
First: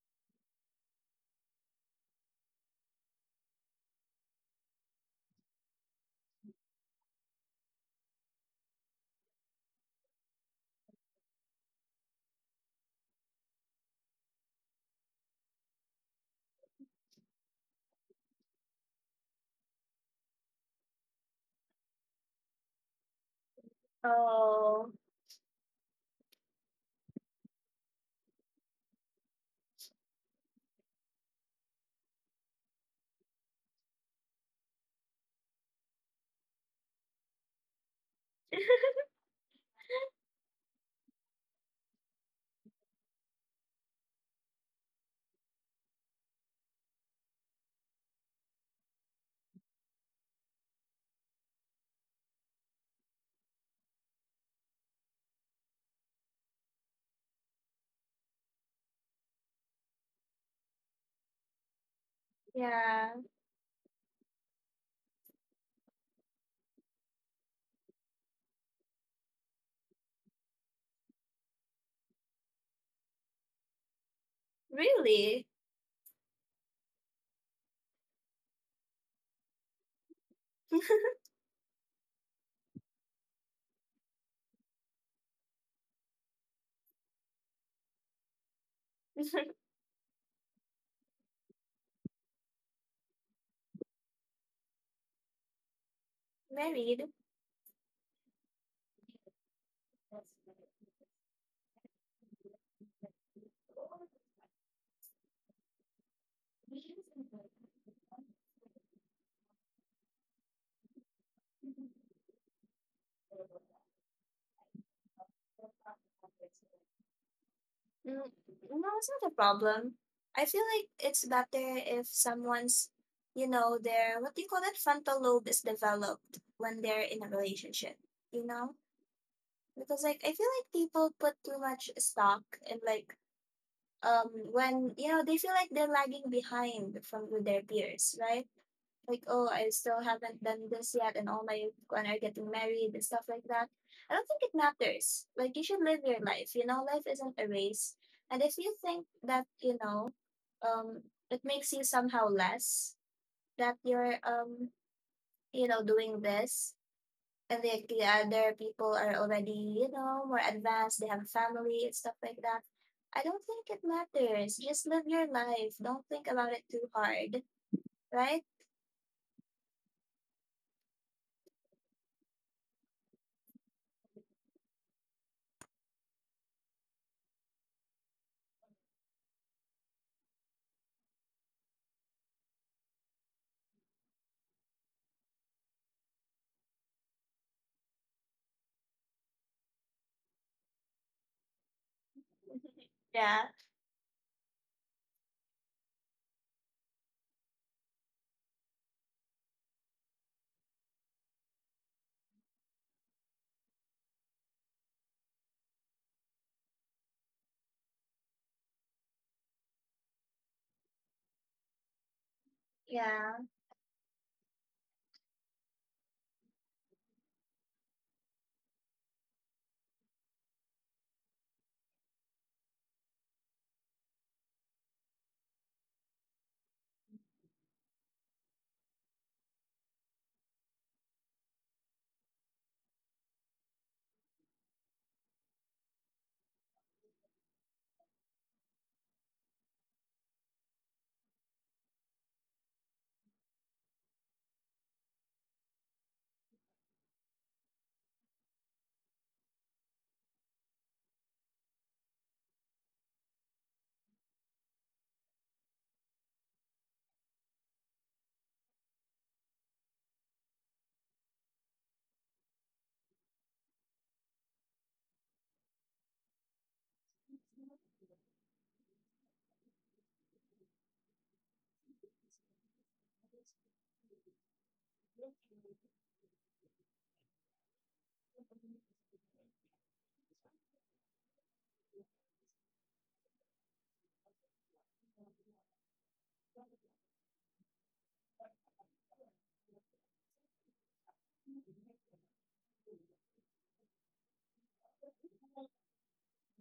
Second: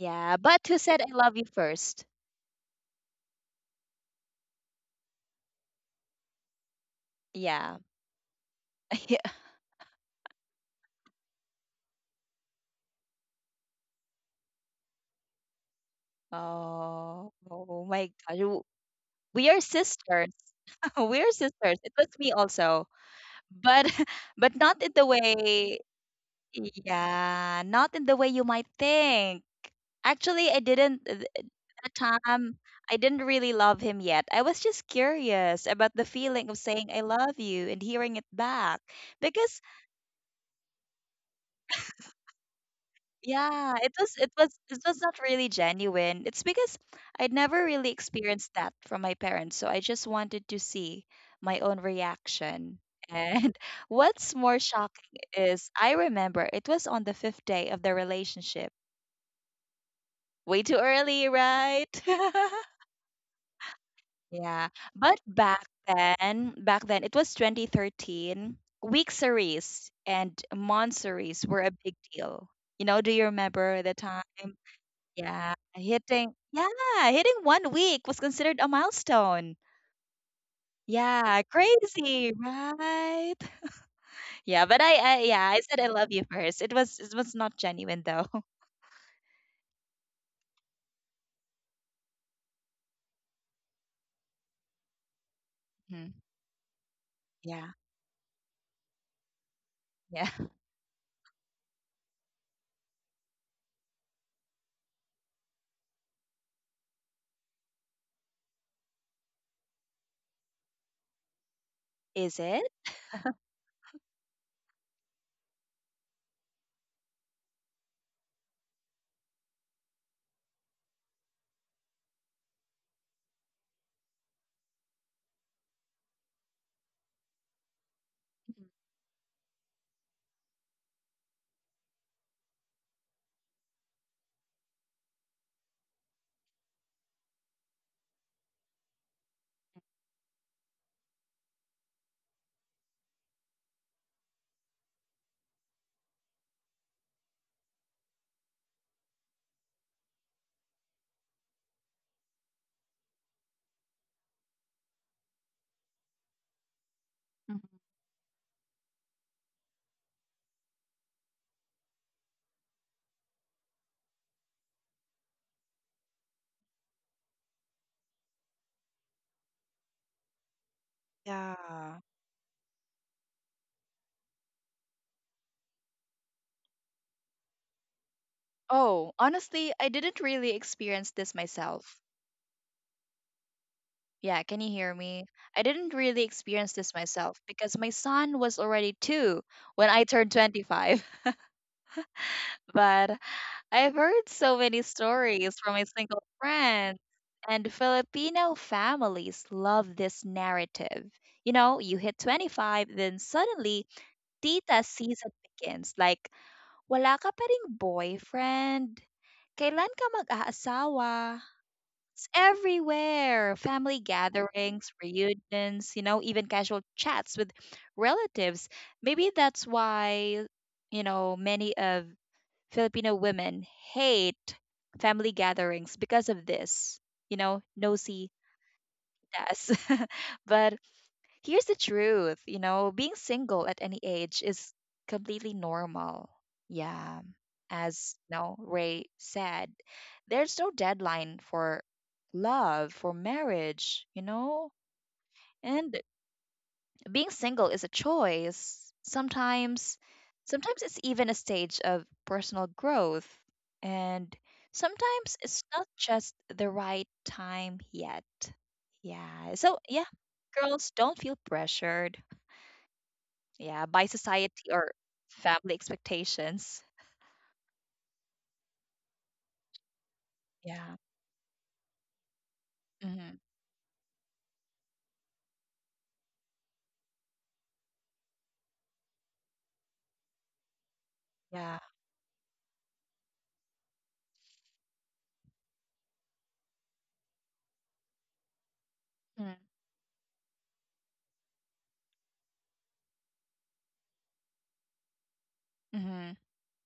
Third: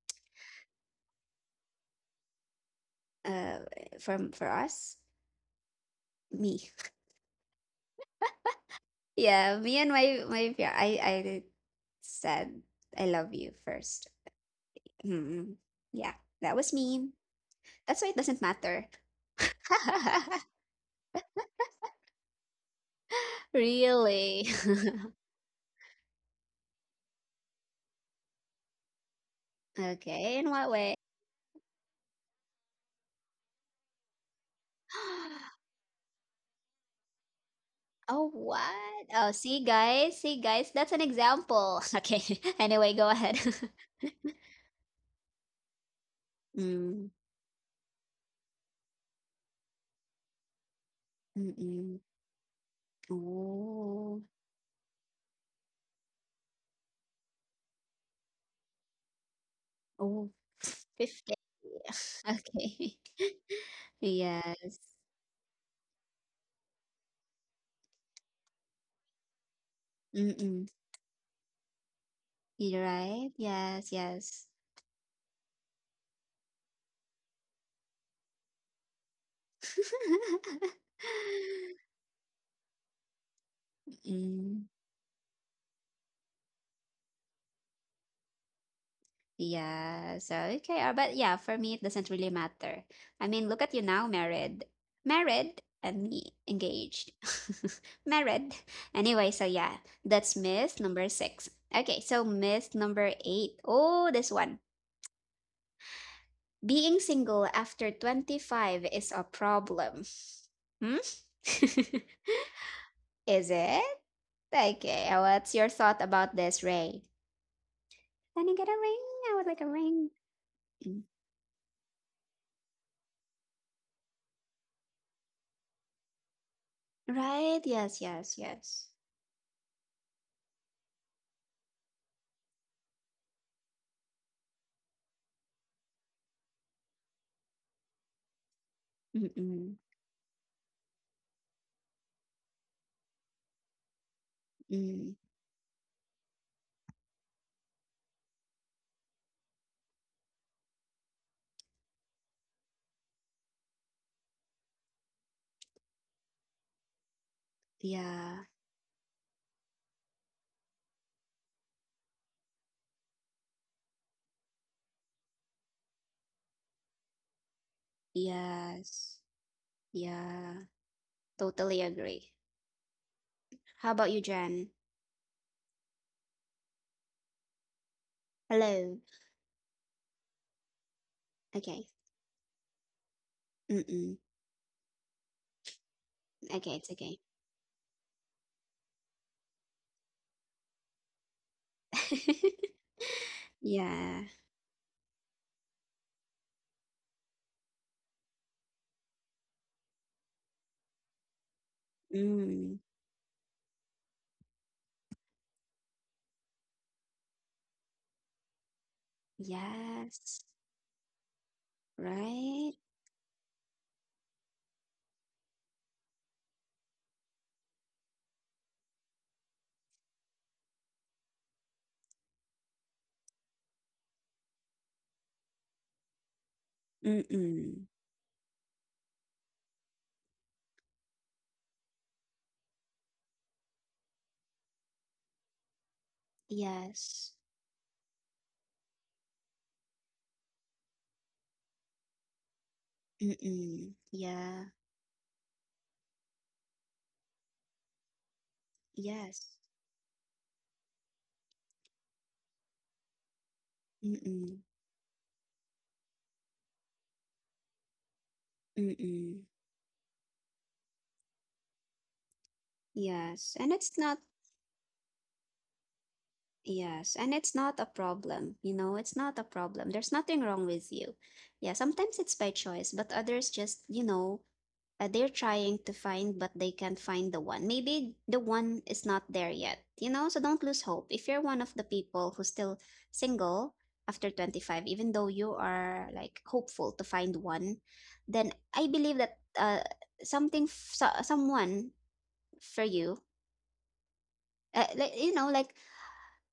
Speaker 2: Yeah, but who said I love you first?
Speaker 1: uh, for, us, me. (laughs)
Speaker 2: Yeah. (laughs) Yeah.
Speaker 1: Yeah, me and yeah, I said I love you first. Mm, yeah, that was me.
Speaker 2: Oh, oh my
Speaker 1: That's why it
Speaker 2: gosh.
Speaker 1: doesn't matter.
Speaker 2: We are sisters.
Speaker 1: (laughs)
Speaker 2: (laughs) We are sisters. It was me also. But (laughs) but
Speaker 1: Really?
Speaker 2: not in the
Speaker 3: Oh,
Speaker 1: (laughs)
Speaker 2: way, yeah, not in the way you might think. Actually, I
Speaker 1: Okay, in what
Speaker 2: didn't
Speaker 1: way?
Speaker 2: th- at time I didn't really love him yet, I was just curious
Speaker 1: (gasps)
Speaker 2: about the feeling of saying I love you and hearing it
Speaker 1: Oh,
Speaker 2: back,
Speaker 1: what?
Speaker 2: because
Speaker 1: Oh, see, guys, that's an example. (laughs) Okay. (laughs) Anyway, go
Speaker 2: Yeah,
Speaker 1: ahead.
Speaker 2: it was
Speaker 1: (laughs)
Speaker 2: it was it was not really genuine. It's because I'd
Speaker 1: Mm.
Speaker 2: never really experienced that from my parents, so I just wanted to see my own
Speaker 1: Mm-mm.
Speaker 2: reaction. And (laughs) what's more
Speaker 1: Oh,
Speaker 2: shocking is I remember it was on the fifth day of the relationship. Way too
Speaker 1: oh. (laughs)
Speaker 2: early,
Speaker 1: 50.
Speaker 2: right? (laughs)
Speaker 1: (laughs) Okay.
Speaker 3: yeah.
Speaker 1: (laughs)
Speaker 2: Yeah, but
Speaker 1: Yes.
Speaker 2: back then, it was 2013. Week series and month
Speaker 1: Mm-mm.
Speaker 2: series were a big deal. You know, do you
Speaker 1: You're right.
Speaker 2: remember the time?
Speaker 1: Yes, yes.
Speaker 2: Yeah,
Speaker 3: Really?
Speaker 2: hitting yeah, hitting 1 week was considered a milestone.
Speaker 1: (laughs)
Speaker 2: Yeah, crazy, right? Yeah, but I, I
Speaker 1: Mm.
Speaker 2: yeah, I said I love you first. It was not genuine though. (laughs)
Speaker 3: (laughs)
Speaker 1: Yeah, so okay, but yeah, for me it doesn't really matter. I mean, look at you now, married,
Speaker 2: Mhm.
Speaker 1: and me
Speaker 3: Married?
Speaker 1: engaged,
Speaker 2: Yeah,
Speaker 1: (laughs) married. Anyway, so yeah,
Speaker 2: yeah.
Speaker 1: that's myth number six. Okay, so myth number eight. Oh, this one. Being single after 25 is a problem. Hmm? (laughs)
Speaker 2: Is it?
Speaker 1: Is it? Okay, what's your thought about this, Ray?
Speaker 3: Mm,
Speaker 1: Can you get a
Speaker 3: no,
Speaker 1: ring?
Speaker 3: it's not a
Speaker 1: I would like a
Speaker 3: problem.
Speaker 1: ring.
Speaker 3: I feel like
Speaker 1: Mm.
Speaker 3: it's better if someone's, you know, their, what do you call that, frontal lobe is developed when they're in a
Speaker 1: Right?
Speaker 3: relationship,
Speaker 1: Yes, yes,
Speaker 3: you know?
Speaker 1: yes.
Speaker 3: Because, like, I feel like people put too much stock in, like, when, you know, they feel like they're lagging behind from with their peers, right? Like, oh, I
Speaker 1: Mm-mm.
Speaker 3: still haven't done this yet, and all my when are getting married and stuff like that. I don't think it
Speaker 1: Mm,
Speaker 3: matters. Like you should live your life. You know, life isn't a race. And if you think that you know, um, it makes you somehow less that you know, doing this,
Speaker 2: Mhm.
Speaker 3: and the other
Speaker 1: yeah,
Speaker 3: people are already you know more advanced. They have family and stuff like that. I don't think it matters. Just live your life. Don't think about it too hard, right?
Speaker 1: yes, yeah,
Speaker 2: Yeah.
Speaker 1: totally agree. How about you, Jen?
Speaker 2: Oh,
Speaker 1: Hello.
Speaker 2: honestly, I didn't really experience this myself.
Speaker 1: Okay. Mm-mm.
Speaker 2: Yeah, can you hear me? I didn't really experience
Speaker 1: Okay,
Speaker 2: this
Speaker 1: it's okay.
Speaker 2: myself because my son was already 2 when I turned 25. (laughs)
Speaker 1: (laughs)
Speaker 2: But
Speaker 3: Yeah.
Speaker 2: I've heard
Speaker 1: Yeah.
Speaker 2: so many stories from my single friends, and Filipino families love this narrative. You know, you hit 25,
Speaker 1: Mm,
Speaker 2: then suddenly tita season begins. Like, wala ka pa ring boyfriend? Kailan ka
Speaker 1: yes,
Speaker 2: mag-aasawa? It's
Speaker 1: right?
Speaker 3: Yeah.
Speaker 2: everywhere. Family gatherings, reunions, you know, even casual chats with relatives. Maybe that's why, you know, many of Filipino women hate family gatherings because of this, you know, nosy
Speaker 1: Mm-mm.
Speaker 2: das. (laughs) but Here's the truth, you know, being single at any age is completely normal. Yeah.
Speaker 1: Yes.
Speaker 2: As you know, Ray said, there's no deadline for love, for marriage, you
Speaker 1: Mm-mm.
Speaker 2: know?
Speaker 1: Yeah,
Speaker 2: And being single is a choice. Sometimes
Speaker 1: yes.
Speaker 2: sometimes it's even a stage of personal growth. And
Speaker 1: Mm-mm.
Speaker 2: sometimes it's not just the right time yet. Yeah. So yeah,
Speaker 1: Mm-mm.
Speaker 2: girls, don't feel pressured, yeah, by
Speaker 1: Yes. And it's
Speaker 2: society
Speaker 1: not
Speaker 2: or family expectations.
Speaker 1: Yes, and it's not a problem. You know, it's not a problem. There's
Speaker 2: Yeah.
Speaker 1: nothing wrong with you. Yeah, sometimes it's by
Speaker 2: Mm-hmm.
Speaker 1: choice, but others just, you know, they're trying to find, but they can't find the one. Maybe the one is not there yet, you know? So don't lose hope. If
Speaker 2: Yeah.
Speaker 1: you're one of the people who's still single after 25, even though you are like hopeful to find one, then I believe that something, someone for you, like, you know, like
Speaker 2: Mm-hmm.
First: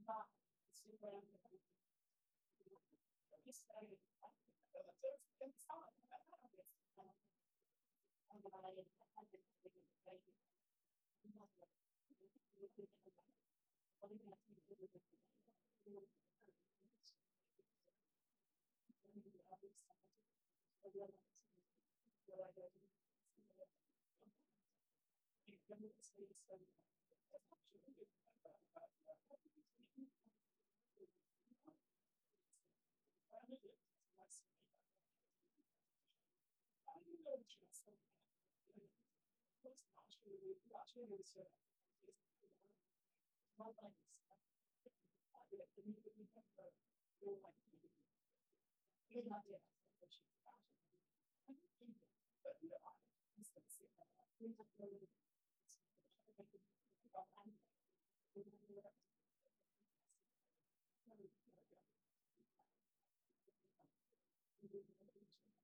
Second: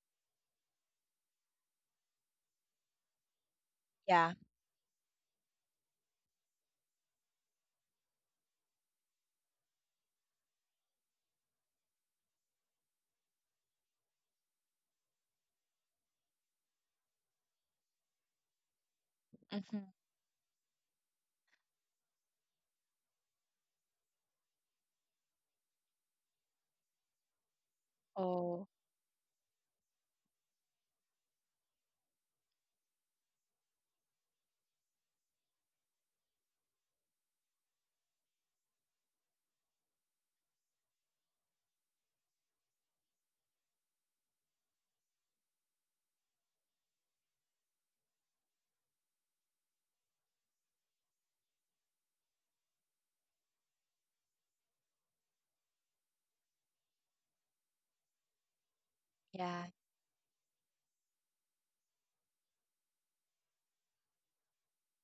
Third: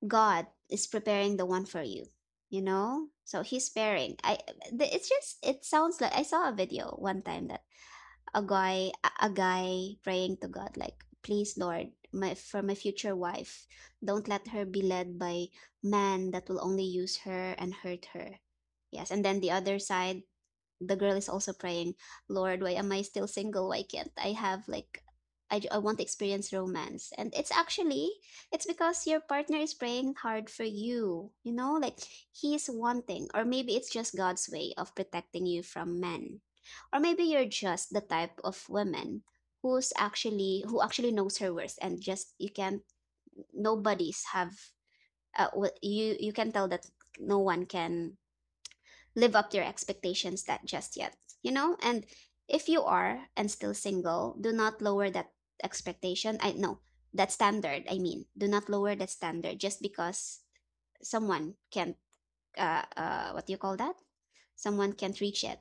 Speaker 1: God is preparing the one for you, you know? So he's sparing.
Speaker 2: Yeah.
Speaker 1: It's just it sounds like I saw a video one time that a guy praying to God like, "Please Lord, my future wife, don't let her be led by man that will only use her and hurt her." Yes, and then the other
Speaker 2: Mm-hmm.
Speaker 1: side the girl is also praying, Lord, why am I still single? Why can't I have like I want to experience romance, and it's actually it's
Speaker 2: Oh,
Speaker 1: because your partner is praying hard for you, you know, like he's wanting, or maybe it's just God's way of protecting you from men, or maybe you're just the type of woman who actually knows her worth, and just you can't nobody's have what you can tell that no one can live up to your expectations that just yet, you know? And if you are and still single, do not lower that expectation. I mean, do not lower that standard just
Speaker 2: yeah.
Speaker 1: because someone can't what do you call that? Someone can't reach it.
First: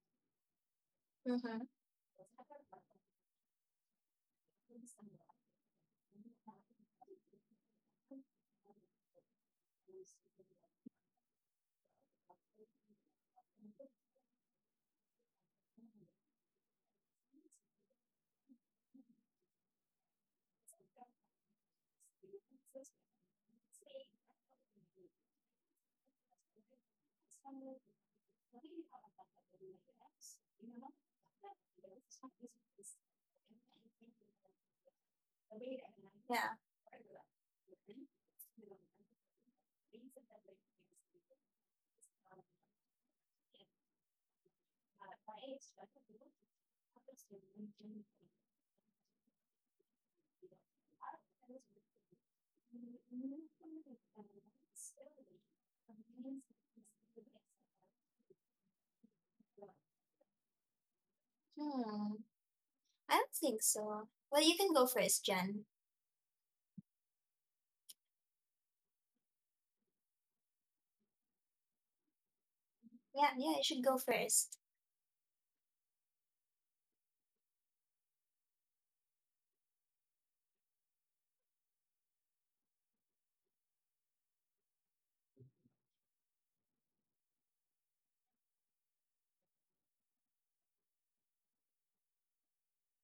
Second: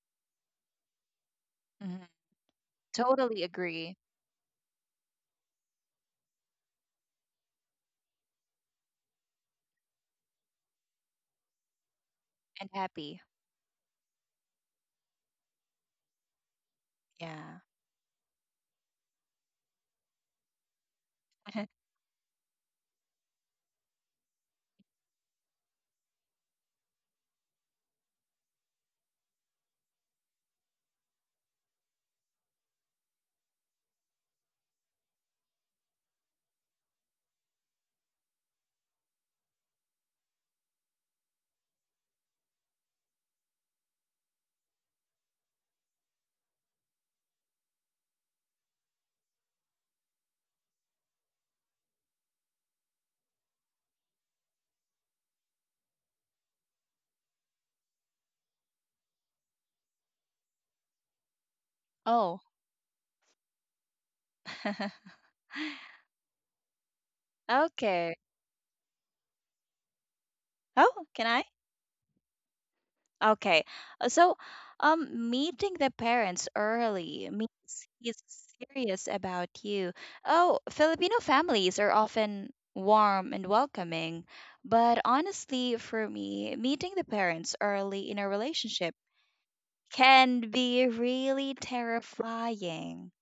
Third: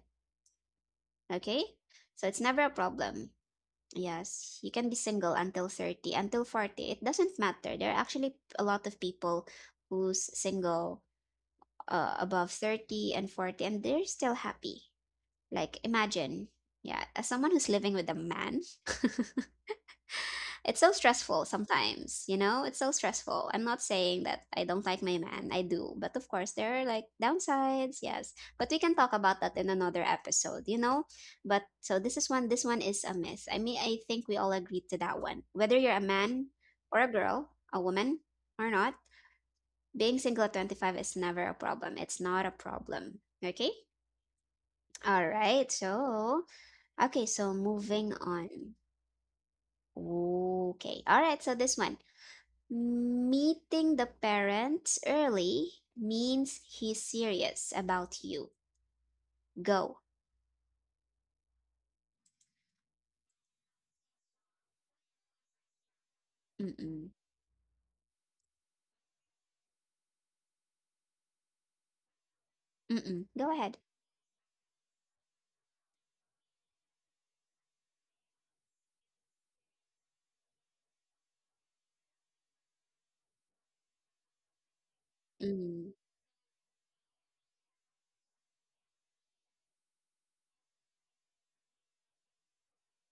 Speaker 1: Okay?
Speaker 3: Mm-hmm.
Speaker 2: Mm-hmm.
Speaker 1: So it's never a problem.
Speaker 2: Totally agree
Speaker 1: Yes, you can be single until 30, until 40. It doesn't matter. There are actually a lot of people who's single above
Speaker 2: and
Speaker 1: 30 and
Speaker 2: happy.
Speaker 1: 40 and they're still happy. Like, imagine, yeah, as someone who's
Speaker 2: Yeah.
Speaker 1: living with a man, it's so stressful
Speaker 2: (laughs)
Speaker 1: sometimes, you know? It's so stressful. I'm not saying that I don't like my man, I do. But of course, there are like downsides, yes. But we can talk about that in another episode, you know? But so this is one, this one is a myth. I mean, I think we all agreed to that one. Whether you're a man
Speaker 3: Yeah.
Speaker 1: or a girl, a woman or not, being single at 25 is never a problem. It's not a problem. Okay? All right. So, okay, so moving on. Okay. All right. So this one. Meeting the parents early means he's serious about you. Go.
Speaker 3: Hmm.
Speaker 2: Oh.
Speaker 3: I don't think so. Well, you can go first, Jen.
Speaker 2: (laughs)
Speaker 1: Mm-mm.
Speaker 2: Okay. Oh, can I?
Speaker 1: Mm-mm.
Speaker 3: Yeah,
Speaker 1: Go
Speaker 3: yeah, you
Speaker 1: ahead.
Speaker 3: should go
Speaker 2: Okay.
Speaker 3: first.
Speaker 2: So, meeting the parents early means he's serious about you. Oh, Filipino families are often warm and welcoming, but honestly,
Speaker 1: Mm.
Speaker 2: for me, meeting the parents early in a relationship can be really terrifying.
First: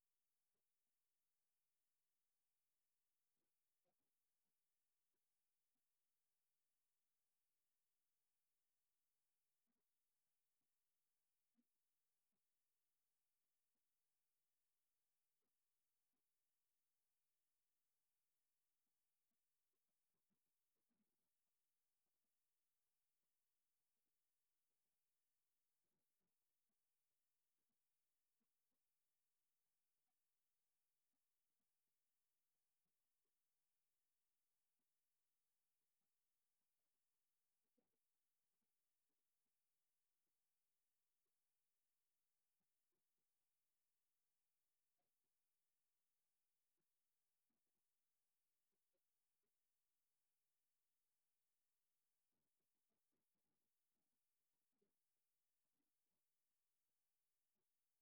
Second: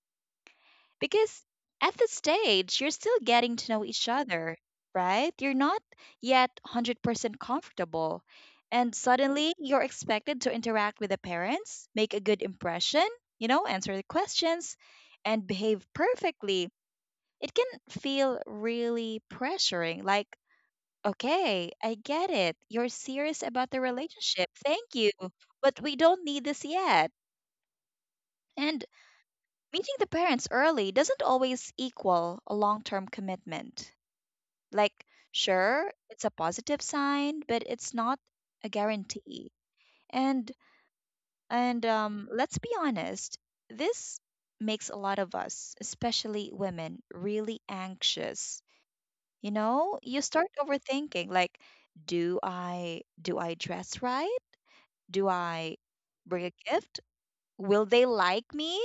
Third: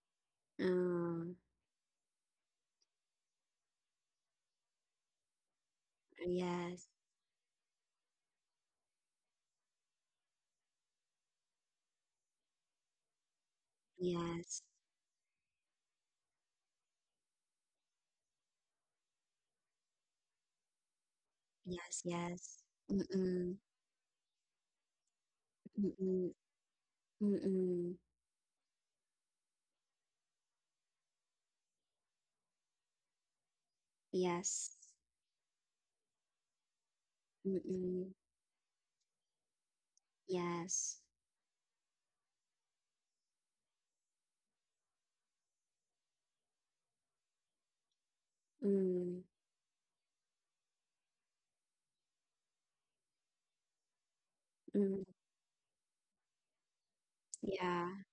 Speaker 1: Mm.
Speaker 2: Because at this stage, you're still getting to know each other, right? You're not yet
Speaker 1: Yes.
Speaker 2: 100% comfortable. And suddenly, you're expected to interact with the parents, make a good impression, you know, answer the questions,
Speaker 1: Yes.
Speaker 2: and behave perfectly. It can feel really pressuring. Like, okay, I get
Speaker 1: Yes.
Speaker 2: it. You're
Speaker 1: Yes.
Speaker 2: serious about the
Speaker 1: Mm-mm.
Speaker 2: relationship. Thank you. But we don't need this
Speaker 1: Mm-mm.
Speaker 2: yet.
Speaker 1: Mm-mm.
Speaker 2: And meeting the parents early doesn't always equal a long term commitment. Like,
Speaker 1: Yes.
Speaker 2: sure, it's a positive sign, but it's not a
Speaker 1: Mm-mm.
Speaker 2: guarantee. And
Speaker 1: Yes.
Speaker 2: and let's be honest, this makes a lot of us, especially women, really anxious. You
Speaker 1: Mm.
Speaker 2: know, you start overthinking like, do I dress right? Do
Speaker 1: Mm.
Speaker 2: I bring a gift? Will they like
Speaker 1: Yeah.
Speaker 2: me?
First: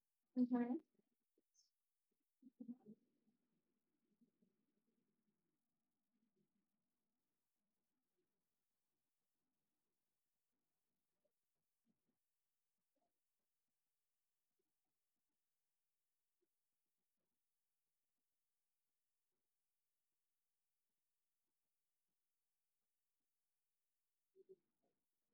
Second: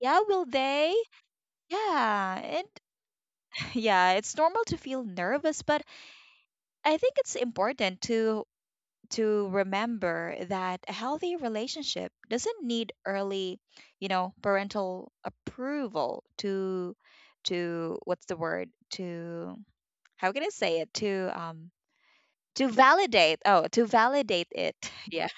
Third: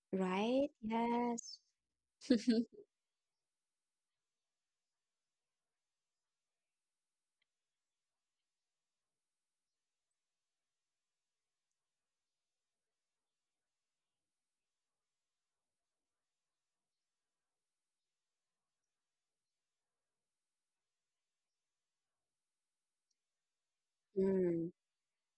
Speaker 2: Yeah, will
Speaker 1: Right?
Speaker 3: Mm-hmm.
Speaker 2: they?
Speaker 1: Yes.
Speaker 2: Yeah,
Speaker 1: (laughs)
Speaker 2: and. Yeah, it's normal to feel nervous, but I think it's important to remember that a healthy relationship doesn't need early, you know, parental approval to what's the word? To how can I say it? To validate. Oh, to validate
Speaker 1: Mm.
Speaker 2: it. (laughs) Yeah.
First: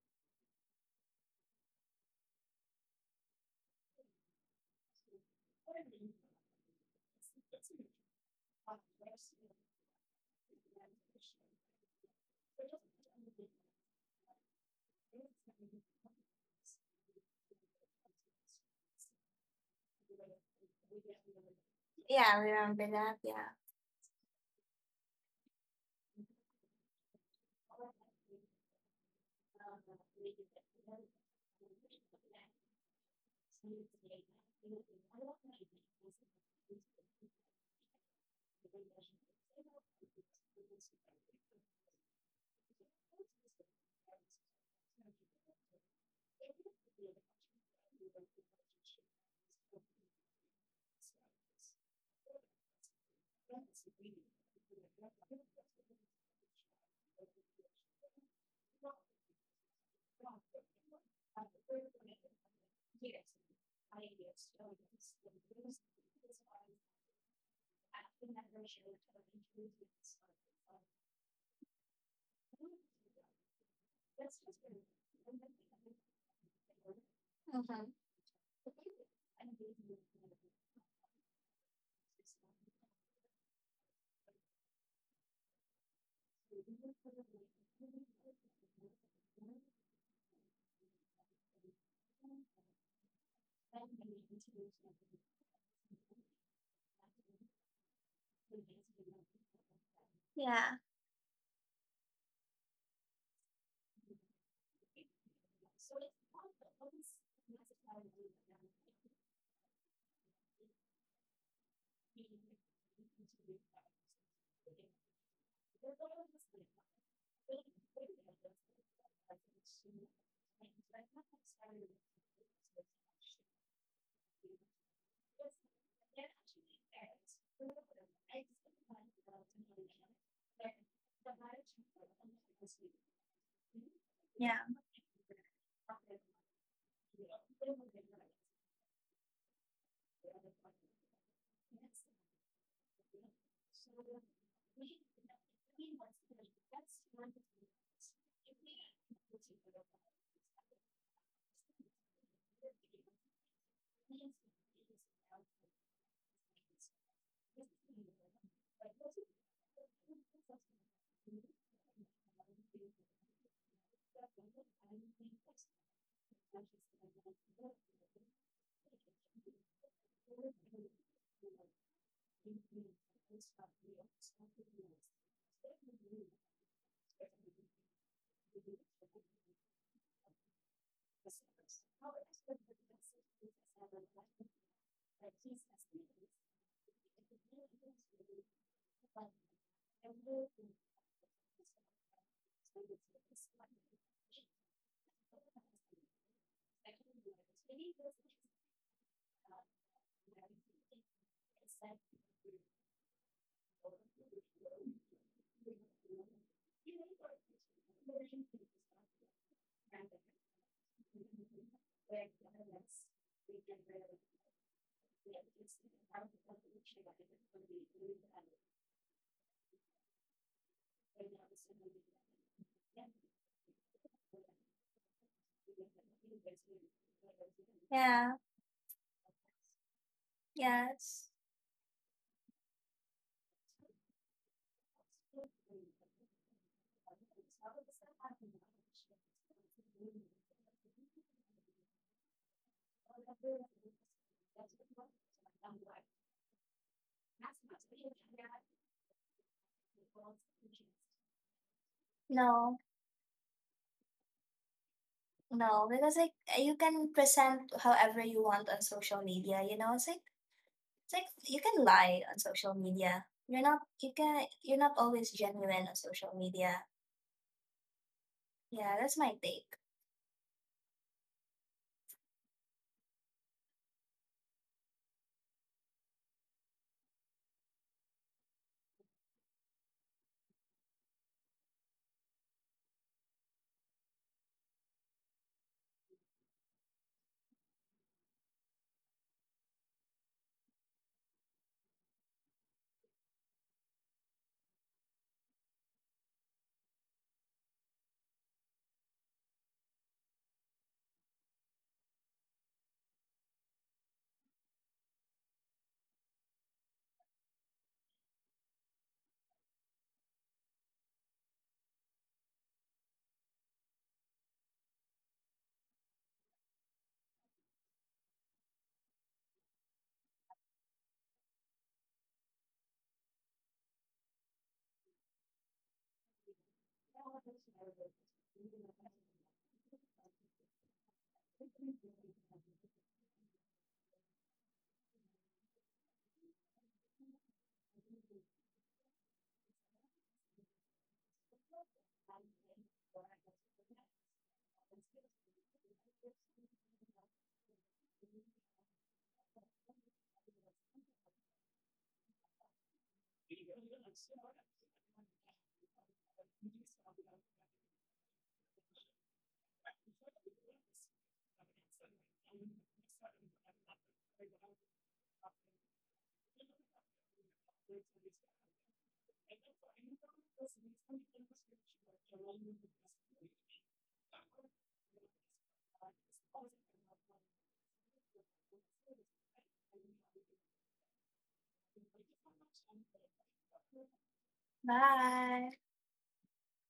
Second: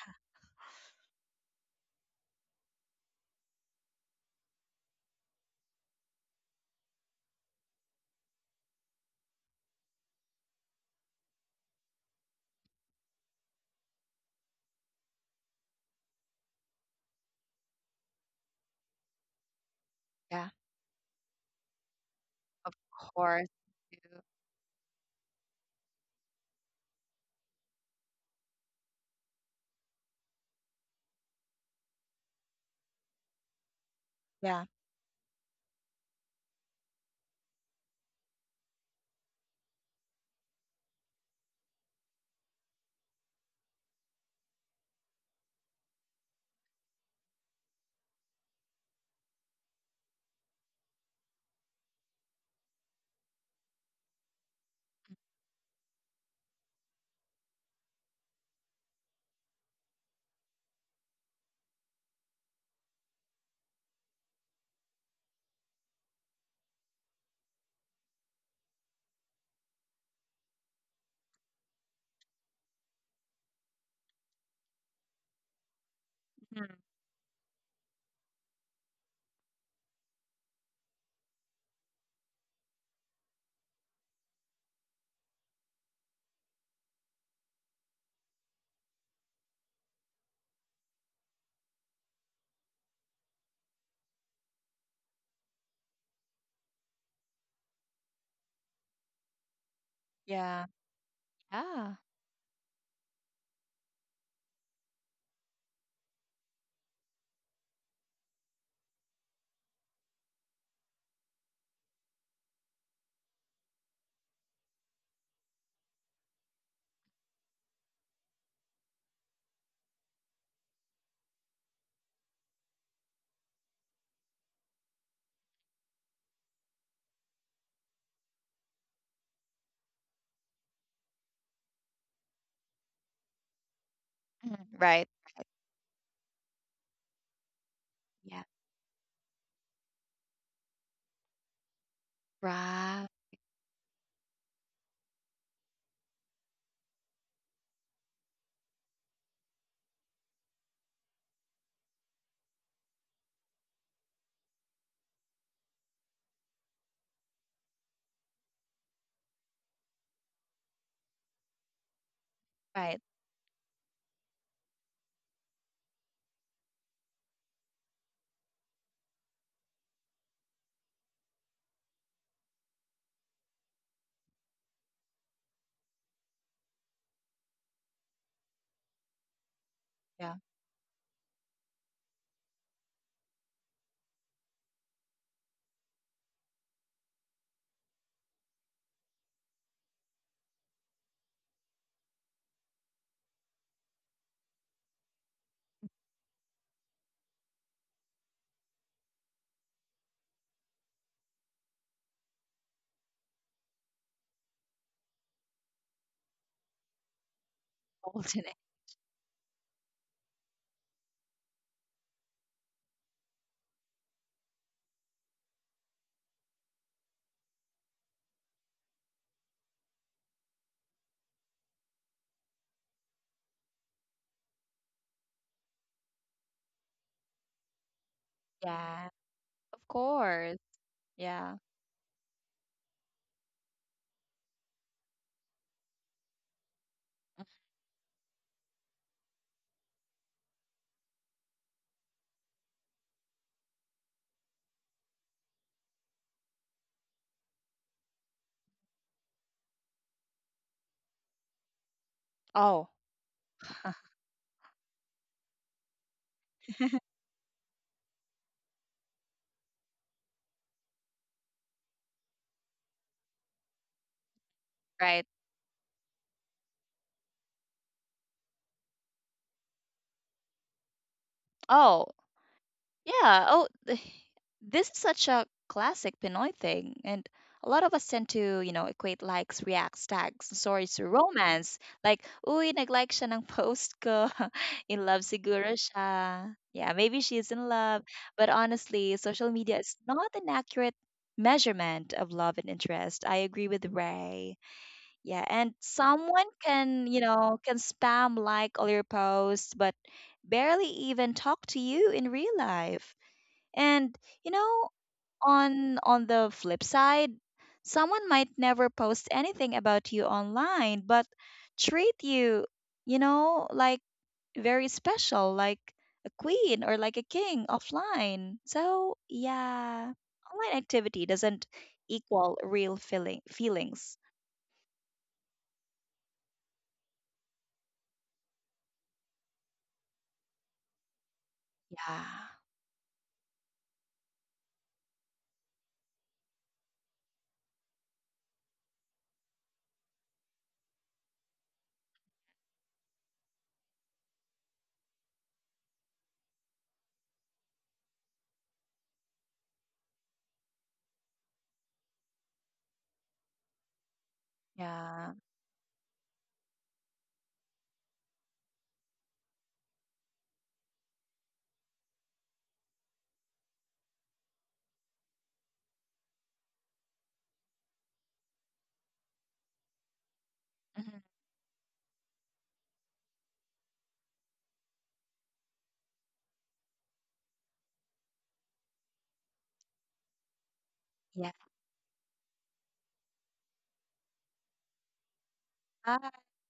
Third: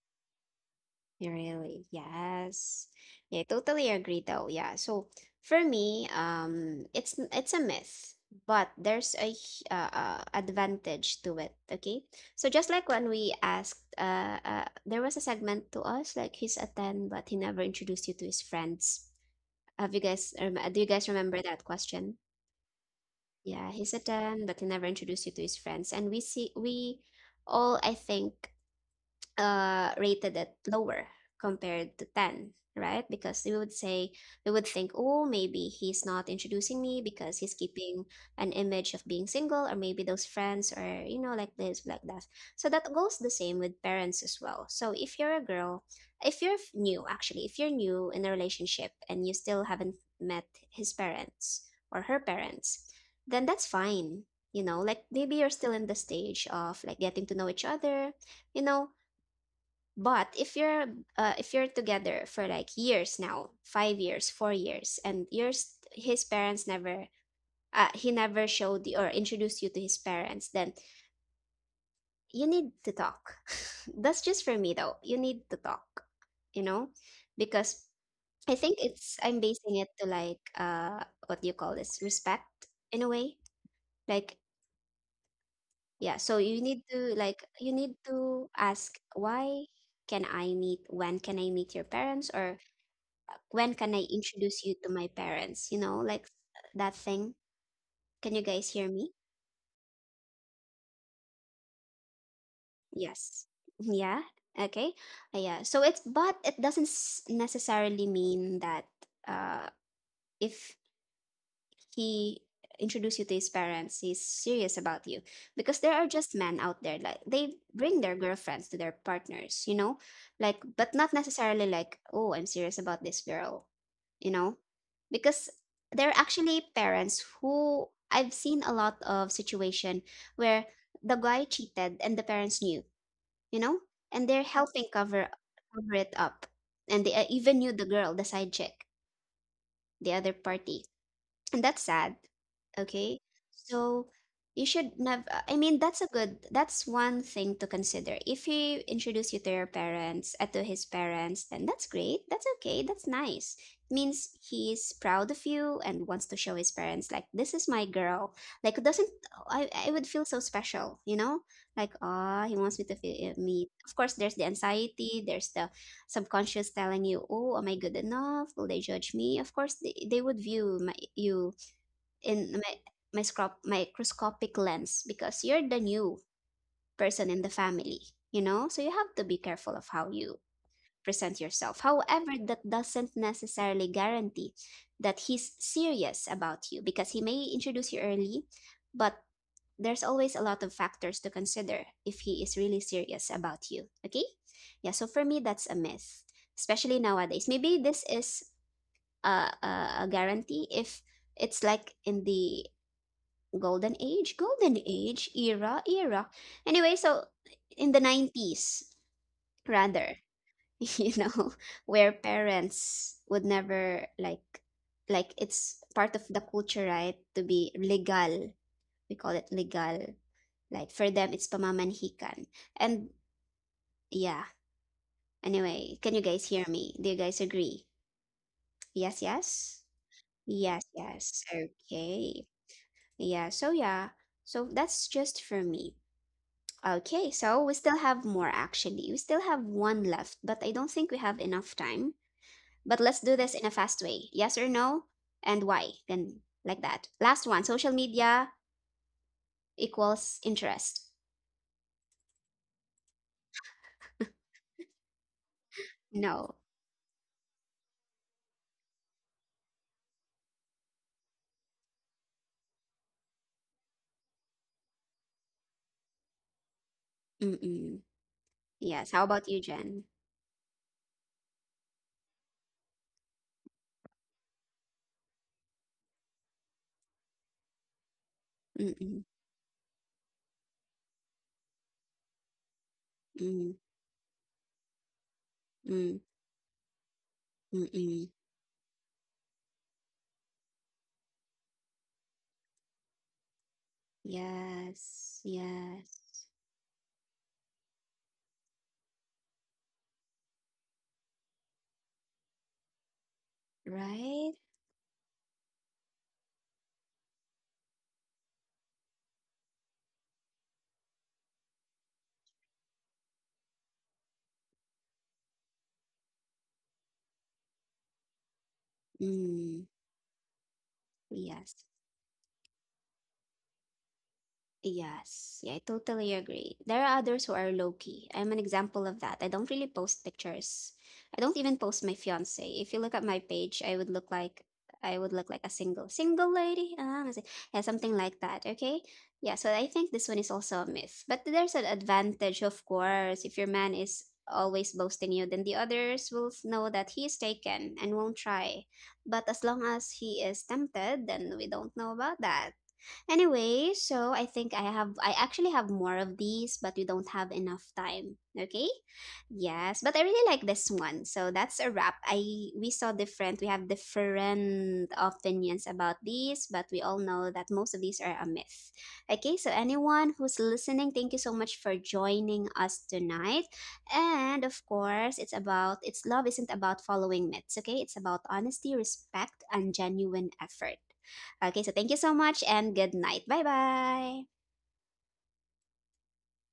Speaker 1: Really, yes. Yeah, I totally agree though. Yeah. So for me, it's a myth, but there's a advantage to it. Okay. So just like when we asked, there was a segment to us like he's a ten, but he never introduced you to his friends. Have you guys
Speaker 2: Yeah.
Speaker 1: rem do you guys remember that question?
Speaker 3: Yeah,
Speaker 2: Of
Speaker 3: remember that.
Speaker 2: course.
Speaker 3: Yeah.
Speaker 1: Yeah, he's a
Speaker 2: you-
Speaker 1: ten, but he never introduced you to his friends, and we see we all, I think, rated it lower compared to 10, right? Because we would say, we would
Speaker 2: Yeah.
Speaker 1: think, oh, maybe he's not introducing me because he's keeping an image of being single, or maybe those friends are, you know, like this, like that. So that goes the same with parents as well. So if you're a girl, if you're f- new actually if you're new in a relationship, and you still haven't met his parents or her parents, then that's fine. You know, like maybe you're still in the stage of like getting to know each other, you know. But if you're together for like years now, 5 years, 4 years, and yours his parents never, he never showed you or introduced you to his parents, then you need to talk. (laughs) That's just for me though. You need to talk, you
Speaker 2: Mhm.
Speaker 1: know,
Speaker 3: Mm-hmm.
Speaker 1: because I think it's I'm basing it to like what do you call this, respect, in a way, like, yeah. So you need to like you need to ask why can I meet when can I meet your parents, or when can I introduce you to my parents? You know, like that thing. Can you guys hear me?
Speaker 3: Yeah.
Speaker 2: Yeah. Yeah.
Speaker 1: Yes. (laughs) Yeah. Okay. Yeah. So it's but it doesn't necessarily mean that uh if he introduced you to his parents, he's serious about you. Because there are just men out there, like they bring their girlfriends to their partners, you know? Like, but not necessarily like, oh, I'm serious about this girl, you know? Because there are actually parents who, I've seen a lot of situation where the guy cheated and the parents knew, you know? And
Speaker 3: Yeah.
Speaker 1: they're
Speaker 2: Mhm.
Speaker 1: helping
Speaker 2: Right.
Speaker 1: cover it up. And they, even knew the girl, the side
Speaker 2: Yeah.
Speaker 1: chick, the other party, and that's sad. Okay,
Speaker 2: Right.
Speaker 1: so you should never, I mean, that's a good, that's one thing to consider. If he introduced you to your parents, to his parents, then that's great, that's okay, that's nice. Means he's proud of you and wants to show his parents like this is my girl. Like it doesn't, I would feel so special, you know, like, ah, he wants me to
Speaker 2: Right.
Speaker 1: feel me of course, there's the anxiety, there's the subconscious telling you, oh, am I good enough, will they judge me? Of course they would view my you in my microscopic lens, because you're the new person in the family, you know? So you have to be careful of how you
Speaker 2: Yeah.
Speaker 1: present yourself. However, that doesn't necessarily guarantee that he's serious about you, because he may introduce you early, but there's always a lot of factors to consider if he is really serious about you. Okay? Yeah, so for me, that's a myth, especially nowadays. Maybe this is a guarantee if it's like in the golden age era, anyway, so in the
Speaker 2: Alternate.
Speaker 1: 90s rather. (laughs) You know, where parents would never like, like it's part of the culture, right, to be legal, we call it legal, like for them it's pamamanhikan, and yeah, anyway, can you guys hear me, do you guys agree?
Speaker 3: Yeah.
Speaker 1: yes
Speaker 2: Yeah.
Speaker 1: yes
Speaker 2: Of course.
Speaker 1: yes
Speaker 3: Yes.
Speaker 1: yes
Speaker 2: Yeah.
Speaker 1: okay, yeah, so yeah, so that's just for me. Okay, so we still have more actually. We still have one left, but I don't think we have enough time. But let's do this in a fast way. Yes or no? And why? Then like that. Last one, social media equals interest.
Speaker 3: No.
Speaker 2: Oh, (laughs)
Speaker 3: No, because like
Speaker 1: No.
Speaker 3: you can present however you want on social media. You know, it's like you can lie on social media. You're not. You can. You're not always
Speaker 2: right.
Speaker 3: genuine on social media.
Speaker 1: Mm-mm.
Speaker 3: Yeah, that's
Speaker 1: Yes.
Speaker 3: my
Speaker 1: How about
Speaker 3: take.
Speaker 1: you, Jen?
Speaker 2: Oh, yeah. Oh, this is such a classic Pinoy thing. And a lot of us tend to, you know,
Speaker 1: Mm-mm.
Speaker 2: equate likes, reacts, tags, and stories to romance. Like, uy, nag-like siya ng
Speaker 1: Mm-mm.
Speaker 2: post ko. (laughs) In love siguro
Speaker 1: Mm-mm.
Speaker 2: siya. Yeah, maybe she's in love.
Speaker 1: Mm-mm.
Speaker 2: But honestly, social media is not an accurate measurement of love and interest. I agree with Ray.
Speaker 1: Yes.
Speaker 2: Yeah, and
Speaker 1: Yes.
Speaker 2: someone can spam like all your posts, but barely even talk to you in real life. And
Speaker 1: Right?
Speaker 2: you know, on the flip side, someone might never post anything about you online, but treat you, you know, like very special, like a queen or like a king offline. So,
Speaker 1: Mm.
Speaker 2: yeah, online activity doesn't
Speaker 1: Yes.
Speaker 2: equal real feelings.
Speaker 1: Yes, yeah, I totally agree. There are others who are low key. I'm an example of that. I don't really post pictures. I don't even post my
Speaker 2: Yeah.
Speaker 1: fiance. If you look at my page, I would look like a single single lady. Ah, kasi- yeah, something like that. Okay, yeah. So I think this one is also a myth. But there's an advantage, of course. If your man is always boasting you, then the others will know that he is taken and won't try. But as long as he is tempted, then we don't know about that. Anyway, so I think I
Speaker 2: Yeah.
Speaker 1: actually have more of these, but we don't have enough time. Okay? Yes, but I really like this one. So that's a wrap. I We saw different we have different opinions about these, but we all know that most of these are a myth. Okay, so anyone who's listening,
Speaker 2: Mhm.
Speaker 1: thank you so much for joining us tonight. And of course, it's love isn't about following myths, okay? It's about honesty, respect, and genuine effort.
Speaker 2: Yeah.
Speaker 1: Okay, so thank you so much and good night. Bye bye.
Speaker 3: Bye.
Speaker 2: Ah,